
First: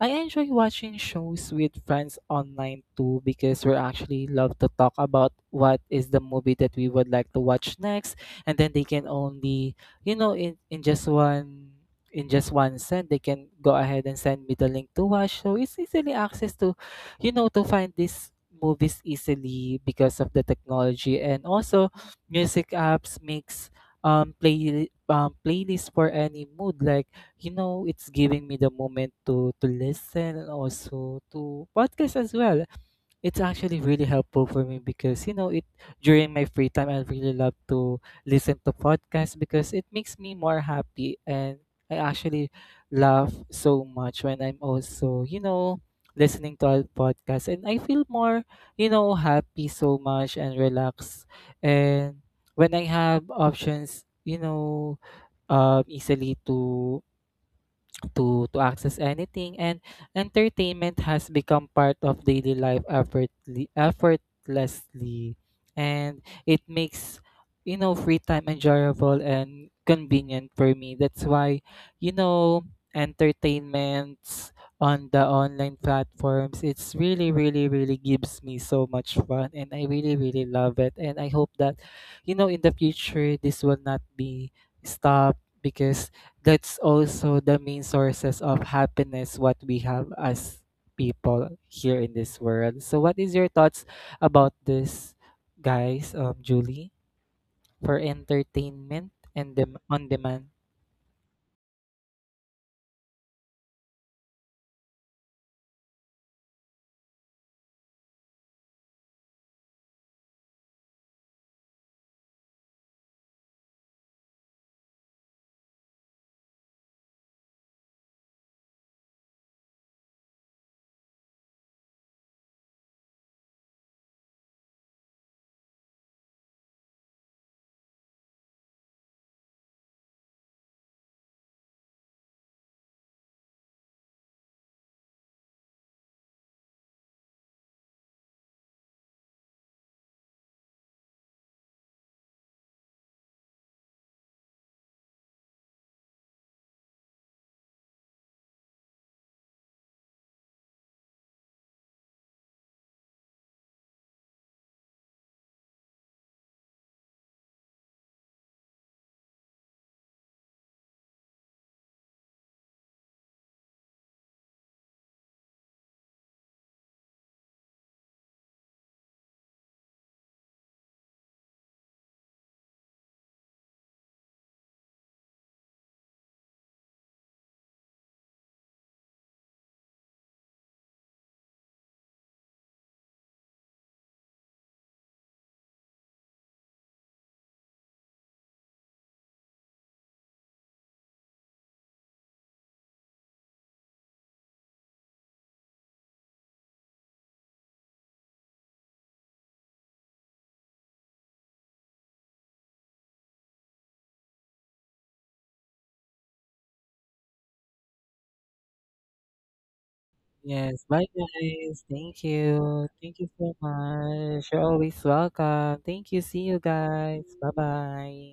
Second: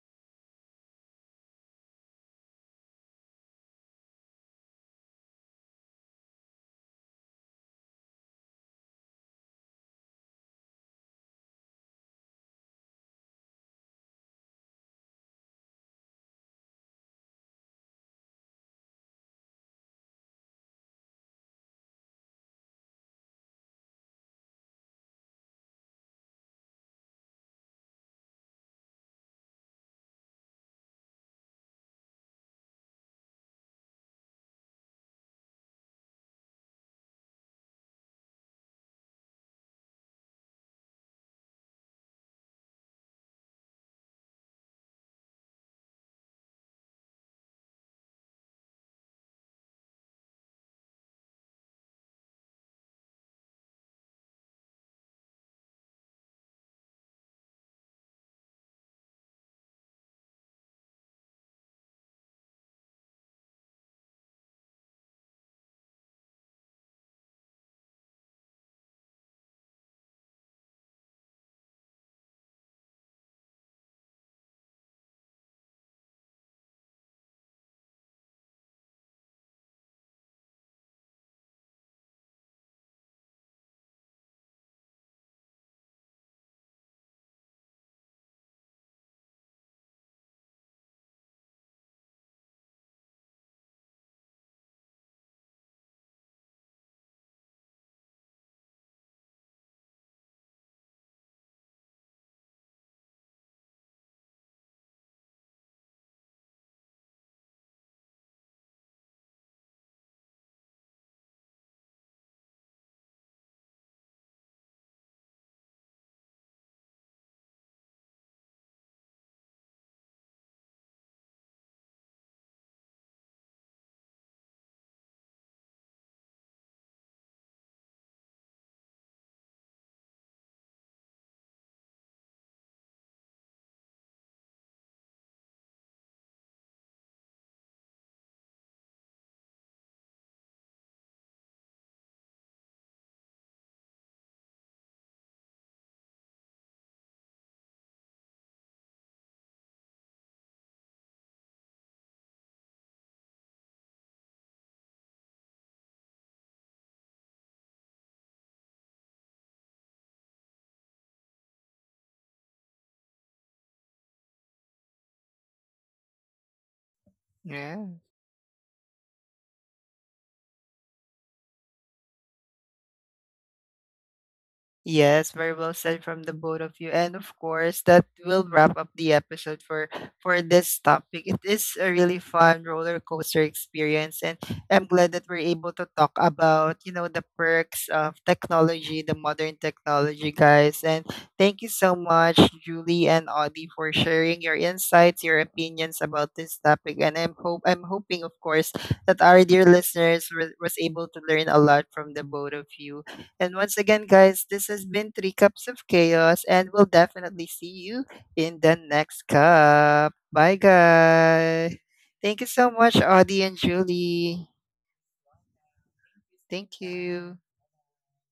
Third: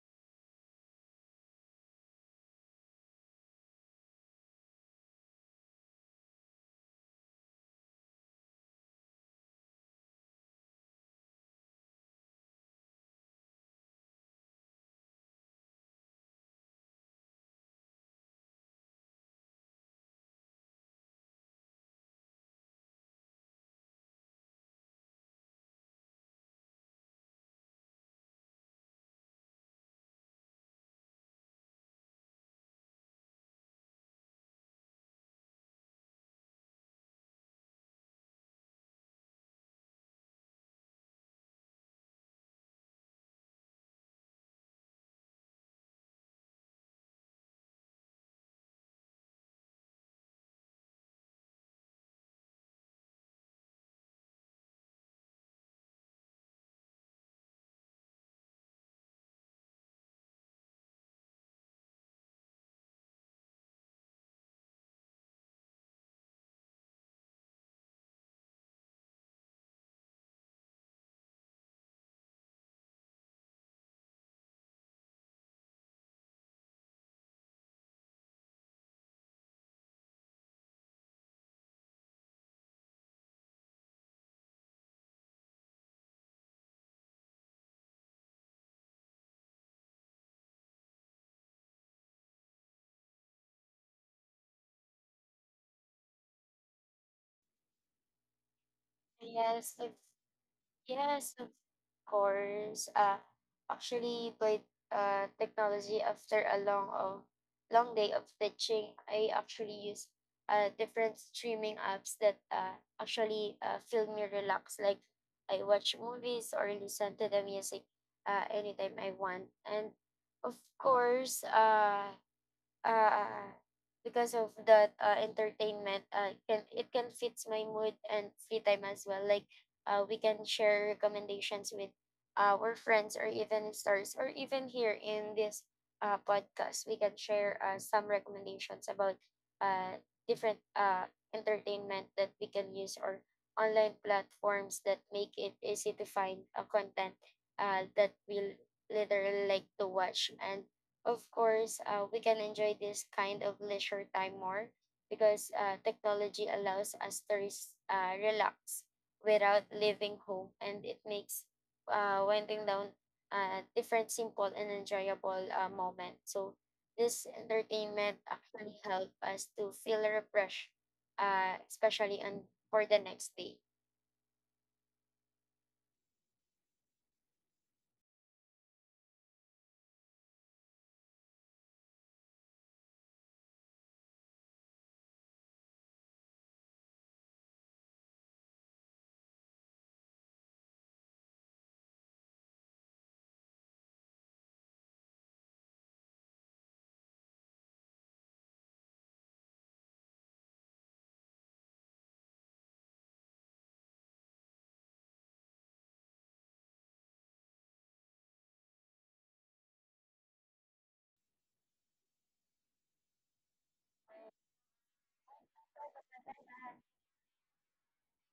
[SPEAKER 3] I enjoy watching shows with friends online too, because we actually love to talk about what is the movie that we would like to watch next, and then they can only, you know, in, in just one in just one send they can go ahead and send me the link to watch, so it's easily access to, you know, to find these movies easily because of the technology. And also, music apps makes um play um playlist for any mood, like, you know, it's giving me the moment to to listen, and also to podcast as well. It's actually really helpful for me because you know it, during my free time I really love to listen to podcasts because it makes me more happy, and I actually laugh so much when I'm also, you know, listening to a podcast, and I feel more, you know, happy so much and relaxed. And when I have options, you know, um easily to to to access anything, and entertainment has become part of daily life effortly, effortlessly, and it makes, you know, free time enjoyable and convenient for me. That's why, you know, entertainments on the online platforms, it's really really really gives me so much fun and I really really love it, and I hope that, you know, in the future this will not be stopped, because that's also the main sources of happiness what we have as people here in this world. So what is your thoughts about this guys, um Julie, for entertainment and
[SPEAKER 2] Yes,
[SPEAKER 3] dem-
[SPEAKER 2] of,
[SPEAKER 3] on demand?
[SPEAKER 2] yes, of course. Uh, actually, by uh, technology, after a long of long day of teaching, I actually use uh, different streaming apps that uh, actually uh, feel me relax. Like I watch movies or listen to the music uh, anytime I want. And of course, uh, uh, because of that uh, entertainment uh, can it can fits my mood and free time as well like uh, we can share recommendations with our friends or even stars or even here in this uh, podcast we can share uh, some recommendations about uh, different uh, entertainment that we can use or online platforms that make it easy to find a content uh, that we'll literally like to watch. And of course, uh, we can enjoy this kind of leisure time more because uh, technology allows us to res- uh, relax without leaving home, and it makes uh, winding down a different simple and enjoyable uh, moment. So this entertainment actually help us to feel refreshed, uh, especially on for the next day.
[SPEAKER 1] Yes, very well said from the both of you. And of course, that will wrap up the episode for for this topic. It is a really fun roller coaster experience and I'm glad that we're able to talk about, you know, the perks of technology, the modern technology, guys. And thank you so much, Julie and Audie, for sharing your insights, your opinions about this topic. And I'm hope I'm hoping, of course, that our dear listeners was was able to learn a lot from the both of you. And once again, guys, this has been Three Cups of Chaos, and we'll definitely see you in the next cup. Bye,
[SPEAKER 3] Yes, bye
[SPEAKER 1] guys.
[SPEAKER 3] guys. Thank
[SPEAKER 1] Thank you so
[SPEAKER 3] you.
[SPEAKER 1] much,
[SPEAKER 3] Thank you
[SPEAKER 1] Audie
[SPEAKER 3] so
[SPEAKER 1] and
[SPEAKER 3] much.
[SPEAKER 1] Julie.
[SPEAKER 3] You're always welcome. Thank you. See you
[SPEAKER 1] Thank
[SPEAKER 3] guys.
[SPEAKER 1] you.
[SPEAKER 3] Bye bye.